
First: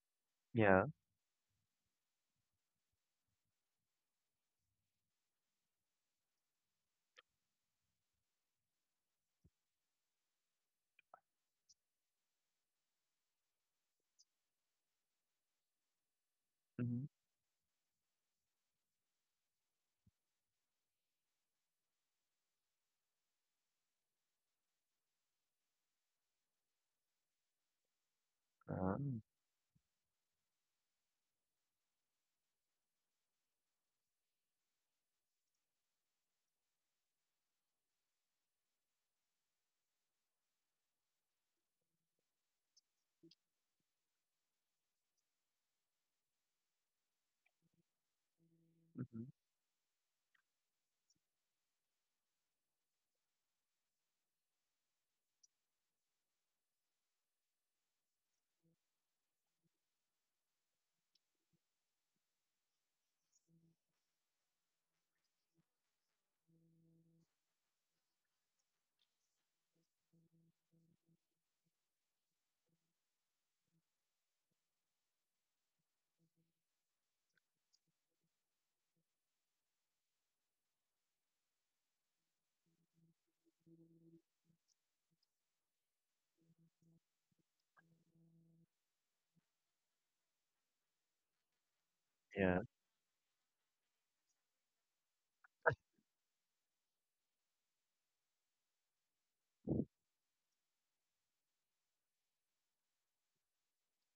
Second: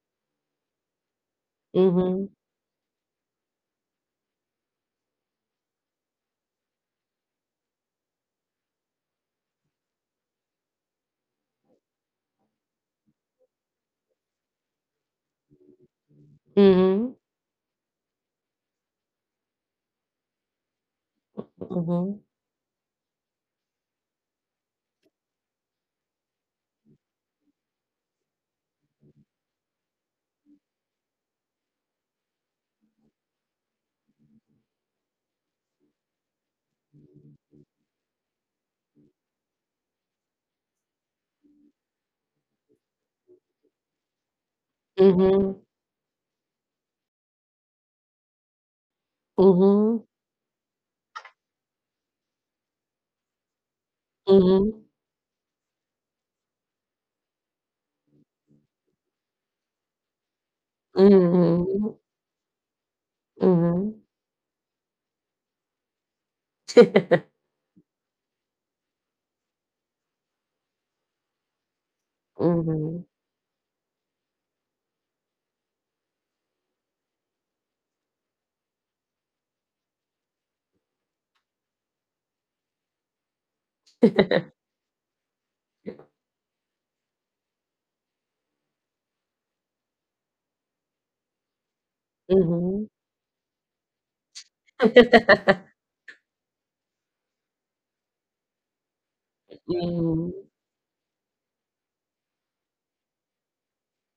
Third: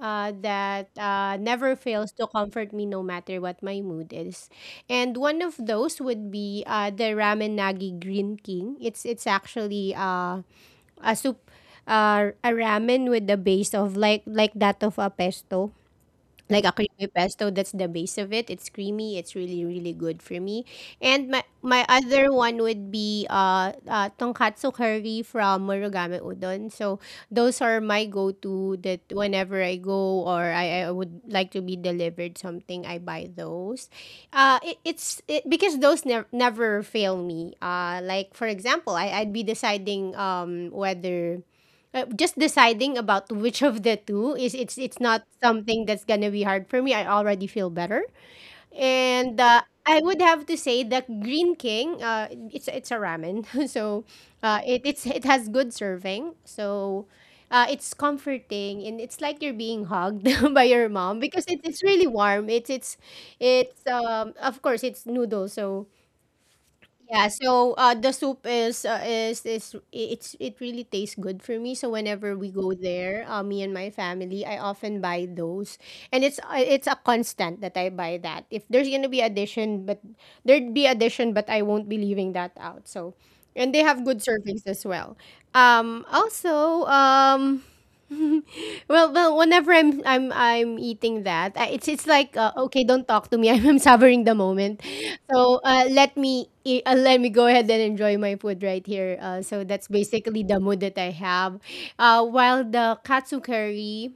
C: Yeah.
A: That never fails to
B: Mm-hmm.
A: comfort me no matter what my mood is. And one of those would be the Ramen Nagi Green King. It's actually a soup, a ramen with the base of like that of a pesto, like a
C: Mm-hmm.
A: creamy
B: Mm-hmm.
A: pesto. That's the base of It's creamy, it's really, really good for me. And my
B: Mm-hmm.
A: other one would be tonkatsu curry from Murugame Udon. So those are my go-to, that
C: Um,
A: whenever I go, or I would like to be delivered something, I buy those. Because those never never fail me, like, for example, I'd be deciding whether, just deciding about which of the two is it's not
B: Mm-hmm.
A: something that's gonna be hard for me. I already feel better,
C: mm-hmm.
A: and I
B: Mm-hmm.
A: would have to say that Green King, it's a ramen, (laughs) so
B: Mm-hmm.
A: it has good serving, so. It's comforting and it's like you're being hugged (laughs) by your mom, because it's
B: Mhm,
A: really warm. It's
B: mhm.
A: Of course it's noodle, so yeah.
B: (laughs)
A: So the soup is I- it's it really tastes good for me. So whenever we go
B: Mhm.
A: there, me and my family, I often buy those, and it's a constant that I buy that. If there's gonna be addition, but there'd be addition, but I won't be leaving that out. So, and they have good
B: (laughs)
A: servings as well. Also. (laughs) Well, whenever I'm eating that, it's like
C: Yeah.
A: okay,
B: Mhm.
A: don't talk to me. (laughs) I'm savoring the moment. So
B: (laughs)
A: let me let me go ahead and enjoy my food right here. So that's
B: Mhm,
A: basically the mood that I have. While the katsu curry,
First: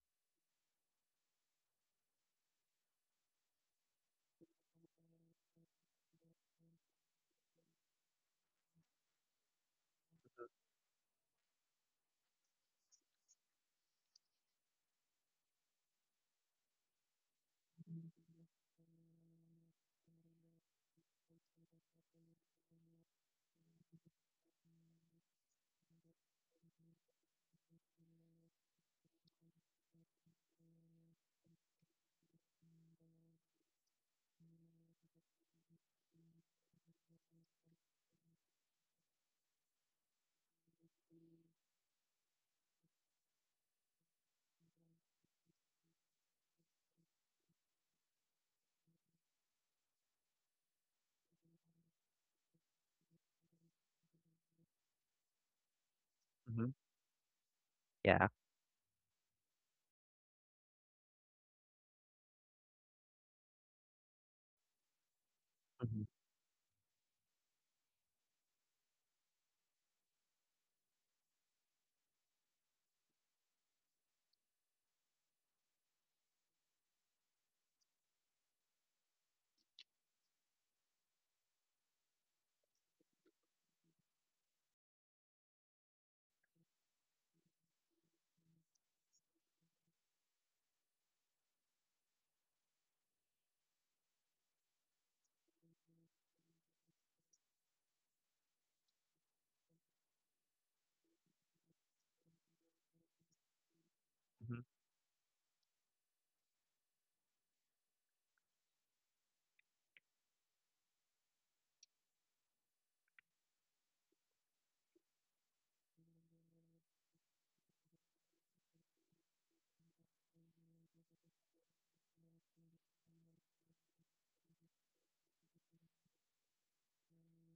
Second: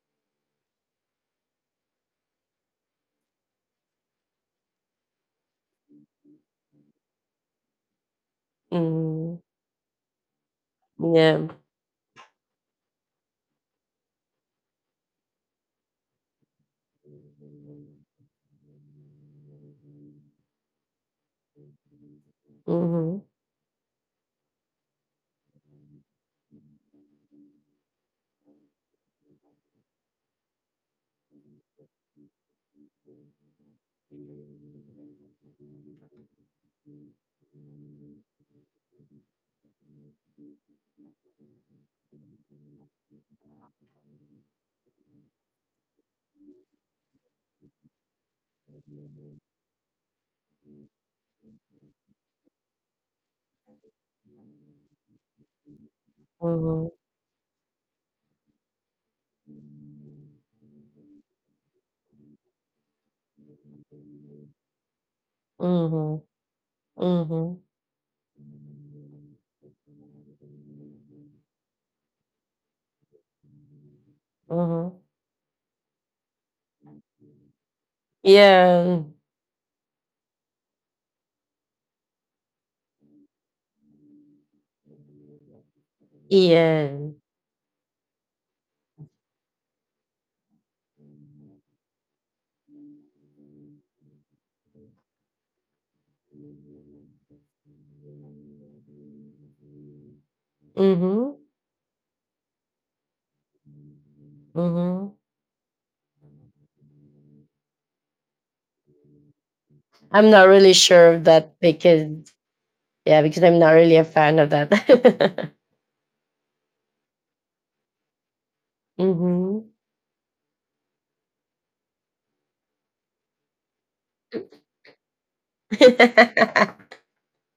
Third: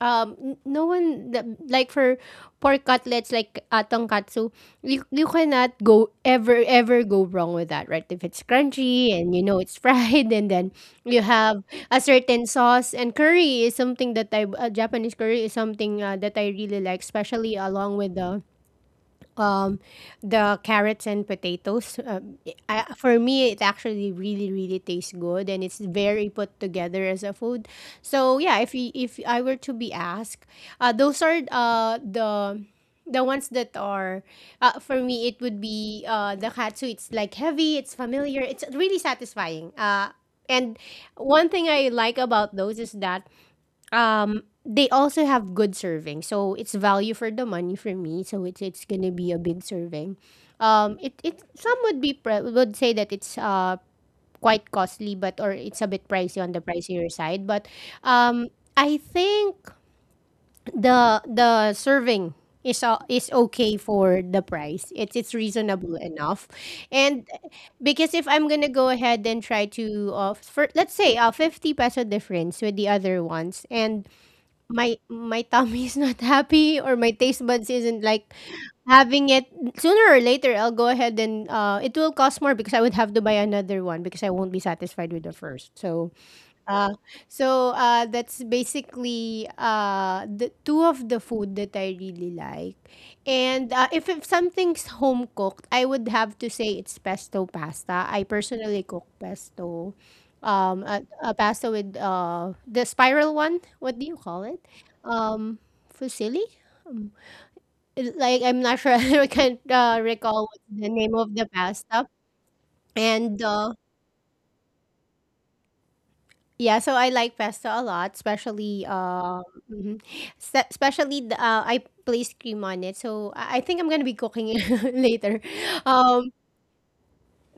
A: um no one like for pork cutlets like tonkatsu, you cannot go ever ever go wrong with that, right? If it's crunchy and
B: mhm.
A: you know it's (laughs) fried and then you
B: Yeah.
A: have a certain sauce. And curry is something that I Japanese curry is something that I really like, especially along with um, the carrots and potatoes. For
B: Mhm,
A: me, it actually really, really tastes good, and it's very put together as a food. So yeah, if I were to be asked, those are the ones that are, for me it would be the katsu. It's like heavy, it's familiar, it's really satisfying, and one thing I like about those is that they also have good serving, so it's value for the money for me. So it's gonna be a big serving. It some would be would say that it's quite costly, but or it's a bit pricey on the
C: Mm-hmm,
B: mhm,
A: pricier side. But
C: yeah.
A: um, I think the serving is okay for the price. It's reasonable
C: Mhm,
B: mhm,
A: enough, and
B: mhm,
A: because if I'm gonna go ahead and try to for let's say a 50 peso difference with the other ones and
B: mhm.
A: my tummy is not happy or my taste buds isn't like
B: Yeah,
A: having it. Sooner or later I'll go ahead and it will cost more because I would have to buy another one because I won't be satisfied with the first. So
B: yeah.
A: uh, that's basically the two of the food that I really like. And if something's home cooked, I would have to say it's pesto pasta. I personally cook pesto, a
B: Mhm,
A: pasta with the spiral one. What do you call it?
C: mhm.
B: mhm.
A: Um, fusilli. Um, like I'm not sure. (laughs) I can't
B: I'm not
A: recall
B: really
A: what's the
B: sure
A: name
B: of
A: of the
B: that,
A: pasta.
B: because yeah,
A: And
B: because I'm not really a fan of that. (laughs)
A: Yeah, so I like pesto a lot, especially,
B: Mhm.
A: mhm. Especially the, I place cream on it. So I think I'm gonna be cooking it (laughs) later. Um,
B: (laughs)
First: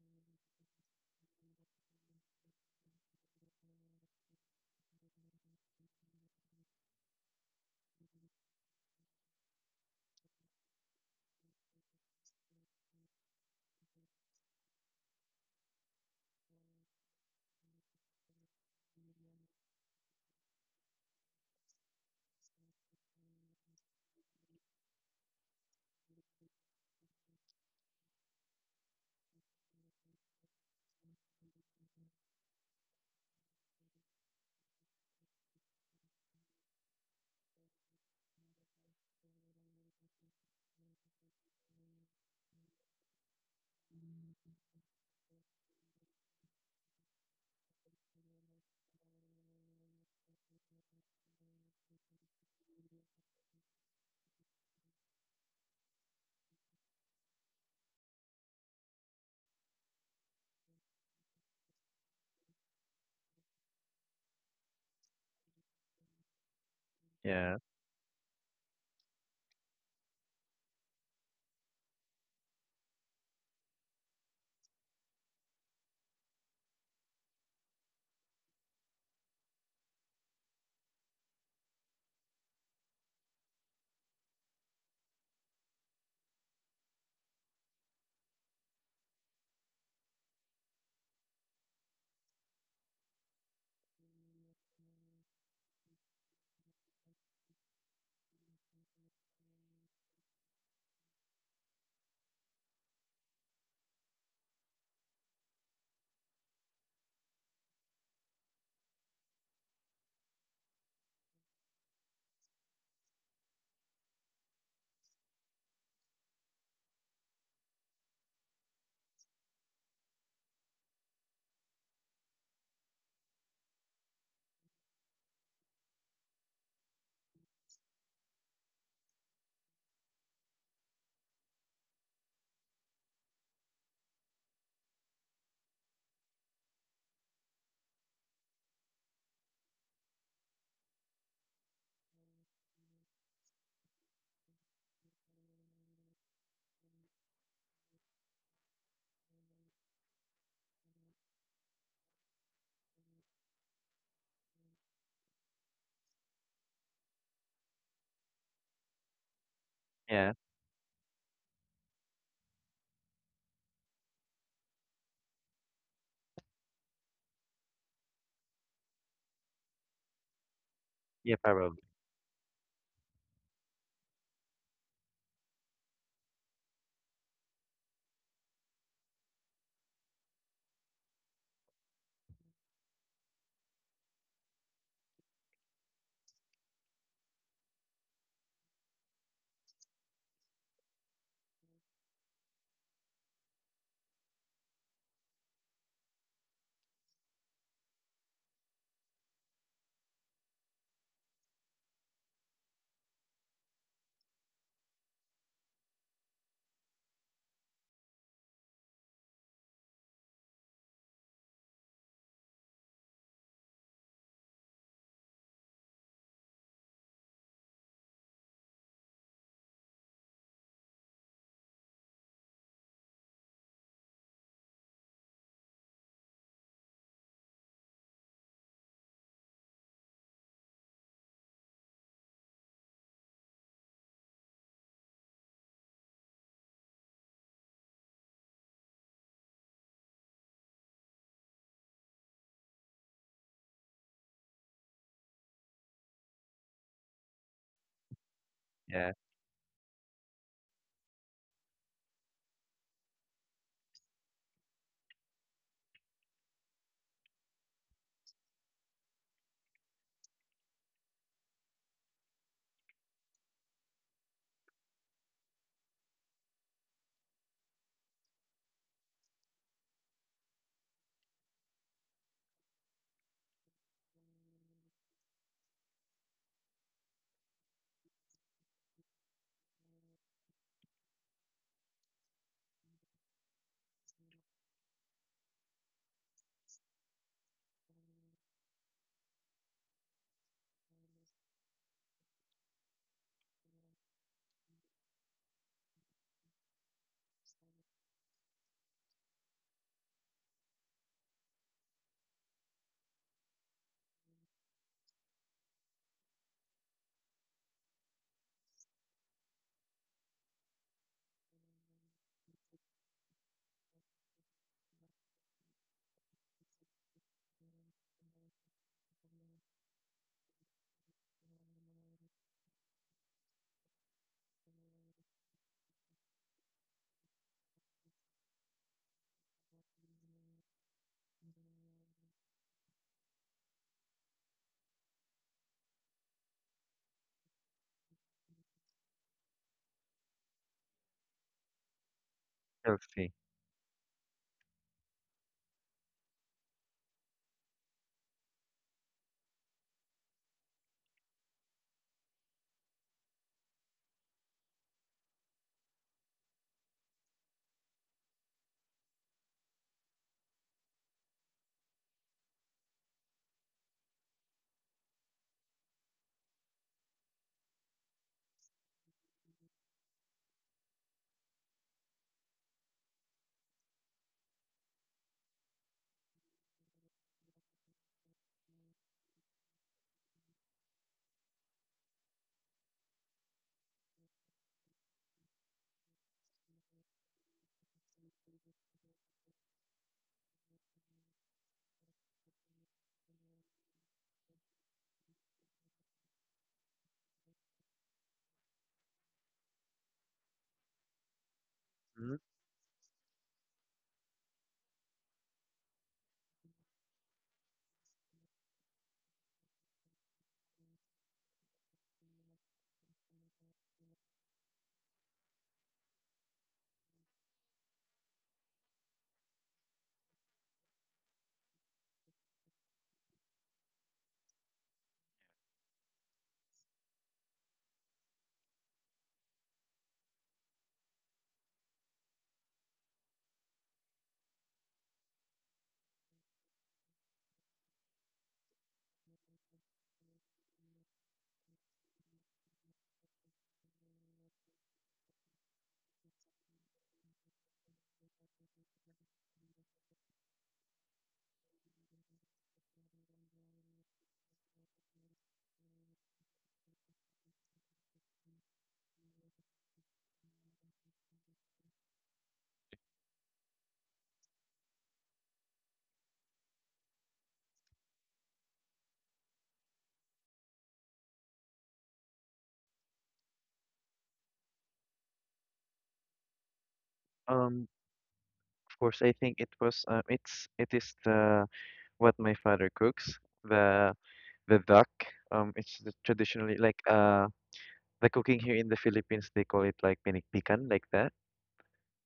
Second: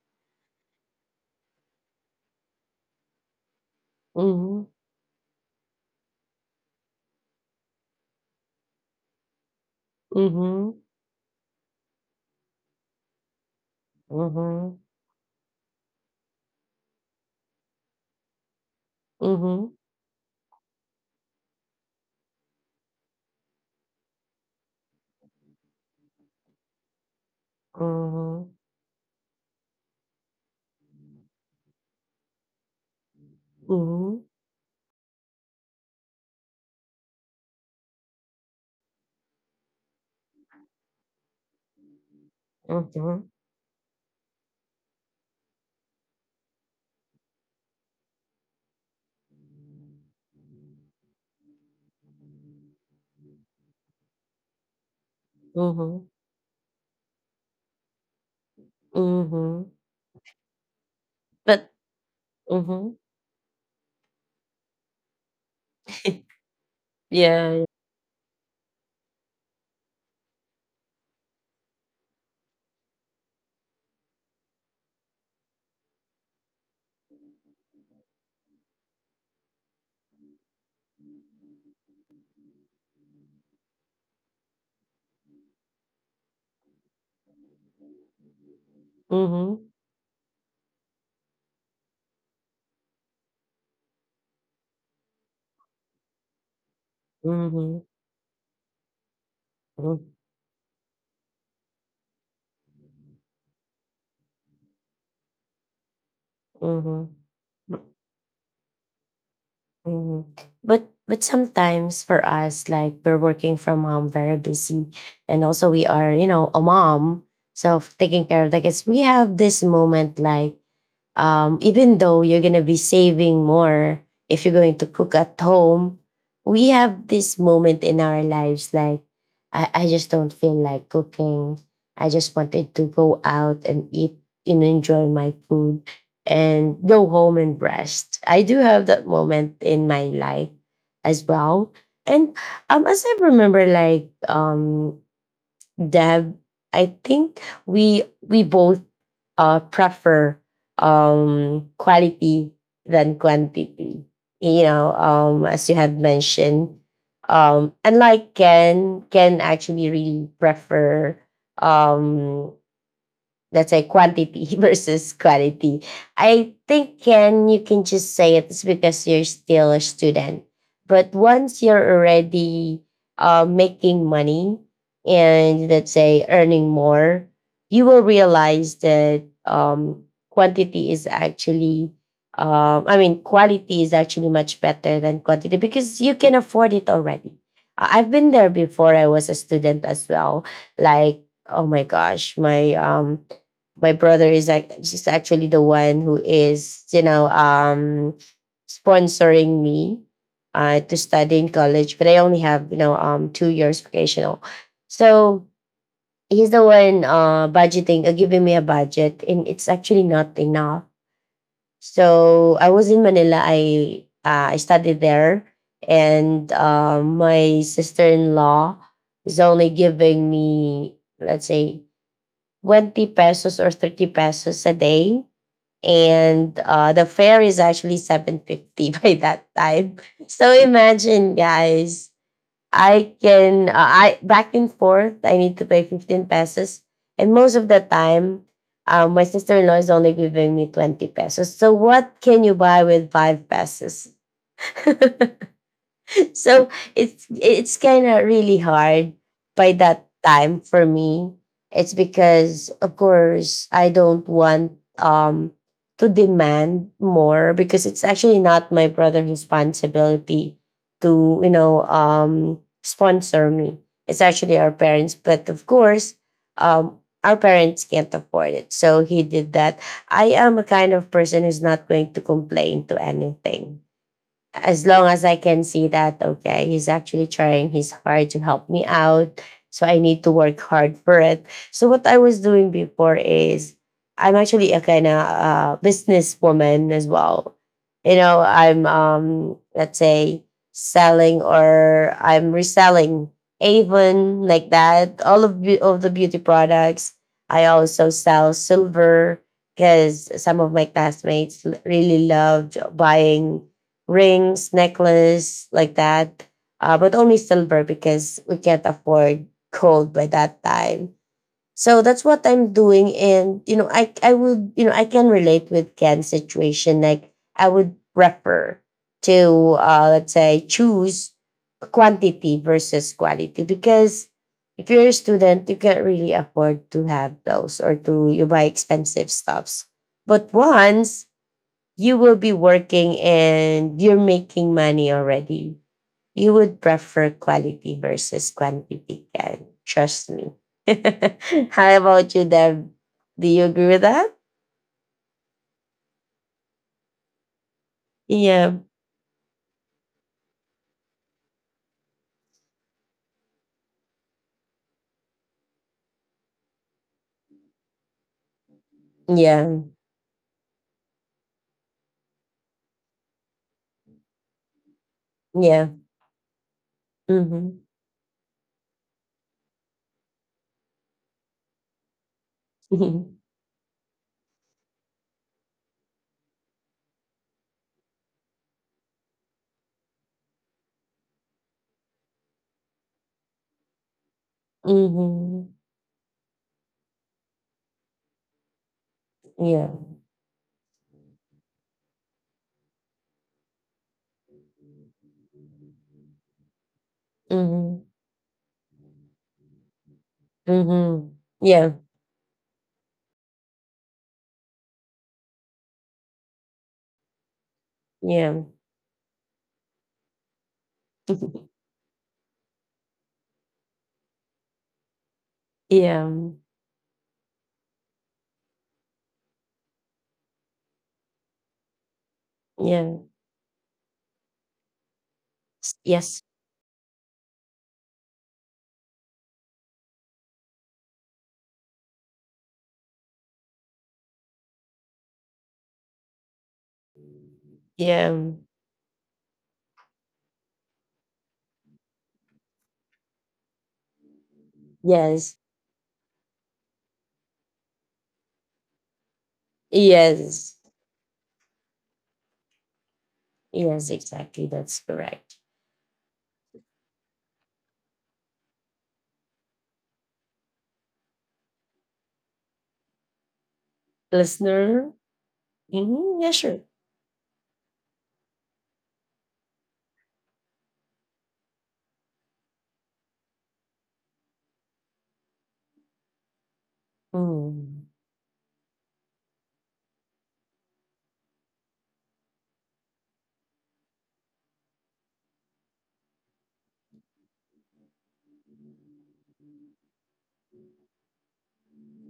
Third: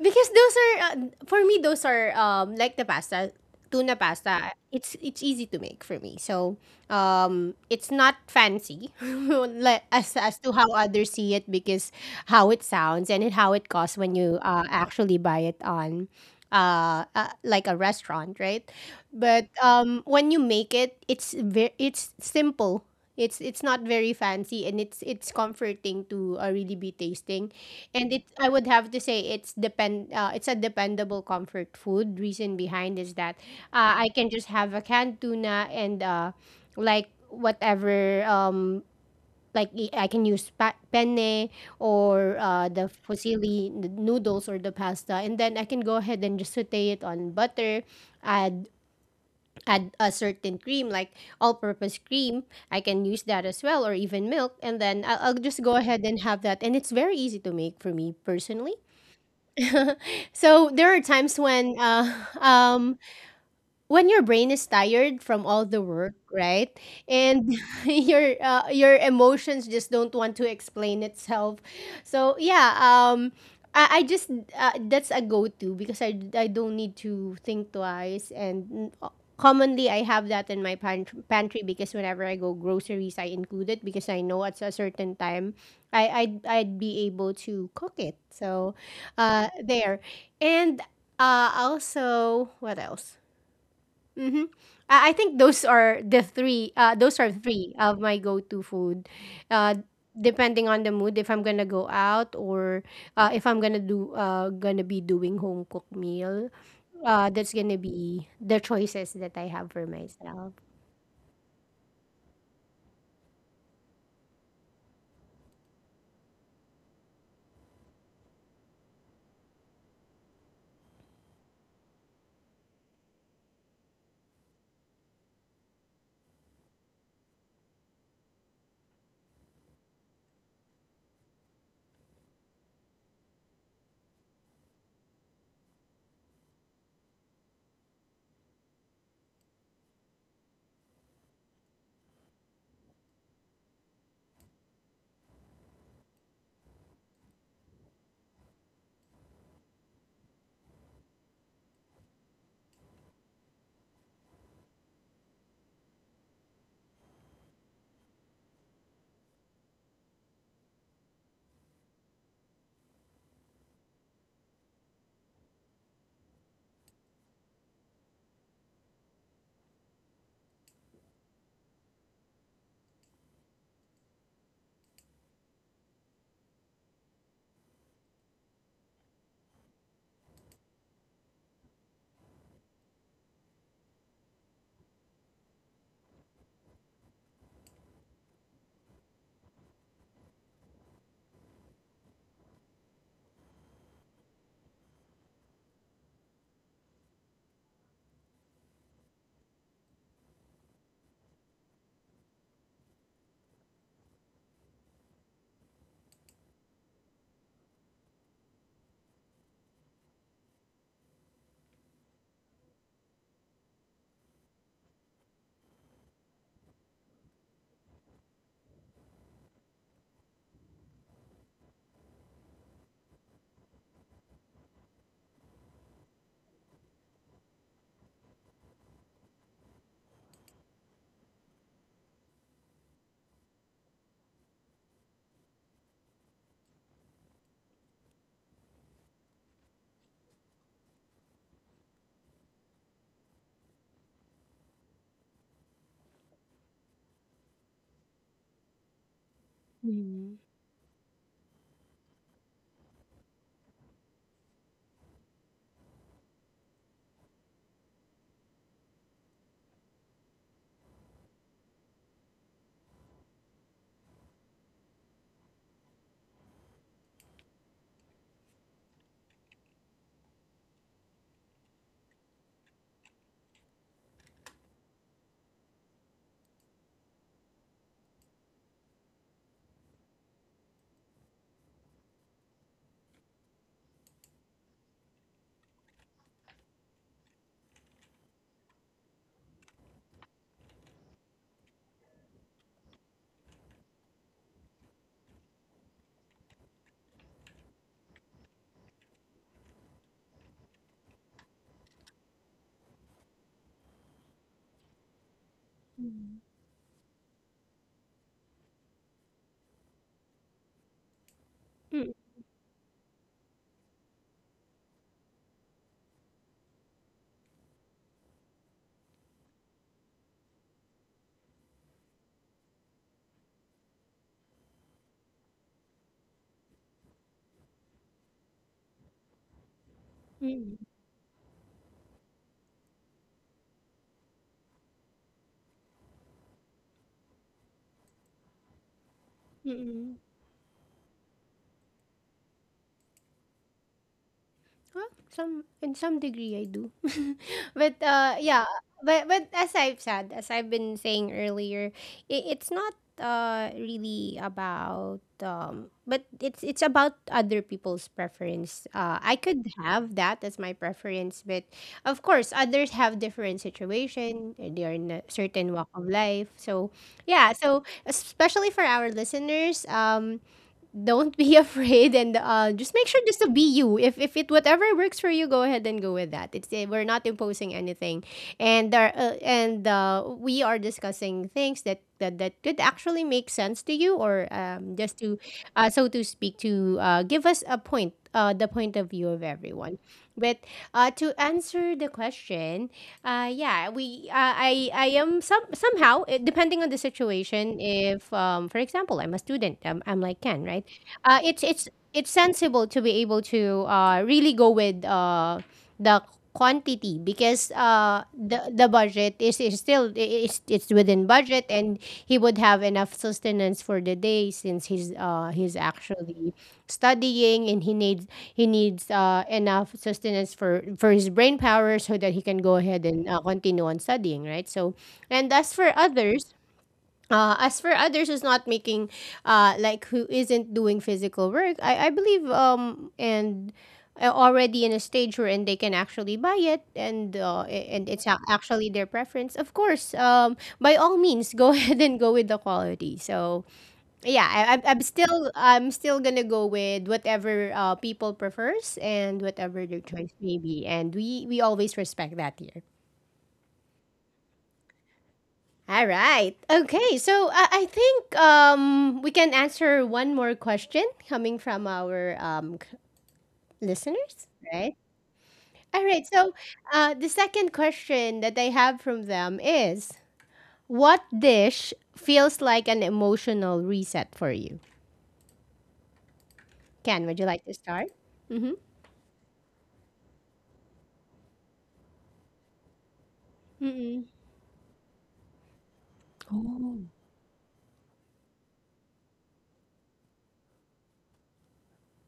A: because those are for me those are like the pasta, tuna pasta.
B: Mhm,
A: It's easy to make for me. So, it's not fancy, (laughs) like as to how
B: mhm,
A: others see it, because how it sounds and how it costs when you
B: mhm,
A: actually buy it on like a restaurant, right? But
B: mhm,
A: when you make it, it's very it's simple, it's not very fancy, and it's comforting to really be tasting, and it I
B: mhm,
A: would have to say it's depend it's a dependable comfort food. Reason behind is that I
B: mhm,
A: can just have a canned tuna and like whatever, like I can use penne or the
B: mhm. (laughs)
A: fusilli noodles or the pasta, and then I can go ahead and just saute it on butter, add add a certain cream like all-purpose cream. I can use that as well, or even milk, and then I'll just go ahead
B: Mhm,
A: and have that, and it's very easy to make for me personally.
B: mhm,
A: So there are times
B: but
A: when, (laughs)
B: mhm.
A: um, when your brain is tired from all the work,
B: (laughs)
A: right?
B: Yeah,
A: And
C: Yeah,
B: yeah.
A: (laughs) your emotions just don't want to explain itself. So yeah, I just, that's a go to, because I don't need to think twice. And. Commonly, I have that in my pantry, because whenever I go groceries, I include it because I know at a certain time, I I'd be able to cook it. So,
B: Mhm,
A: there, and also, what else? Mm-hmm. I think those are the three. Those are three
B: mhm,
A: of my go-to food. Uh,
B: mhm,
A: depending on the mood, if I'm gonna go out, or if I'm gonna do gonna be doing home cooked meal,
B: mhm,
A: that's gonna be the choices that I have for
B: mhm.
A: myself.
B: But sometimes for us, like, we're working from home, very busy. And also we are, you know, a mom, so taking care of the kids. We have this moment like, even though you're going to be saving more if you're going to cook at home, we have this moment in our lives like, I just don't feel like cooking. I just wanted to go out and eat and enjoy my food and go home and rest. I do have that moment in my life as well. And as I remember, like, Deb, I think we both prefer quality than quantity. You know, as you have mentioned. And like Ken actually really
C: yeah.
B: prefer um let's say quantity (laughs) versus quality. I think, Ken, you can just say it's because you're still a student. But
C: Yeah,
B: once you're
C: probably.
B: already making money and, let's say, earning more, you will realize that quantity is actually, I mean, quality is actually much better than quantity, because you can afford it already. I've been there before. I was a student as well. Like, oh my gosh, my brother is like is actually the one who is sponsoring me to study in college. But I only have 2 years vocational. So he's the one budgeting, giving me a budget, and it's actually not enough. So I was in Manila. I studied there. And my sister-in-law is only giving me, let's say, 20 pesos or 30 pesos a day. And the fare is actually 750 (laughs) by that time. So imagine, guys, I can, I back and forth, I need to pay 15 pesos. And most of the time, my sister-in-law is only giving me 20 pesos, so what can you buy with 5 pesos? (laughs) (laughs) So it's kind of really hard
C: Yeah,
B: by that
A: Mm-hmm.
B: time for me. It's because, of course, I don't want to demand more, because it's actually not my brother's responsibility to sponsor me. It's actually our parents, but of course, um our parents can't afford it. So he did that. I am a kind of person who's not going to complain to anything as long as I can see that, okay, he's actually trying his hard to help me out. So I need to work hard for it. So what I was doing before is I'm actually a kind of businesswoman as well. You know, I'm let's say selling, or I'm reselling Avon, like that. All of of the beauty products. I also sell silver, because some of my classmates really loved buying rings, necklace, like that. But only silver, because we can't afford gold by that time. So that's what I'm doing. And, you know, I can relate with Ken's situation. Like, I would prefer to, let's say, choose quantity versus quality, because if you're a student, you can't really afford to have those or to you buy expensive stuffs. But once you will be working and you're making money already, you would prefer quality versus quantity. Ken,
A: Mm-hmm.
B: trust me. (laughs) How about you, Deb?
C: healthy.
B: Do you agree with that?
A: Well, some in some degree I do. (laughs) but yeah,
B: Yeah.
A: but as I've said, as I've been saying earlier, it, it's not really about, but it's about other people's preference. I could
B: Yeah.
A: have that as my preference, but of course others have different situation. They are in a certain
B: Yeah.
A: walk of life. So yeah,
B: Mm-hmm.
A: so especially for our listeners, don't be (laughs) afraid, and just make sure
B: (laughs)
A: just to be you. If it whatever works for you, go ahead and go with that. It's we're not imposing anything, and there and we are discussing things that, that could actually make sense to you, or just to
B: Mm-hmm.
A: so to speak, to give us a point the point of view of
B: Yeah.
A: everyone. But to answer the question, yeah we I am somehow, depending on the situation.
B: Mm-hmm.
A: If for example I'm a I'm like ken, right?
B: Mm-hmm.
A: uh, it's it's
B: Yeah.
A: it's
C: Mhm.
A: sensible to be able to really go with, the quantity, because
B: Yeah.
A: the budget is still it's within budget,
B: (laughs)
A: and he would have enough sustenance for the day, since he's
B: yeah.
A: actually studying, and he needs enough sustenance for his brain power, so that he can go ahead
B: Yeah.
A: and continue on studying, right? So and as for
B: Yes.
A: others, as for others who's not making, like who isn't doing physical work, I believe, and already in a stage wherein they can actually buy it, and and it's
B: Yeah.
A: ac- actually their preference. Of course, by all means, go (laughs) ahead and go with the quality. So yeah, I'm still
B: Yes.
A: gonna go with whatever, people prefers and whatever their choice may
B: Yes.
A: be, and we always respect that here.
B: Yes, exactly. That's correct.
A: All right. Okay. So I think, we can answer one more question coming from our, listeners, right?
B: Listener?
A: All right.
B: Mm-hmm, yeah,
A: So
B: sure.
A: the second question that I have from them is, what dish feels like an emotional reset for you? Ken, would you like to
C: Um,
B: Mm.
A: start? Mm-hmm.
C: of course, I think it was, it is what my father cooks,
A: Mm-mm.
C: the duck. It's the traditionally
A: Oh.
C: like, the cooking here in the Philippines, they call it like pinikpikan, like that.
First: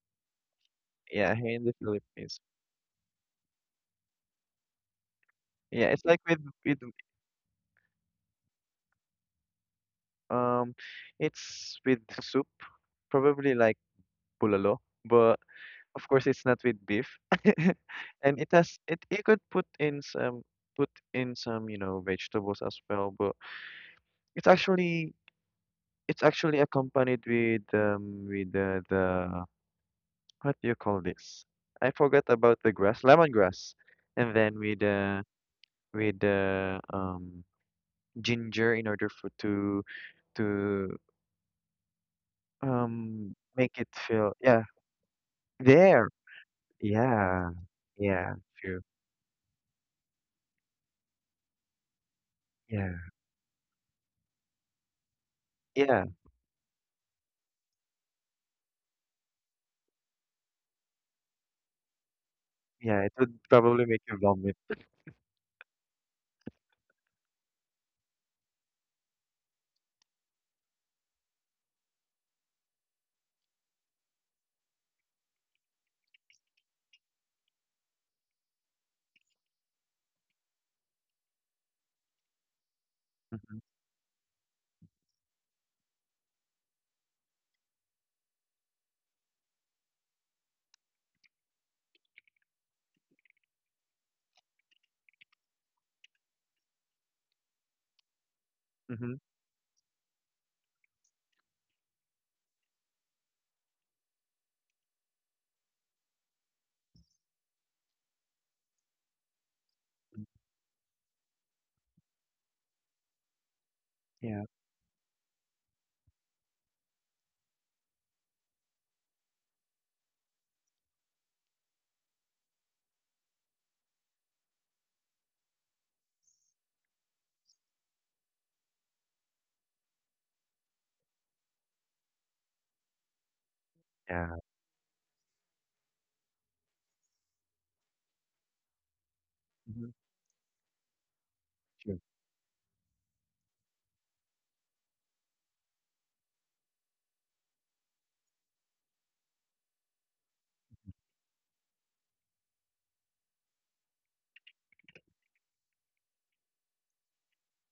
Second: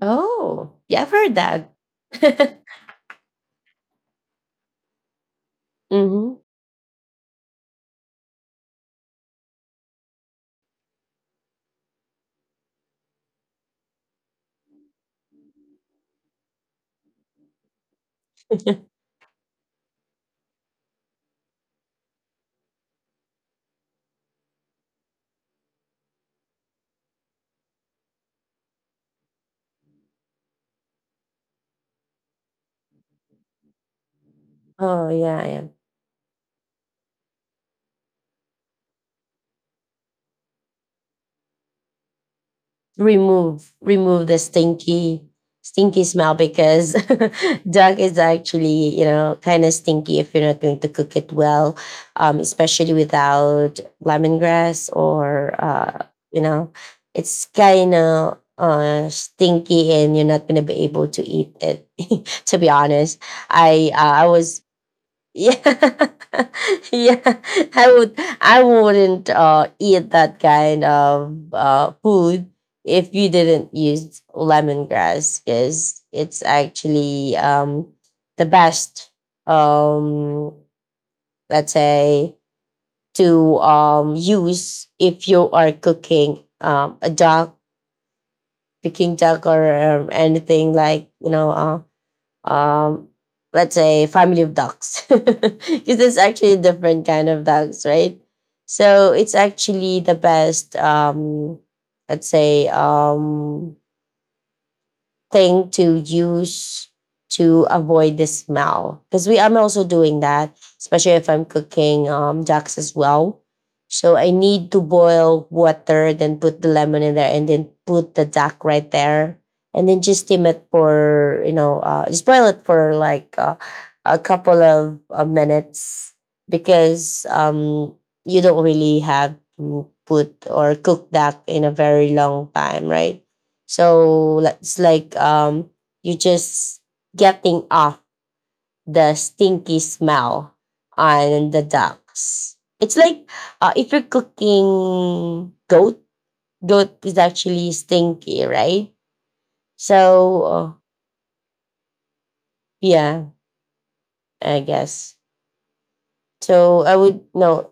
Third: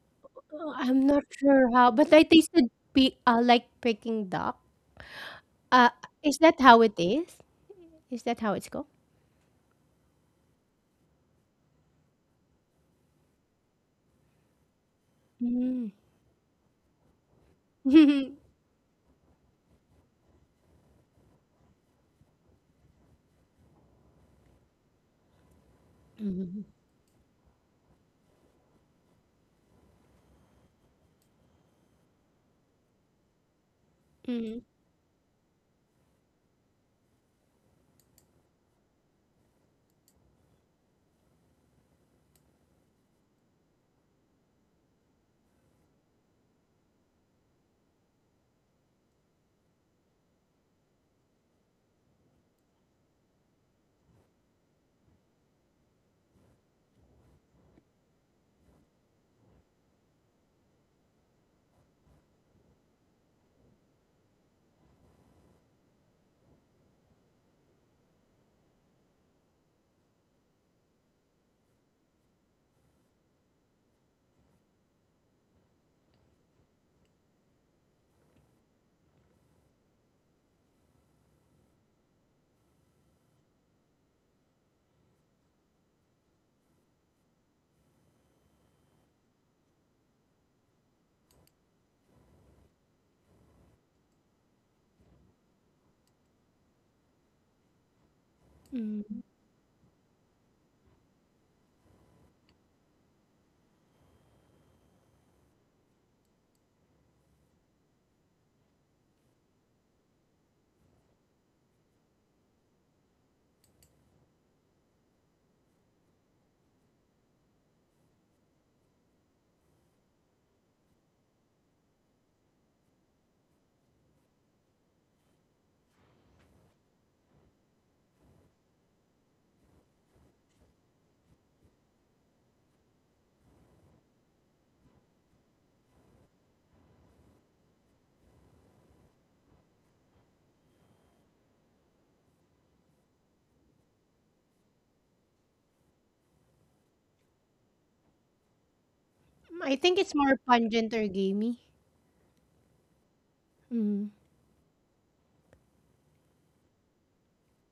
B: Oh,
A: Oh,
B: yeah,
A: I'm
B: I've
A: not
B: heard
C: Yeah, here in
A: sure
B: that.
C: the
A: how, but I
C: Philippines.
B: (laughs)
A: tasted like Peking duck.
C: Yeah,
A: Uh,
C: it's like
A: is
B: Hmm.
A: that
C: with,
A: how it is? Is that how it's called?
C: um, it's with soup, probably like bulalo, but
A: Mm.
C: of course, it's not with beef. (laughs) And
A: (laughs)
C: it has it you could put in some you know, vegetables as well, but it's actually it's actually
A: Mhm.
C: accompanied with the what do you call this? I forgot about the grass, lemongrass. And then
A: Mm,
B: Oh, yeah, yeah.
C: with the ginger in order for to to
B: remove
C: make it
B: remove
C: feel
B: the
C: yeah,
B: stinky stinky
C: there.
B: smell, because
C: Yeah.
B: (laughs) duck is
C: Yeah, true.
B: actually, kind of stinky if you're not going to cook it well. Especially
C: Yeah.
B: without lemongrass, or
C: Yeah.
B: you know, it's kind of stinky, and you're not going to be able to eat it (laughs) to be
C: Yeah, it
B: honest.
C: would probably
B: i
C: make you
B: uh, i
C: vomit.
B: was, yeah, (laughs) yeah. I would. I wouldn't eat that kind of food if you didn't use lemongrass, because it's actually the best. Um, let's say,
C: Mhm,
B: to use, if you are cooking a duck, cooking duck, or anything like, you know, um let's say, family of ducks (laughs) because it's actually a different kind of ducks, right? So
C: mhm,
A: mm.
B: it's actually the best let's say thing to use to avoid the smell. Because we I'm also doing
C: mm,
B: that, especially if I'm cooking ducks as well. So I
C: yeah,
B: need to boil water, then put the lemon in there, and then put the duck right there, and then just steam it for, you know, just boil it for like a couple of minutes, because you don't really have to put or cook duck in a very long time, right? So,
C: yeah,
B: like, it's like you are just getting off the stinky
C: mhm,
B: smell on the
C: sure.
B: ducks. It's like, if you're cooking goat, goat is actually stinky, right?
A: I think it's more
B: So
A: pungent or gamey.
B: yeah,
A: Mm,
B: I guess. So I would, no,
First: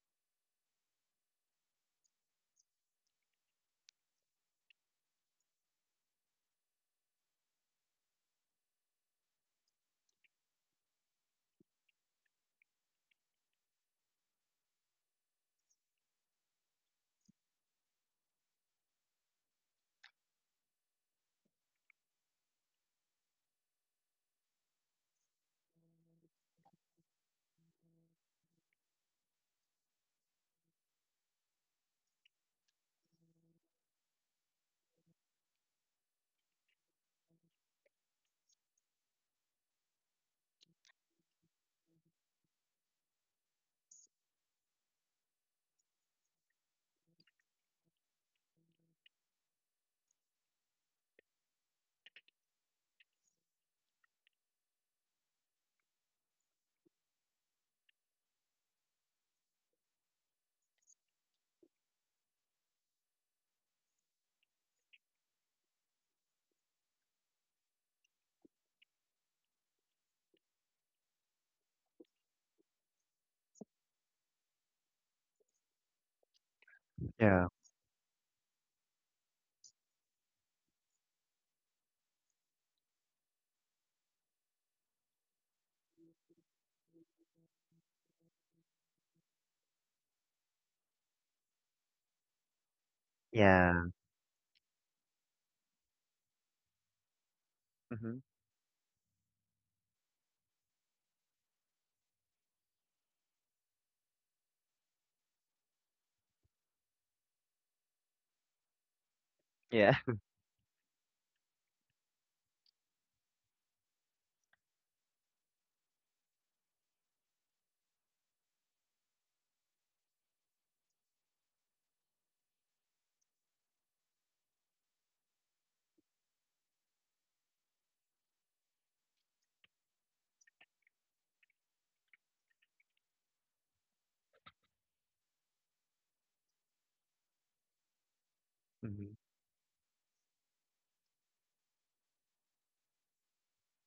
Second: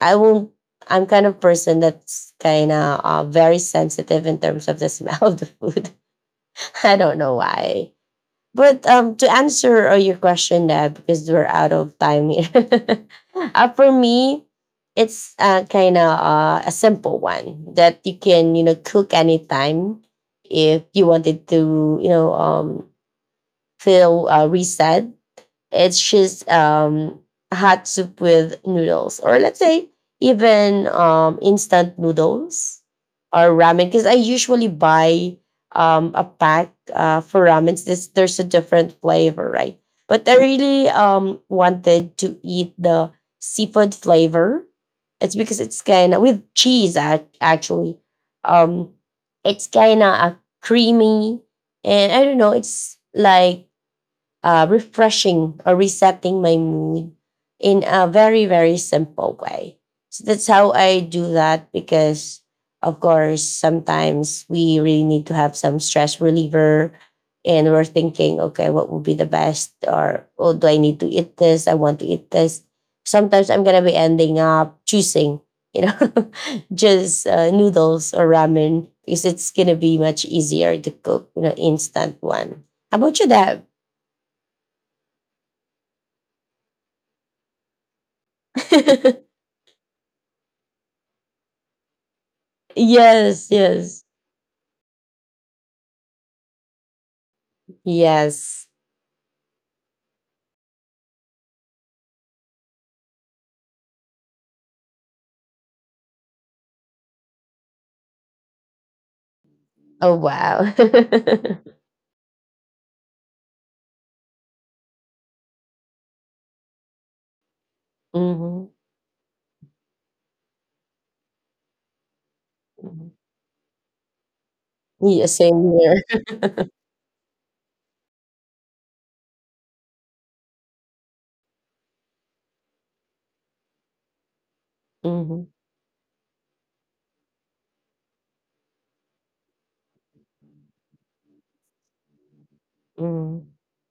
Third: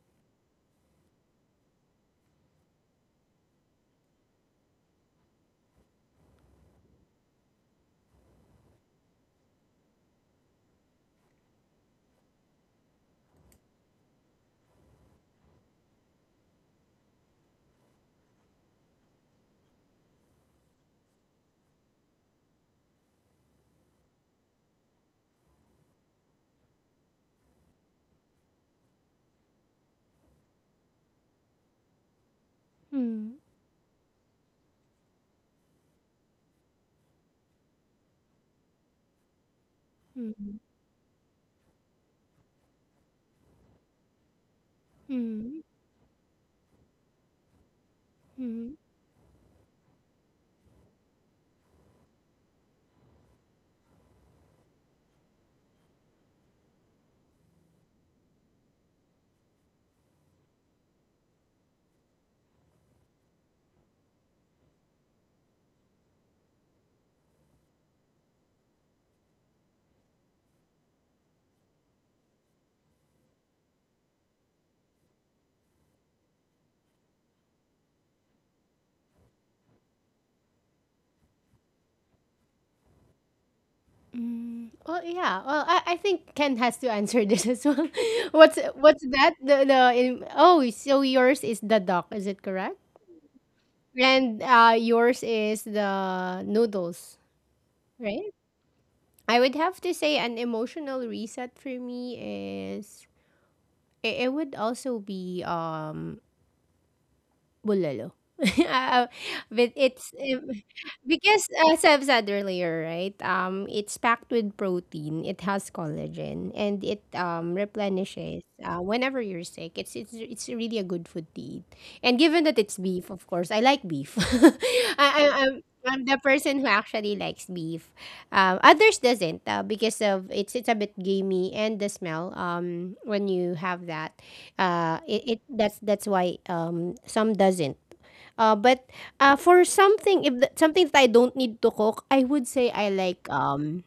B: I won't. I'm kind of person that's kind of very sensitive in terms of the smell (laughs) of the food. I don't know why. But to answer your question, Dad, because we're out of time here. (laughs) For me, it's kind of a simple one that you can, you know, cook anytime if you wanted to, you know, feel reset. It's just hot soup with noodles, or let's say even instant noodles
A: mm,
B: or ramen. Because I usually buy a pack for ramen. This there's a different flavor, right? But I
A: mm,
B: really wanted to eat the seafood flavor. It's because
A: mm,
B: it's kind of with cheese actually.
A: mm,
B: Um, it's kind of creamy, and I don't know. It's like refreshing or resetting my mood in a very, very simple way. So that's how I do that, because of course sometimes we really need to have some stress reliever, and we're thinking, okay, what would be the best? Or, oh, do I need to eat this? I want to eat this. Sometimes I'm going to be ending up choosing, you know, (laughs) just
C: Yeah,
B: noodles or ramen, because it's going to be much easier to cook, you know, instant one. How about you, Deb?
A: mm. Well, yeah. Well, I think Ken has to answer (laughs) this as well. (laughs) What's that?
B: (laughs)
A: Oh, so yours is the duck, is it correct?
B: Yes,
C: yeah,
B: yes,
A: And yours is the noodles,
C: mhm,
A: right?
B: yes.
A: I would have to say an emotional reset for me is it, it would also be Bulalo. (laughs) Uh, but
C: yeah,
A: it's,
B: Oh, wow. (laughs)
A: because as I've said earlier, right? It's packed with protein. It has collagen, and it replenishes
B: Hmm.
A: whenever you're sick. It's really a good food to eat. And given that it's
B: Hmm.
A: beef, of course, I like beef. (laughs) I,
B: Yeah,
A: I I'm
B: same here.
A: I'm the person who actually likes beef. Others doesn't because of it's a bit gamey and the smell. When you have that, it
B: Hmm.
A: that's why some doesn't.
C: (laughs)
A: But
C: mhm,
A: for something if something that I don't need to cook, I would say I like,
B: Hmm.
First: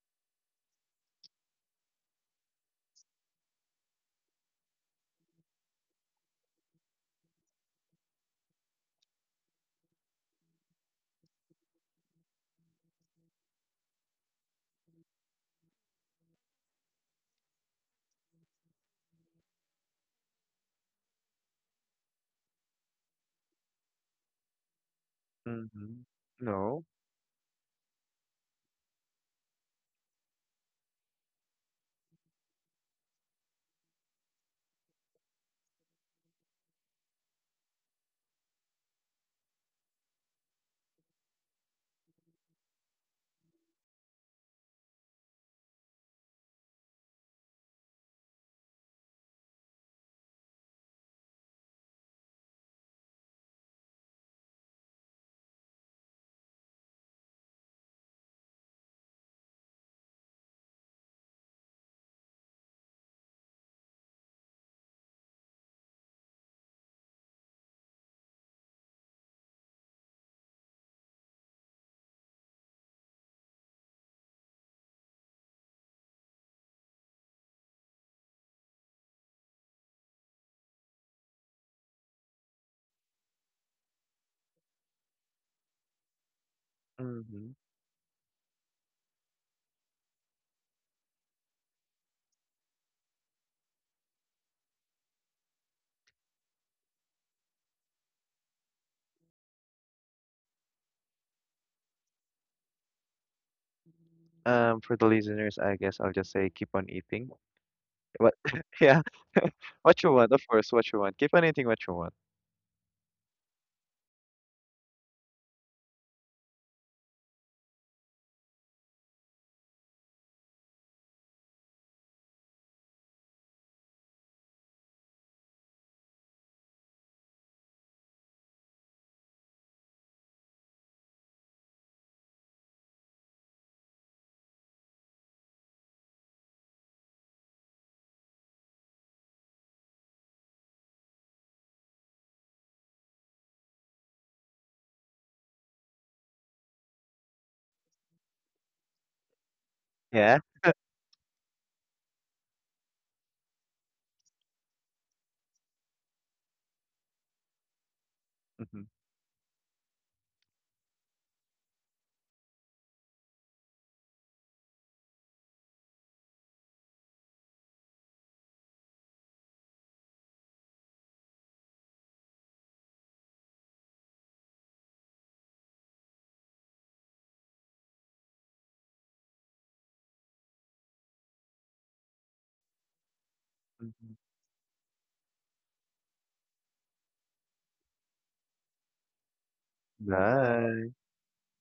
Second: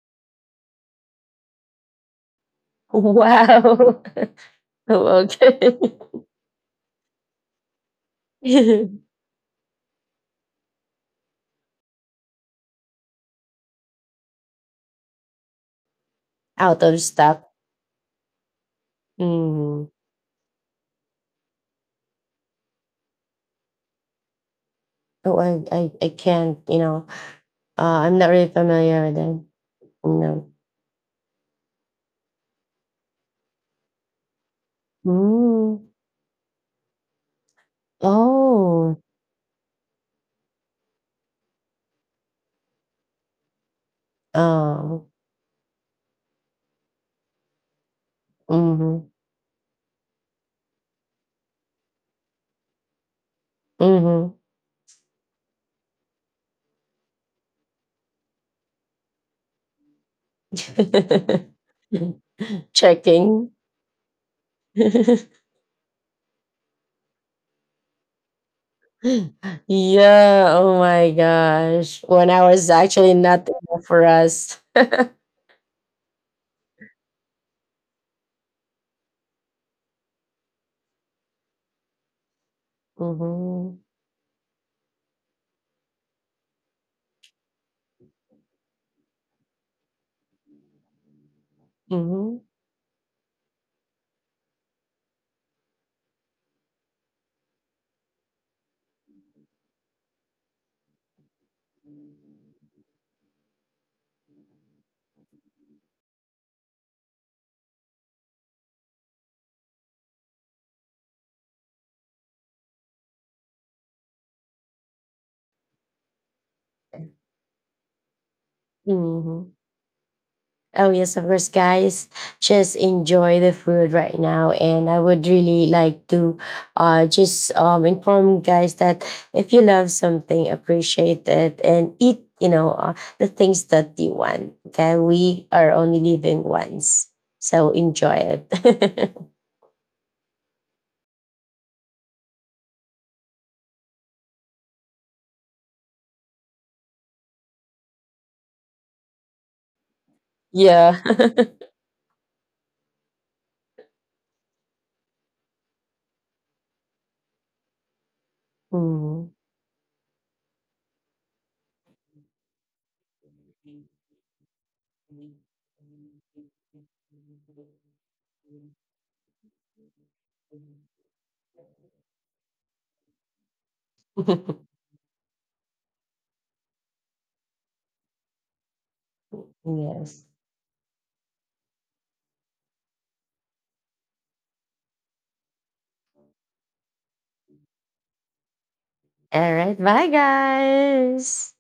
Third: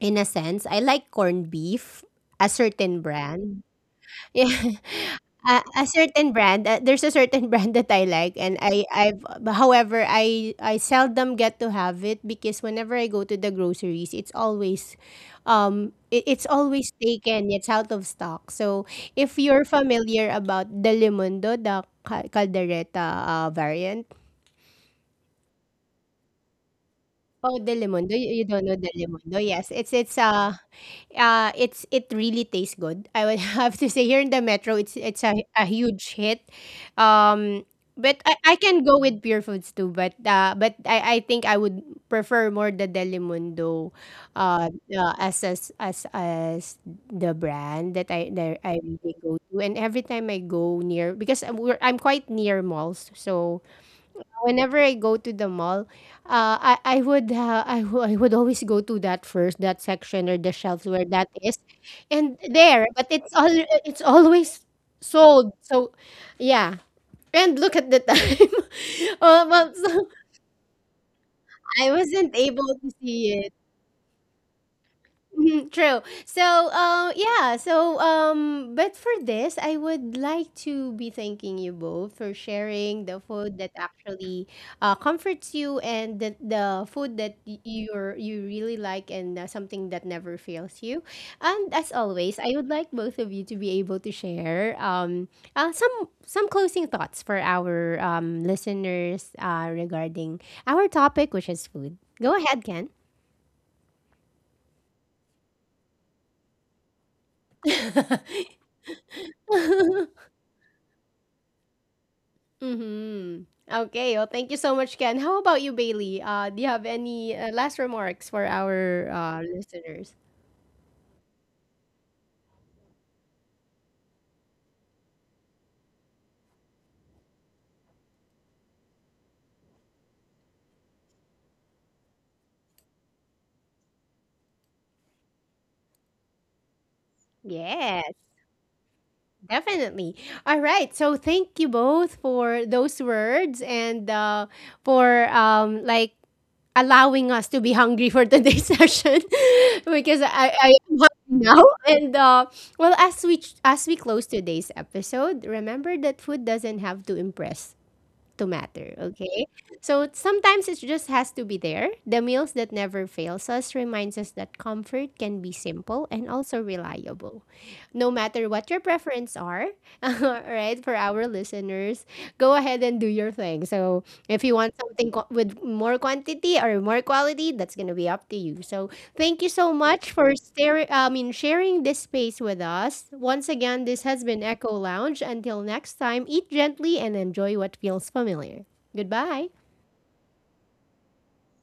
A: in a sense I like corned beef, a certain brand. (laughs)
B: Wow.
A: Yeah,
B: (laughs) Oh, okay.
A: A certain brand, there's a certain (laughs) brand that I like, and I
B: (laughs)
A: I've however, I seldom get to have it because whenever I go to the groceries, it's always, it it's
B: Out
A: always
B: of
A: taken,
B: stock.
A: it's out of stock. So, if you're
B: Mm.
A: familiar about the Mundo, the ca caldereta, variant?
B: Oh, I, I,
C: mhm.
B: I can't. You
C: No,
B: know,
A: Oh, Del Mundo,
B: I'm not
A: you
B: really
A: don't know Del
B: familiar with
A: Mundo?
B: it.
A: Yes,
B: No.
A: it's it really tastes good. I would (laughs) have to say here in the metro, it's a
B: Mm.
A: huge hit. Um, but I can go
B: Oh.
A: with pure foods too. But I think I would prefer more the Delimundo,
B: Oh.
A: as the brand that I
B: Mm-hmm.
A: really go to. And every time I go near, because I'm quite near malls, so
B: Mm-hmm.
A: whenever I go to the mall, I would I would always go to that first, that section or the shelves where that is, and
B: (laughs)
A: there. But it's all
B: Checking.
A: it's always
B: (laughs)
A: sold. So, yeah. And look at the time. (laughs)
B: (laughs)
A: Well, so
B: Yeah, oh my
A: I
B: gosh. One
A: wasn't
B: hour
A: able
B: is
A: to
B: actually
A: see it.
B: not enough for us.
A: Mhm, true. So, yeah. So, but for this, I would like to be thanking you both for sharing the food that
B: Mm-hmm.
A: actually comforts you, and the food that
C: mhm.
A: you're you really like, and something that never fails you. And as always,
B: Mm-hmm.
A: I would like both of you to be able to share, some closing thoughts for our listeners regarding our topic, which is food. Go ahead, Ken.
C: For the listeners, I guess I'll just say keep on eating. What?
A: (laughs)
C: (laughs) Yeah, (laughs) what you want, of course, what you want. Keep on eating what you want.
A: Mm-hmm. Okay. Well, thank you so much, Ken. How about you, Bailey? Do you have any last remarks for our
B: Mm-hmm.
A: listeners?
B: Oh yes, of course, guys. Just enjoy the food right now. And I would really like to just inform you guys that if you love something, appreciate it and eat, you know, the things that you want. Okay. We are only living once. So
A: Yes,
B: enjoy it.
A: definitely. All right. So thank you both for those words, and for like allowing us to be hungry for today's (laughs) session (laughs) because
C: Yeah.
B: (laughs)
A: I am
B: yeah.
A: hungry
B: (laughs)
A: now. And well, as we close today's episode, remember that food doesn't have to impress to
C: Mhm,
A: matter,
B: Mhm.
A: okay? So sometimes it just has to be there. The meals that never fails us reminds us that comfort can be
B: (laughs)
A: simple and also reliable. No matter what your preferences are, (laughs) all right, for our listeners, go ahead and do your thing. So, if you want something with more quantity or more quality, that's going to be up to you. So, thank you so much
B: yes.
A: for sharing this space with us. Once again, this
C: mhm.
A: has been Echo Lounge. Until next time, eat gently and enjoy what feels familiar. Goodbye.
B: All right. Bye,
C: Bye.
B: guys.